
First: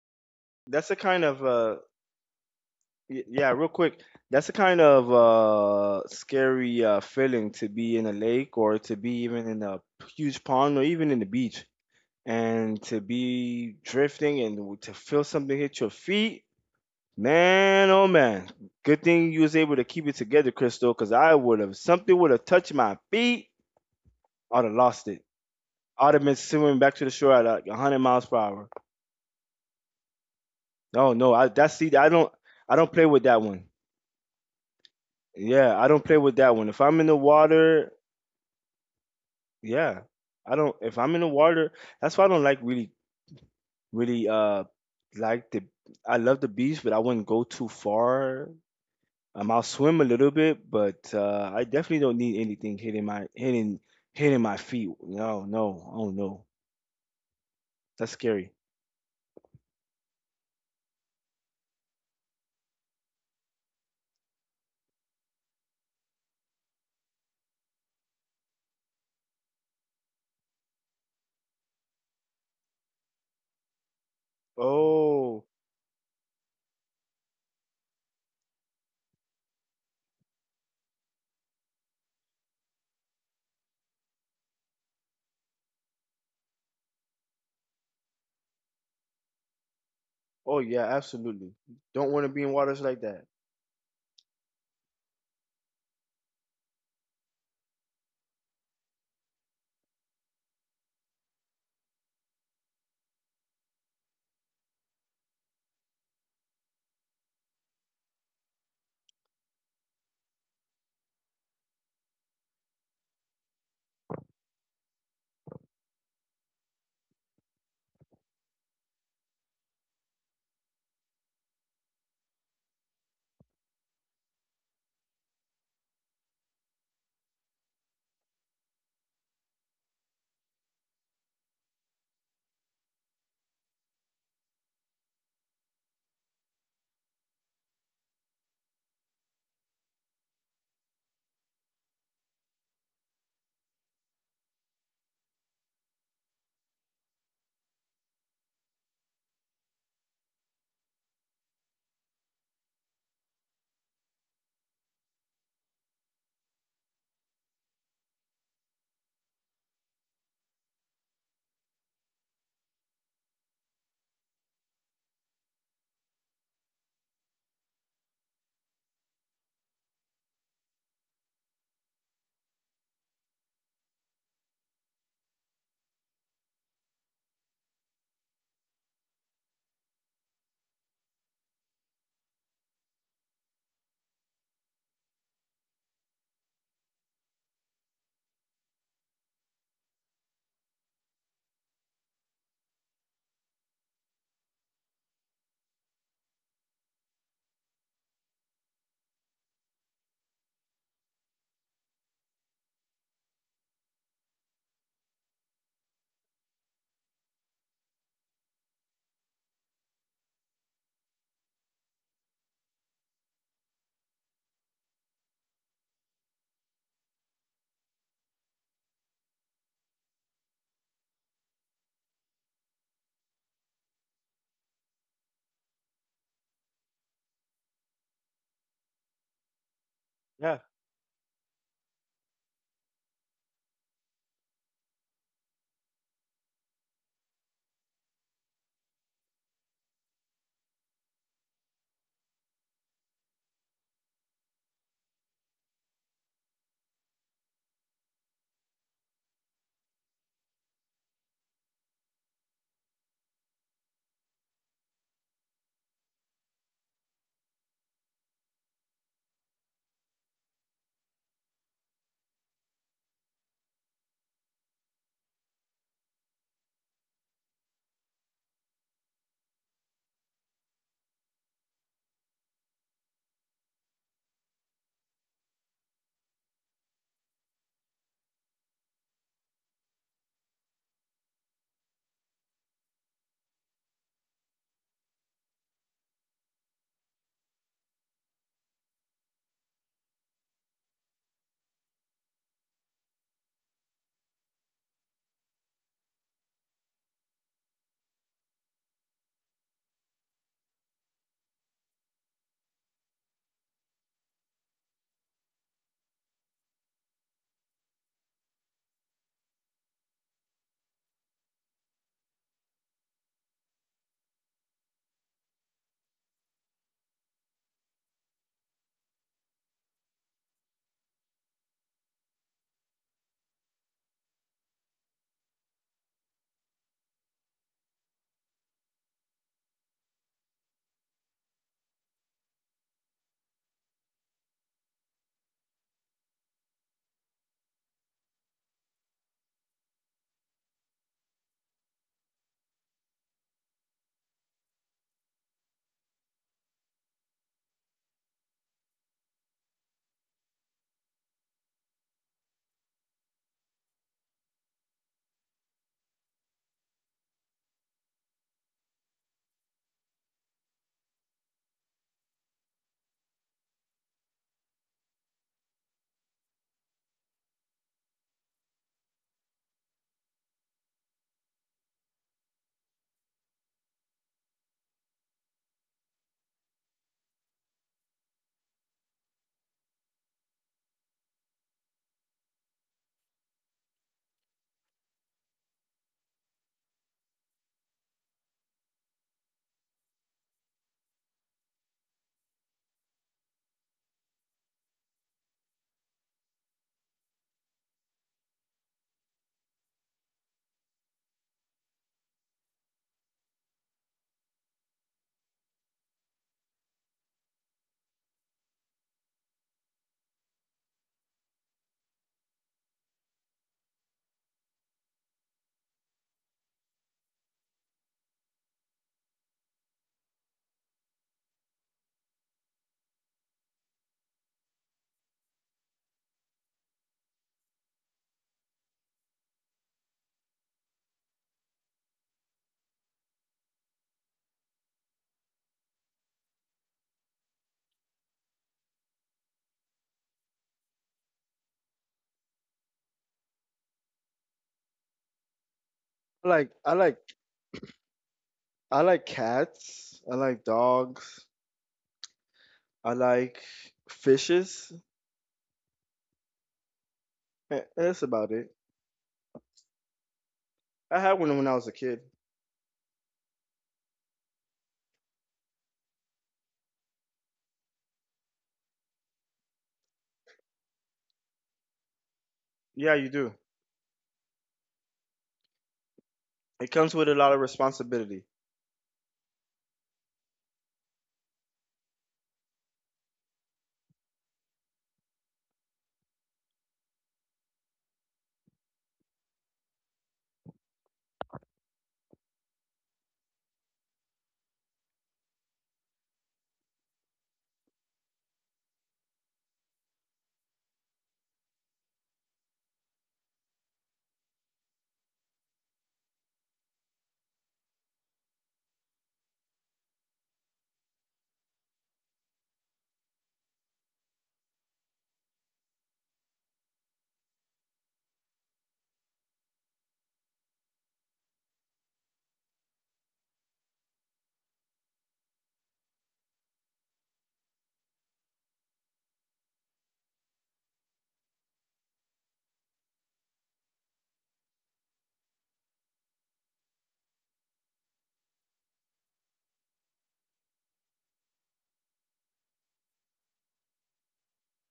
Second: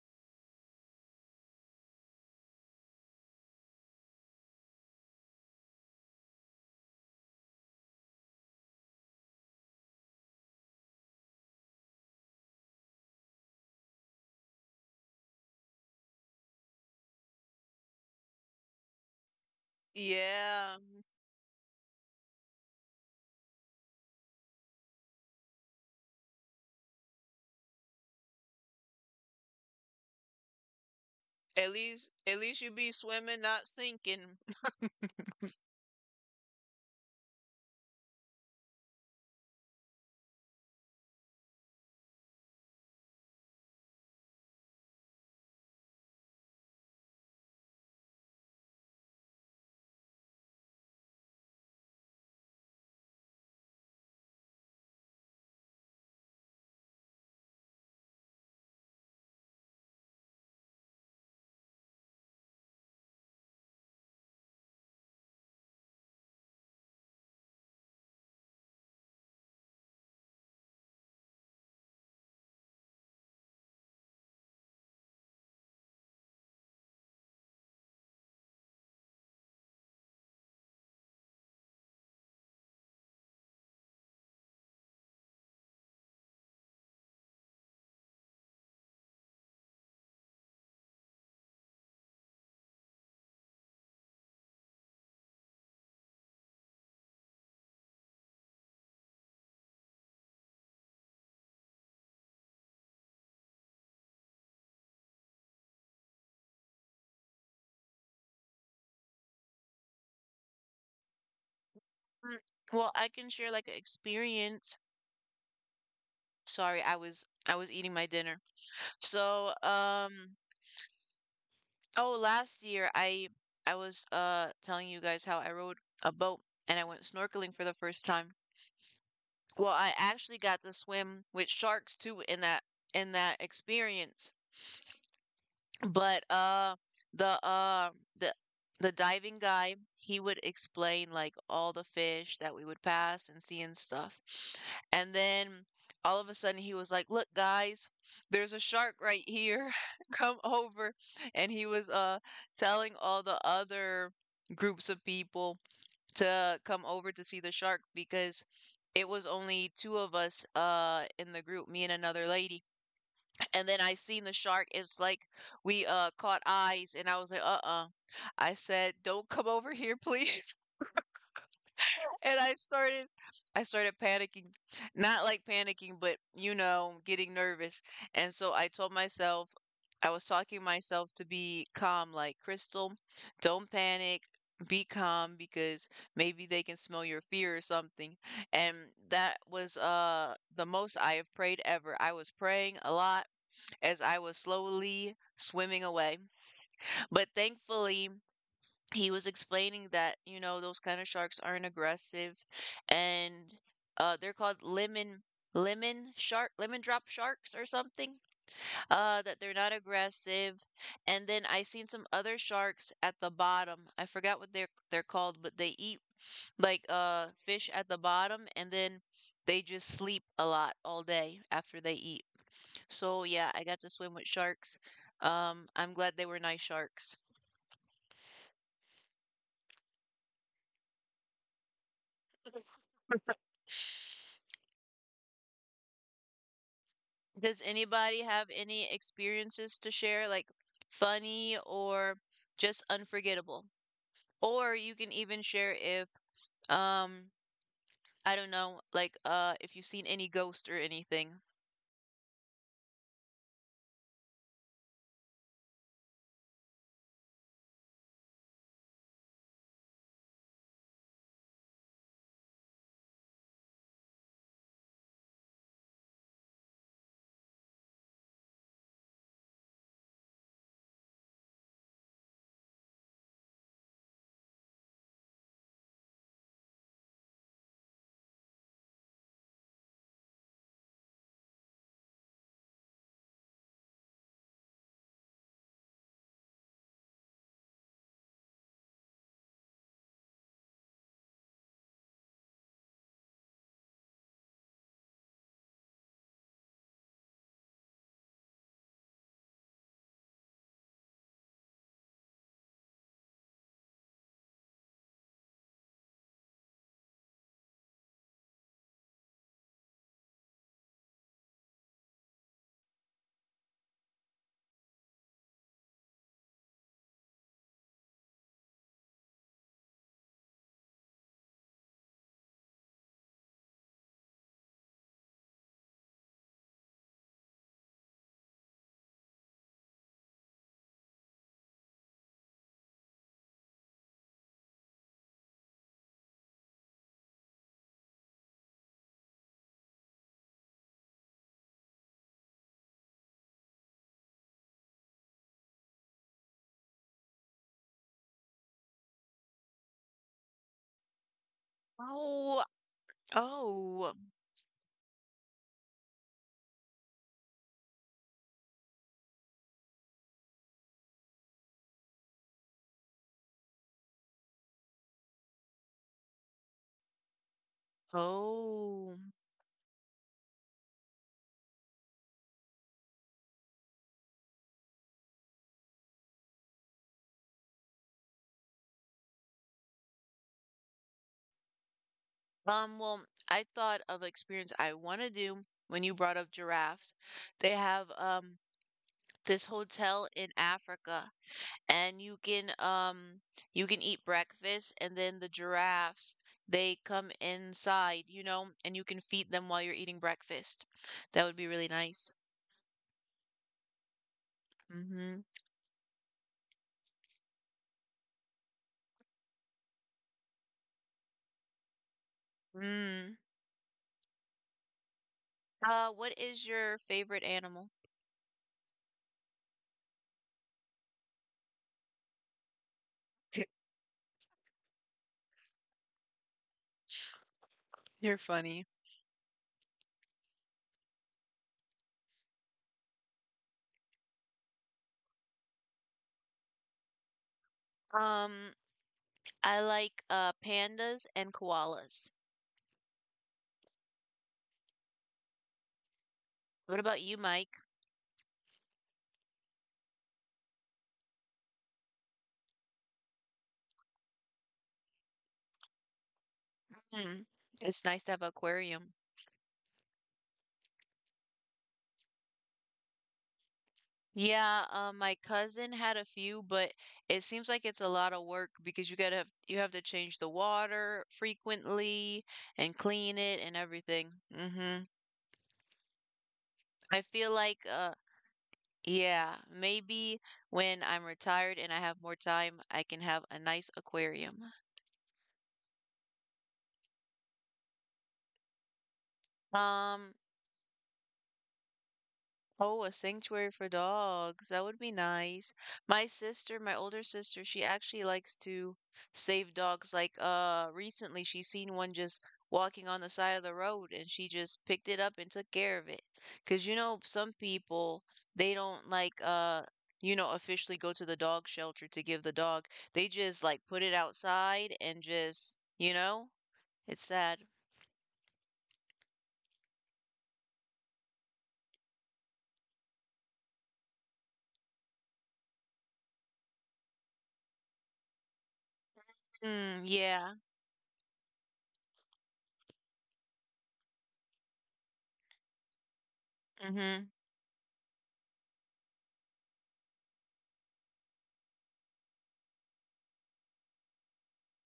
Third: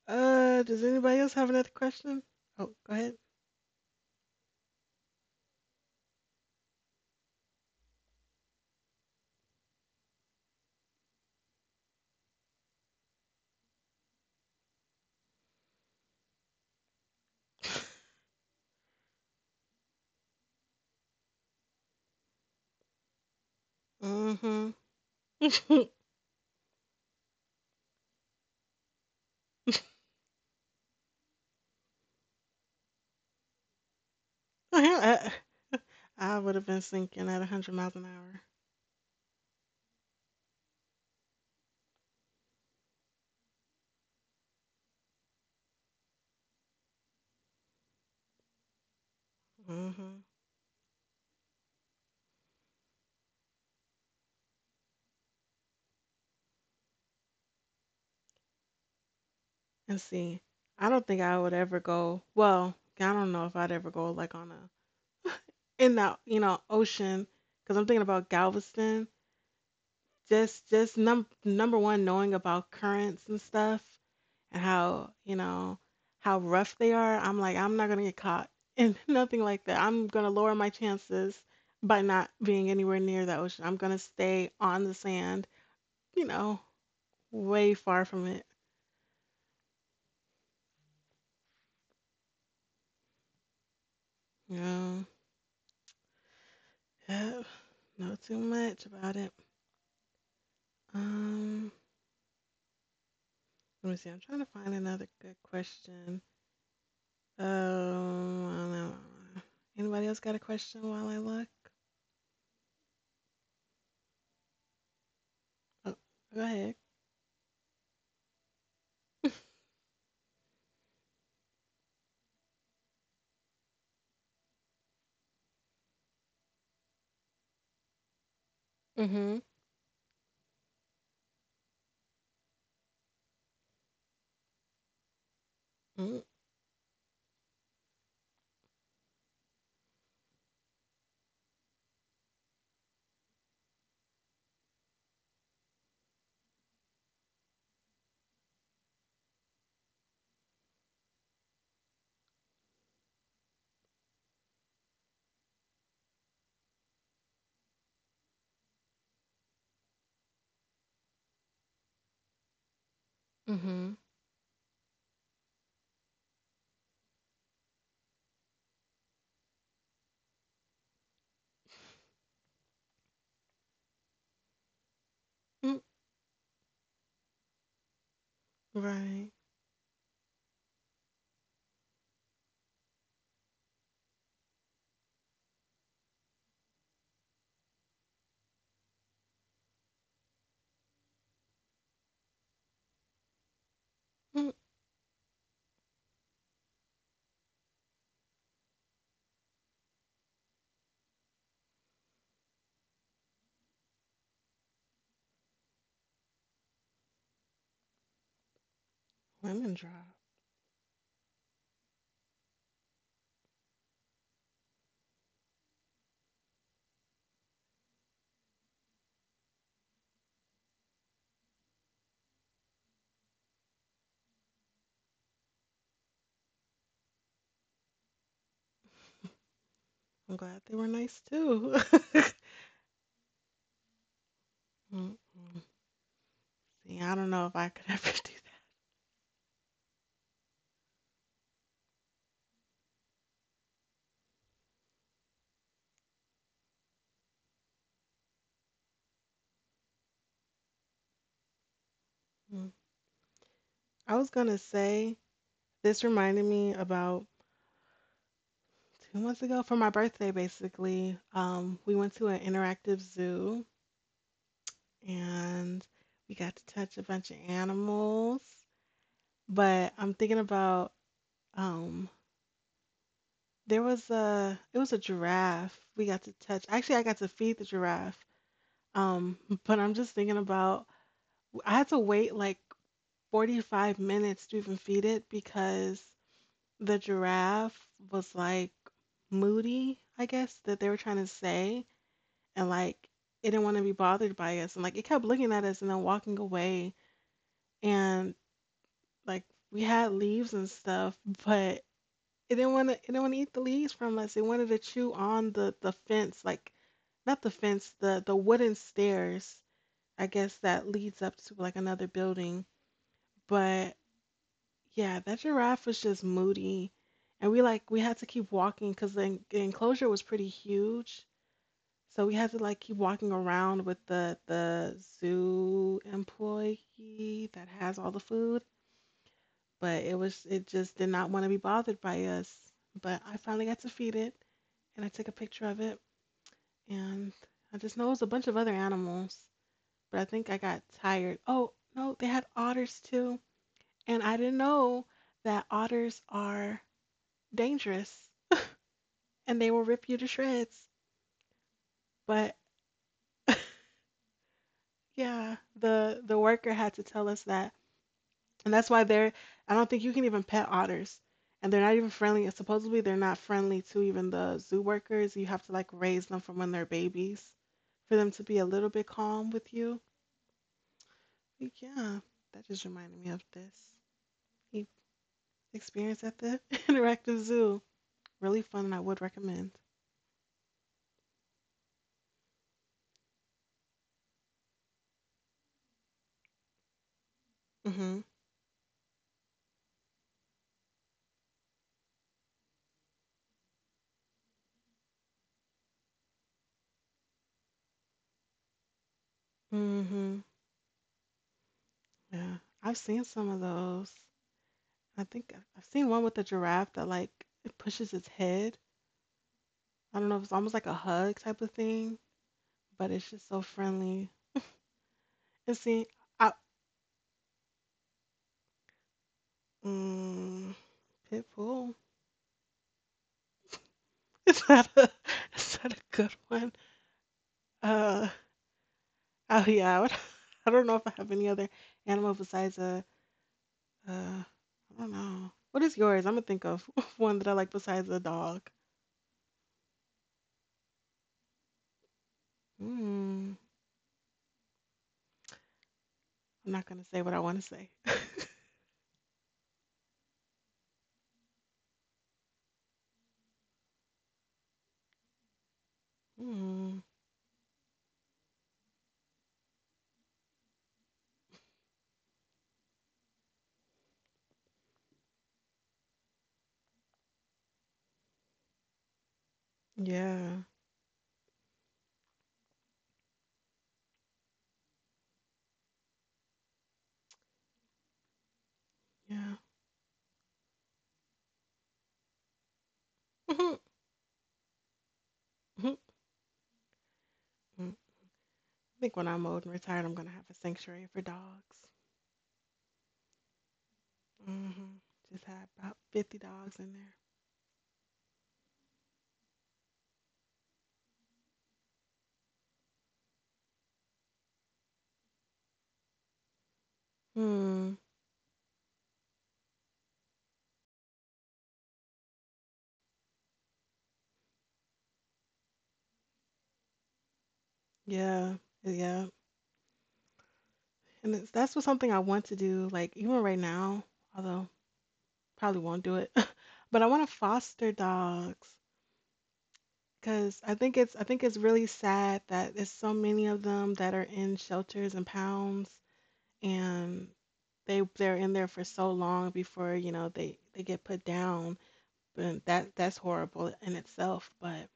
Uh. Does That's a anybody kind else of have another uh question? Oh, go ahead. y- yeah, real quick. That's a kind of uh scary uh feeling to be in a lake, or to be even in a huge pond, or even in the beach, and to be drifting and to feel something hit your feet. Man, oh man, good thing you was able to keep it together, Yeah, Crystal, because I would have, something would have touched my feet, I'd Mm-hmm. have lost it. I'd have been swimming back to the shore at like a hundred miles per hour. No, no, I at that's see, least I don't, at least you I be don't play with swimming, that not one. sinking. I, Yeah, I don't play I with would that have one. been If I'm in the sinking at one hundred water, miles an hour. yeah, I don't. If I'm in the water, that's why I don't like, really, really uh like the I love the beach, but I wouldn't go too far. Um, I'll Mm swim a hmm. little bit, but uh, I definitely don't need anything hitting my hitting hitting my feet. No, no, oh no, that's scary. And see, I don't think I would ever go. Well, I don't know if I'd ever go like on a in the you know ocean because I'm thinking about Galveston. Just just num number one, knowing about currents and stuff and how you Oh, know how rough they are. I'm like I'm not gonna get caught and nothing like that. I'm gonna lower my chances by not being anywhere near the ocean. I'm gonna stay on the sand. You know, way far from it. oh yeah, absolutely. Don't want to be in waters like that. You know, yeah. Yep. Know too much about it. Um, let me see. I'm trying to find another good question. Um, anybody else got a question while I look? Mm, well, I can share like an experience. Oh, go ahead. Sorry, I was I was eating my dinner. So, um, oh, last year I I was uh telling you guys how I rode a boat and I went snorkeling for the first time. Mm-hmm. Well, I actually got to swim with sharks too in that in that experience. Mm, But uh the uh the the diving guy, he would explain like all the fish that we would pass and see and stuff. And then all of a sudden he was like, "Look, guys, there's a shark right here. Come over." And he was uh telling all the other groups of people to come over to see the shark because it was only two of us uh in the group, me and another lady. And then mm-hmm. I seen the shark. It's like we uh caught eyes, and I was like, "Uh-uh." I said, "Don't come over here, please." And I started, I started panicking, not like Mm, panicking, but you know, getting nervous. And so I told right. myself, I was talking to myself to be calm, like Crystal, don't panic, be calm because maybe they can smell your fear or something. And that was uh the most I have prayed ever. I was praying a lot as I was Mm, slowly swimming away. But thankfully, he was explaining that, you know, those kind of sharks aren't aggressive and uh, they're called lemon lemon shark lemon drop sharks or something uh that they're lemon not drop. aggressive. And then I seen some other sharks at the bottom. I forgot what they're they're called, but they eat like uh fish at the bottom, and then they just sleep a lot all day after they eat. So yeah, I got to swim with sharks. Um, I'm glad they were nice sharks. I'm glad Yeah, they were nice too. Mm, mm. See, I don't know if I Does could ever anybody do have any experiences to share, like funny or just unforgettable? Or you can even share if um I don't know, like uh if you've seen any ghost or anything. that. Mm. I was gonna say this reminded me about two months ago for my birthday. Basically, um, we went to an interactive zoo and we got to touch a bunch of animals. But I'm thinking about um there was a it was a giraffe we got to touch. Actually, I got to feed the giraffe. Um, but I'm just thinking about I had to wait like forty-five minutes to even feed it because the giraffe was like moody, I guess, that they were trying to say, and like it didn't want to be bothered by us and like it kept looking at us and then walking away, and like we had leaves and stuff, but it didn't want to it didn't want to eat the leaves from us. It wanted to chew on the the fence, like not the fence, the the wooden stairs. I guess that leads up to like another building. But yeah, that giraffe was just moody, and we like we had to keep walking because the, en- the enclosure was pretty huge. So we had to like keep walking around with the the zoo employee that has all the food, but it was it just did not want to be bothered by us. But I finally got to feed it, and I took a picture of it, and I just know it was a bunch of other animals, but I think I got tired. Oh no, they had otters too, and I didn't know that otters are dangerous and they will rip you to shreds. But Oh, oh, yeah, the the worker had to tell us that. And that's why they're, I don't think you can even pet otters. And they're not even friendly. And supposedly they're not friendly to even the zoo workers. You have to like raise them from when they're babies for them to be a little bit oh. calm with you. But yeah, that just reminded me of this e- experience at the interactive zoo. Really fun, and I would recommend. Um, well, I thought of experience I want to do when you brought up giraffes. They have Mhm. um this hotel in Africa and you can um you can eat breakfast and then the giraffes they come inside, you know, and you can feed them while you're eating Mhm. breakfast. That would be really nice. Yeah, I've seen some of those. I Mm-hmm. think I- I've seen one with a giraffe that like it pushes its head. I don't know. It's almost like a hug type of thing. But it's Mm. just so friendly. And see, Uh, what I is your favorite animal? mm, Pitbull. Is that a is that a good one? Uh, You're funny. oh yeah, I, would, I don't know if I have any other animal besides a uh, I don't know. What is yours? I'm gonna think of one that I like besides a dog. um I like uh pandas and koalas. Mm, I'm I like not I gonna What say like about what I you, want to Mike? say. I like cats. I like dogs. I like fishes. Mm, Hmm. A- it's That's nice to have about an it. aquarium. I had one when I was a kid. Yeah, um, my cousin had a few, but it seems like it's a lot of work because you gotta have, you have to change the yeah, water frequently and Yeah, you clean do. it and everything. Mm-hmm. It comes I with a lot feel of like, uh, responsibility. yeah. yeah, maybe when I'm retired and I have more time, I can have a Mhm, nice aquarium. mhm, mhm. I think when I'm old and retired, I'm gonna Um, have a sanctuary for dogs. Oh, a sanctuary for dogs. That Hmm. would be Just have nice. about My fifty dogs sister, in my there. older sister, she actually likes to save dogs. Like, uh, recently she seen one just walking on the side of the road, and she just picked it up and took care of it. 'Cause you know, some Hmm. people, they don't like, uh, you know, officially go to the dog shelter to give the dog. They just like put it outside and just, you know, it's sad. Yeah, yeah. And it's, that's what something I want to do, like even right now, although probably won't do it. But I want to foster dogs Mm, yeah. because I think it's I think it's really sad that there's so many of them that are in shelters and pounds, and Mm-hmm. they they're in there for so long before, you know, they they get put down. But that that's horrible in itself, but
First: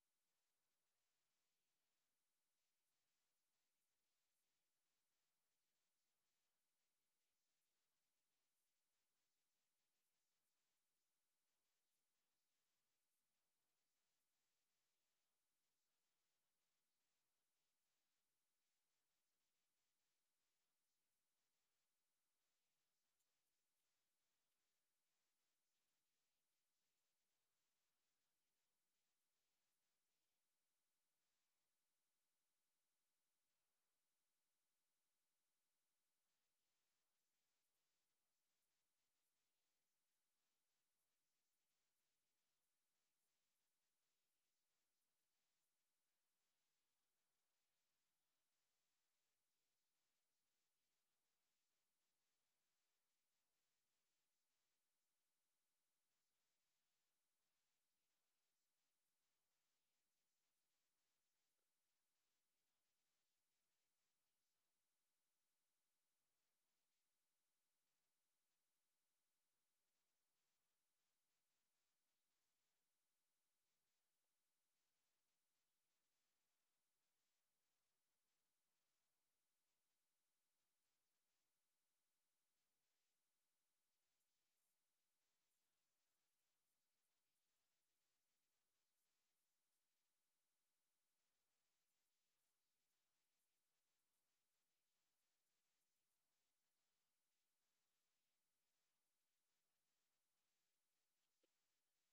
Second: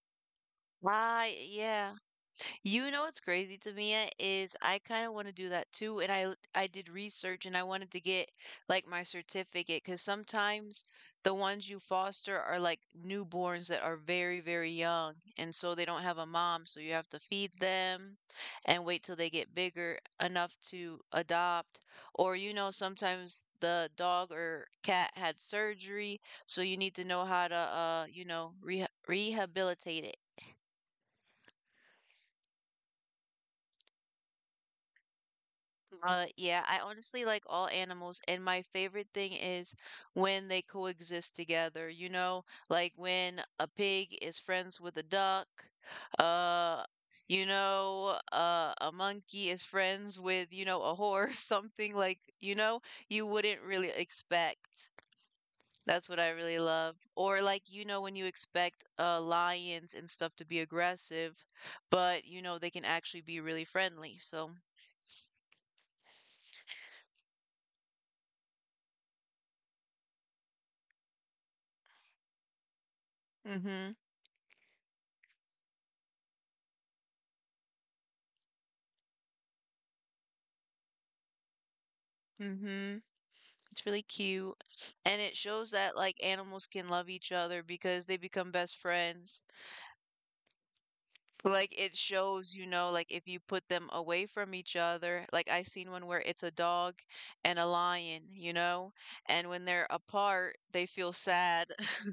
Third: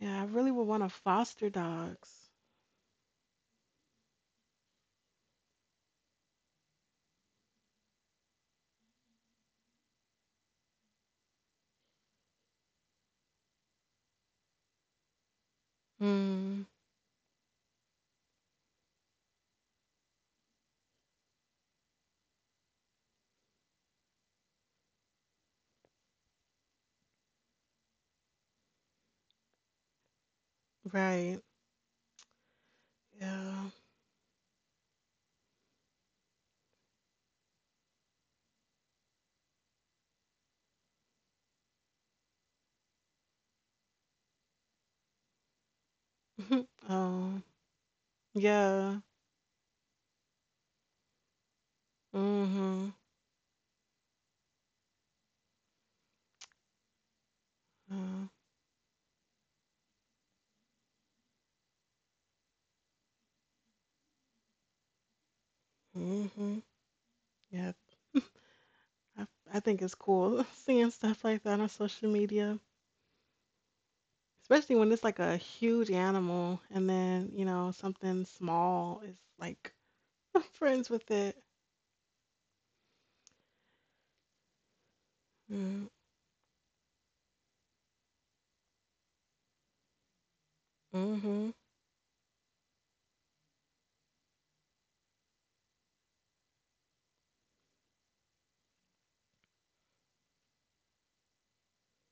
yeah, I really would want to Right, foster yeah. dogs. You know what's crazy to me is I kind of want to do that too, and I I did research and I wanted to get like my certificate because sometimes the ones you foster are like newborns that are very, very young, and so they don't have a Mm, mom, so you have to feed them and wait till they get bigger enough to adopt. Or you know, sometimes the dog or cat had surgery, so you need to know how to uh, you know, re rehabilitate it. right. Yeah. Uh, yeah, I honestly like all animals, and my favorite thing is when they coexist together. You know, like when a pig is friends with a duck, Mhm. uh, Oh, you know, uh, a yeah. monkey is friends with, you know, a horse, something like, you know, Mm-hmm. you wouldn't really expect. That's what I really love. Or like, you know, when you Uh, expect uh lions and stuff to be aggressive, but you know, they can actually be really friendly. So, mm-hmm. Yeah. I, I think it's cool seeing stuff like that on social media, mm-hmm, especially when it's like a huge animal and then, you know, something small is like friends with it. mm-hmm. It's really cute. And it shows Mm, that like animals can love each other because they become best friends. mm-hmm. Like it shows, you know, like if you put them away from each other, like I seen one where it's a dog and a lion, you know, and when they're apart, they feel sad.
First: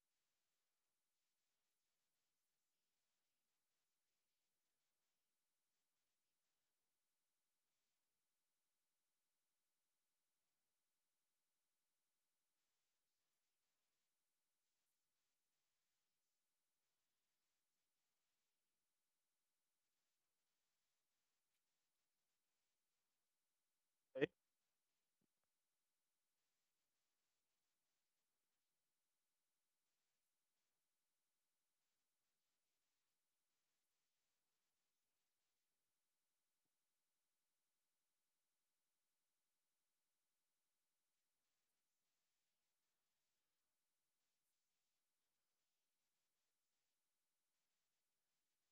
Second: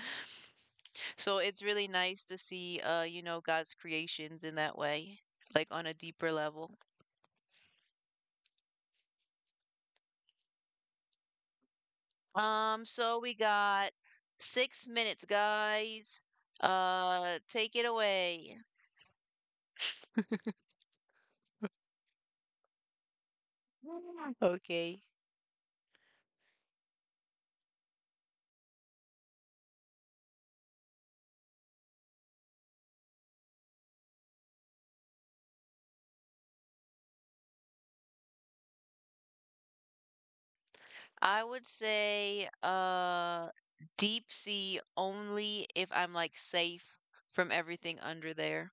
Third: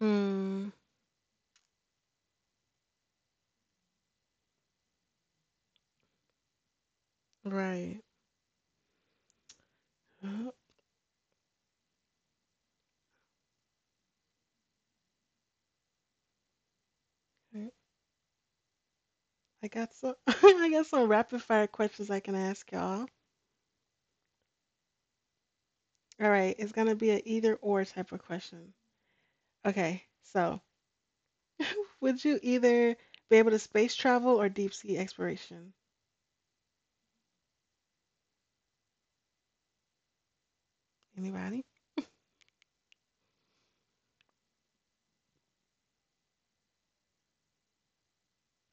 Mm, So it's really nice to see uh, you know, God's creations in that way, like on a deeper level. right. Uh, Um, so we got six minutes, guys. Uh, okay. take it away. I got some I got some rapid fire questions I can ask y'all. Right? Okay. All right, it's gonna be an either or type of question. Okay, so would you either be able to space travel or deep sea exploration? I Anybody? would say uh deep sea only if I'm like safe from everything under there.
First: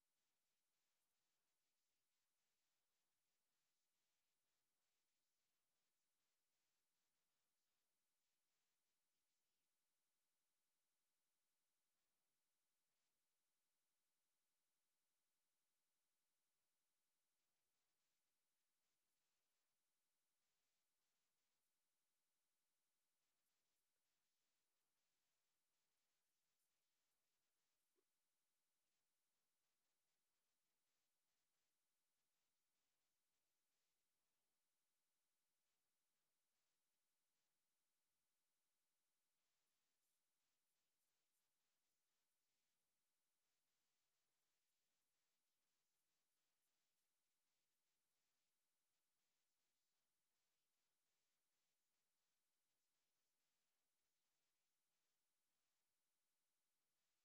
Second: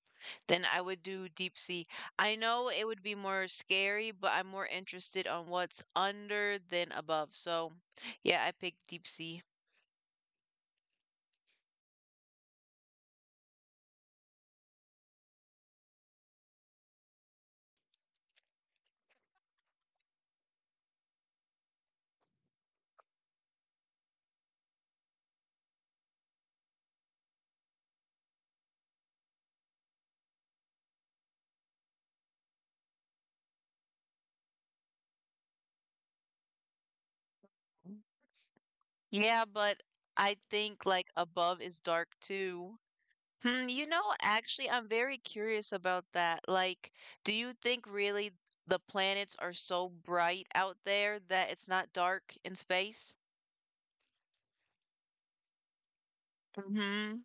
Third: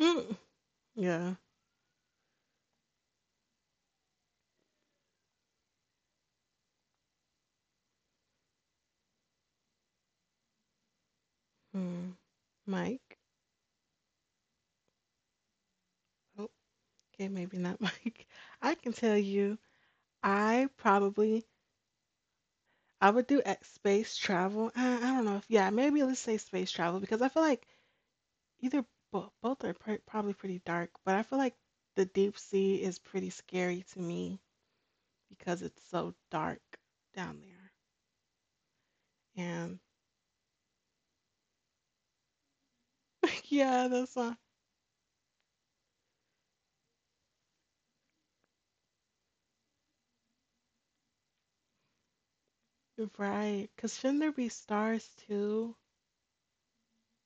Mm, Then I would do yeah. deep sea. I know it would be more scary, but I'm more interested on what's under than above. So, yeah, I picked deep sea. Hmm. Mike. Oh, okay, maybe not Mike. I can tell you, I probably I would do ex- space travel. I, I don't know if yeah, maybe let's say space travel because I feel like either bo both are pr probably pretty dark, but I feel like the deep sea is pretty scary to me because it's so dark down there. Yeah, And but I think like above is dark too. Hmm, you yeah, know, that's all. actually, I'm very curious about that. Like, do you think really the planets are so bright out there that it's not dark in space? Right, because shouldn't there be stars too? Mm-hmm.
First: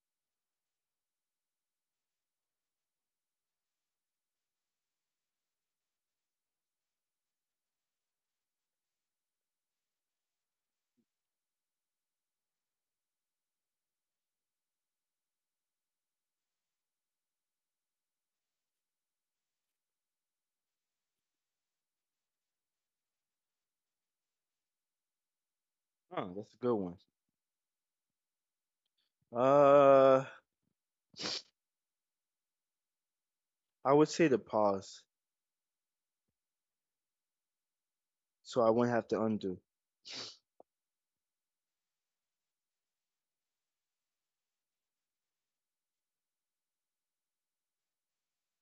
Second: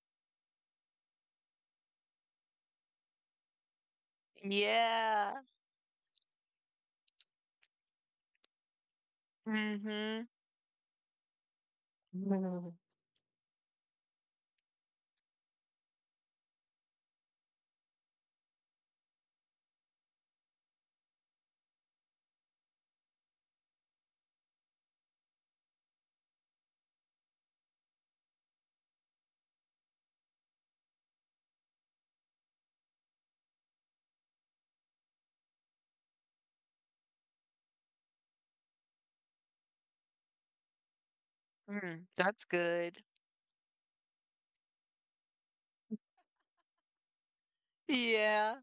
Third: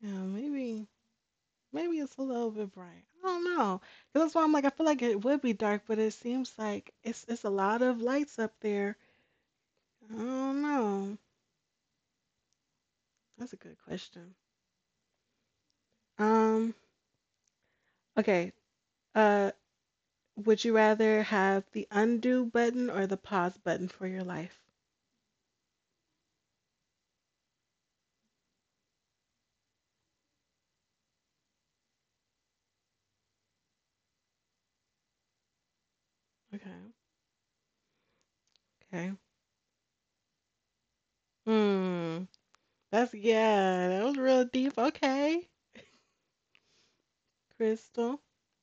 Yeah, maybe, maybe it's a little bit bright. I don't know. 'Cause that's why I'm like, I feel like it would Yeah. be dark, but it seems like it's it's a lot of lights up there. I Mm-hmm. don't know. That's a good question. Um, okay. Uh, would you rather have the undo button or the pause button for your life? Oh, that's a good one. Uh, I would say the paws, Okay. so I won't have Okay. to undo. Mm, Hmm. that's good. That's yeah. That was real deep. Okay, Crystal. Yeah.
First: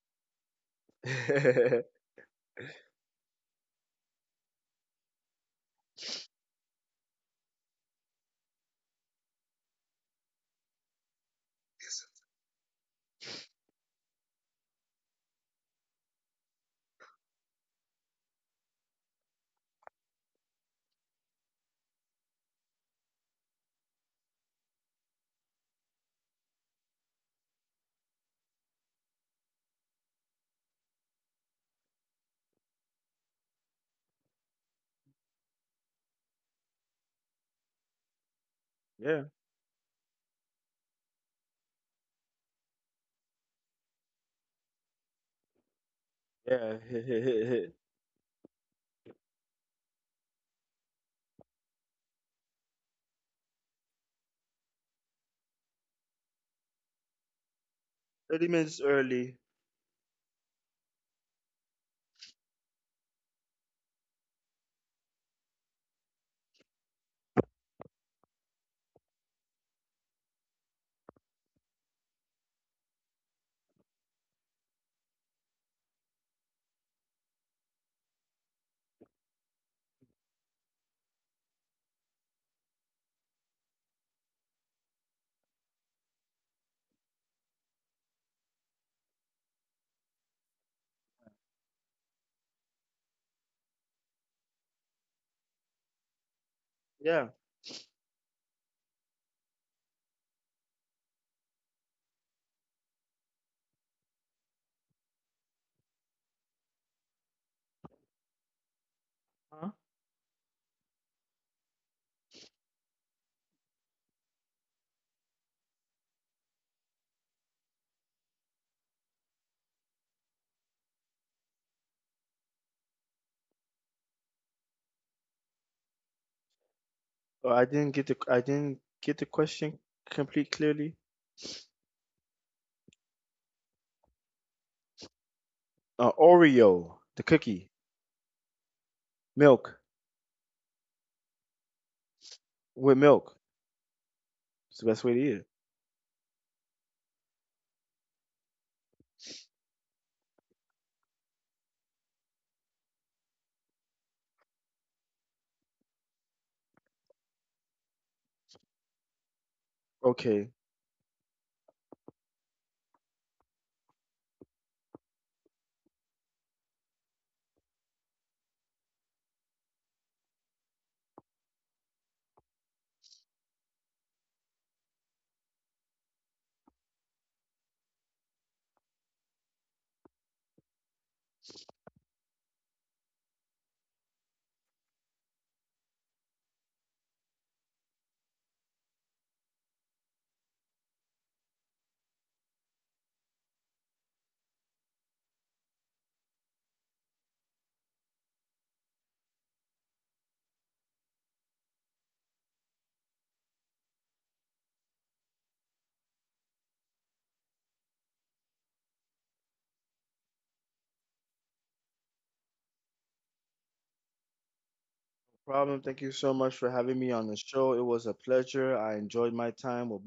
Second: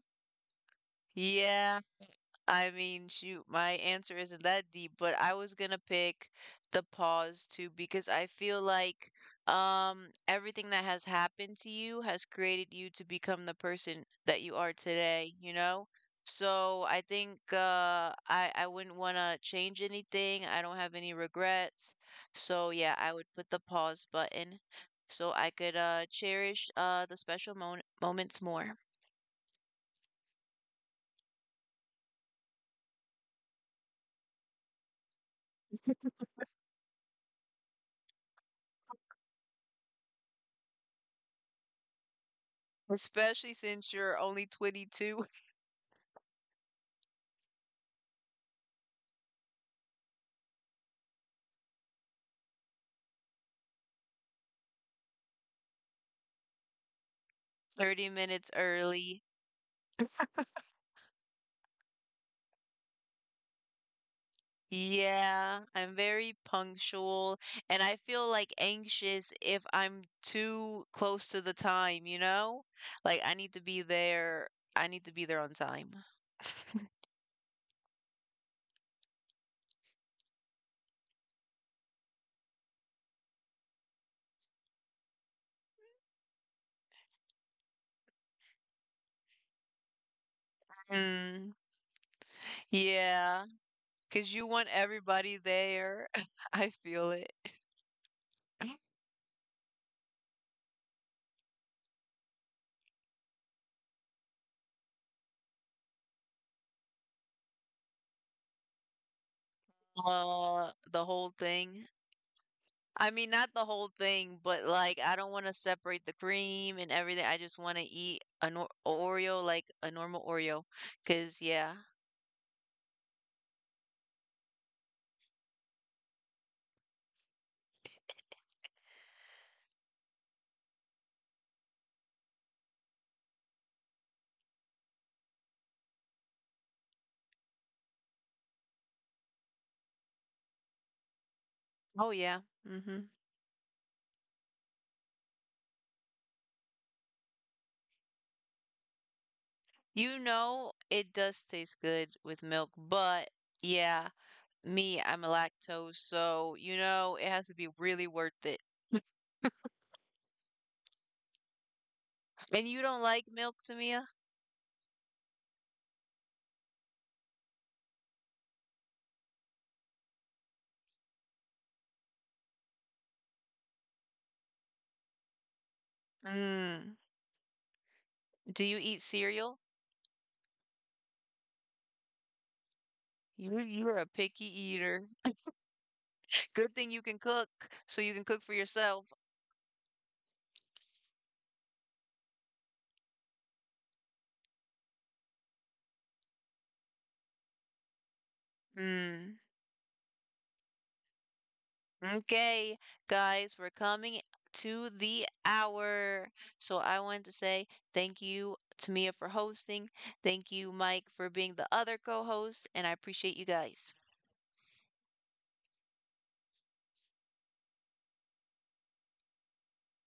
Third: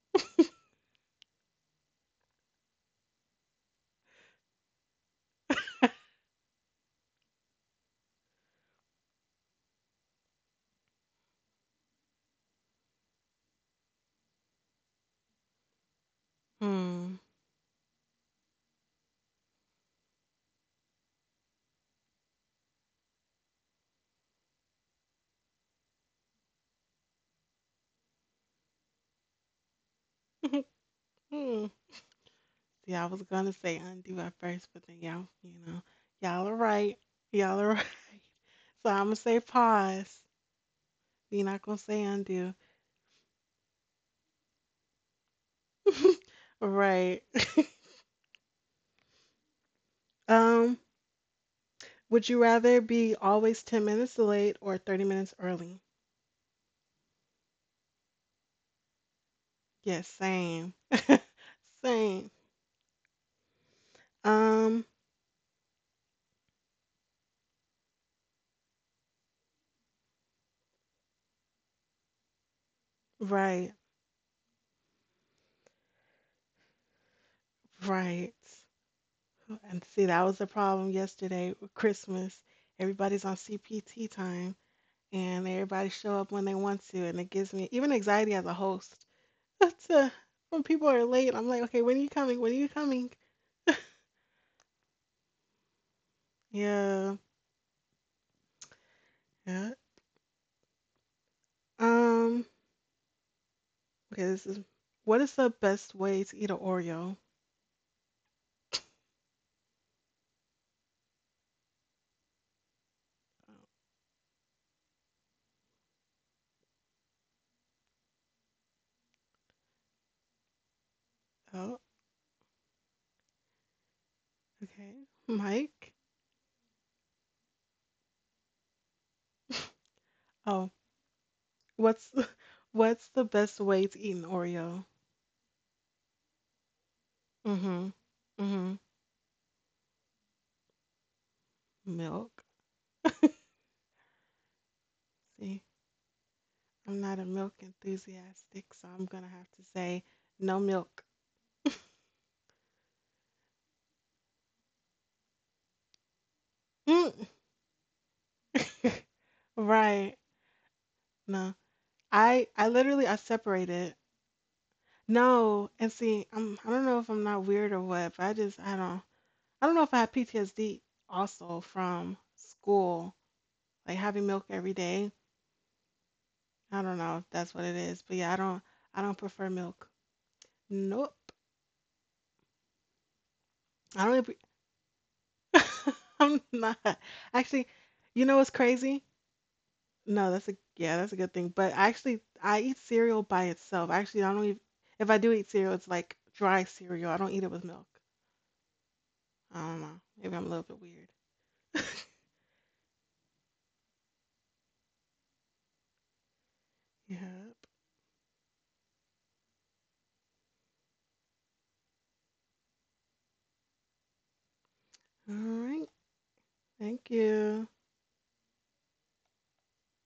Yeah. I mean, shoot, my answer isn't that deep, but I was gonna pick the pause too because I feel like um everything that has happened to you has created you to become the person that you are today, you know? So I Hmm. think uh I I wouldn't want to change anything. I don't have any regrets. So yeah, I would put the pause button so I could uh cherish uh the special mon moments more. Hmm. See, I was gonna say undo at first, but then y'all, you know, y'all are right. Y'all are right. So I'm gonna Yeah, say pause. You're not gonna say undo. Especially since you're only twenty-two. yeah. Right. Um, would you rather be always ten minutes late or thirty minutes early? thirty Thirty minutes minutes early. early. Yes, same. Same. Um, Yeah, I'm very punctual and I feel like anxious if I'm too close to the time, you know? Like I need to right, be there. I need to be there on time. right. And see, that was the problem yesterday with Christmas. Everybody's on C P T time, and everybody show up when they want to, and it gives me even anxiety as a host. That's uh when people are late, Mm, I'm like, okay, when are you coming? When are you coming? cause you want everybody there. I feel Yeah, Yeah. it. yeah. Um, okay, this is what is the best way to eat an Oreo? Huh? Uh, the whole thing. I mean, not the whole thing, but like I don't want to separate the cream and everything. I just want to eat a nor Oreo like a normal Oreo, cause yeah. Oh, okay. Mike? Oh, I didn't get the I didn't get the question complete Oh, clearly. what's what's the best way to eat an Oreo? Uh, Oreo, the cookie, Mm-hmm. Mm-hmm. milk Oh yeah. Milk. with Hmm. milk. It's the best way to eat it. See, I'm not a milk enthusiastic, so I'm gonna have to say You no know, milk. it does taste good with milk, but yeah, me, I'm a lactose, so you know, it Mm. has to be really worth it. Right. Okay. No No. I And I you don't literally I like milk, separated. Tamia? No, and see, I'm I don't know if I'm not weird or what, but I just I don't I don't know if I have P T S D also from school, like having milk every day. I Mm. don't know if that's what it is, but yeah, I Do don't you eat I don't prefer cereal? milk. Nope. You you're a I don't even, picky eater. I'm Good not. thing you can cook, Actually, so you can you know cook what's for crazy? yourself. No, that's a yeah, that's a good thing. But I actually I eat cereal by itself. Actually, I don't even if I do eat cereal, it's like dry cereal. I don't eat it with milk. Hmm. I don't know. Maybe I'm a little bit weird. Okay, guys, we're coming to the hour. So I Yeah. wanted to say thank you to Mia for hosting. Thank you, Mike, for being the other co-host, and I appreciate you guys. All problem. right. Thank you so much for having me Thank on the you. show. It was a pleasure. I enjoyed my time with both.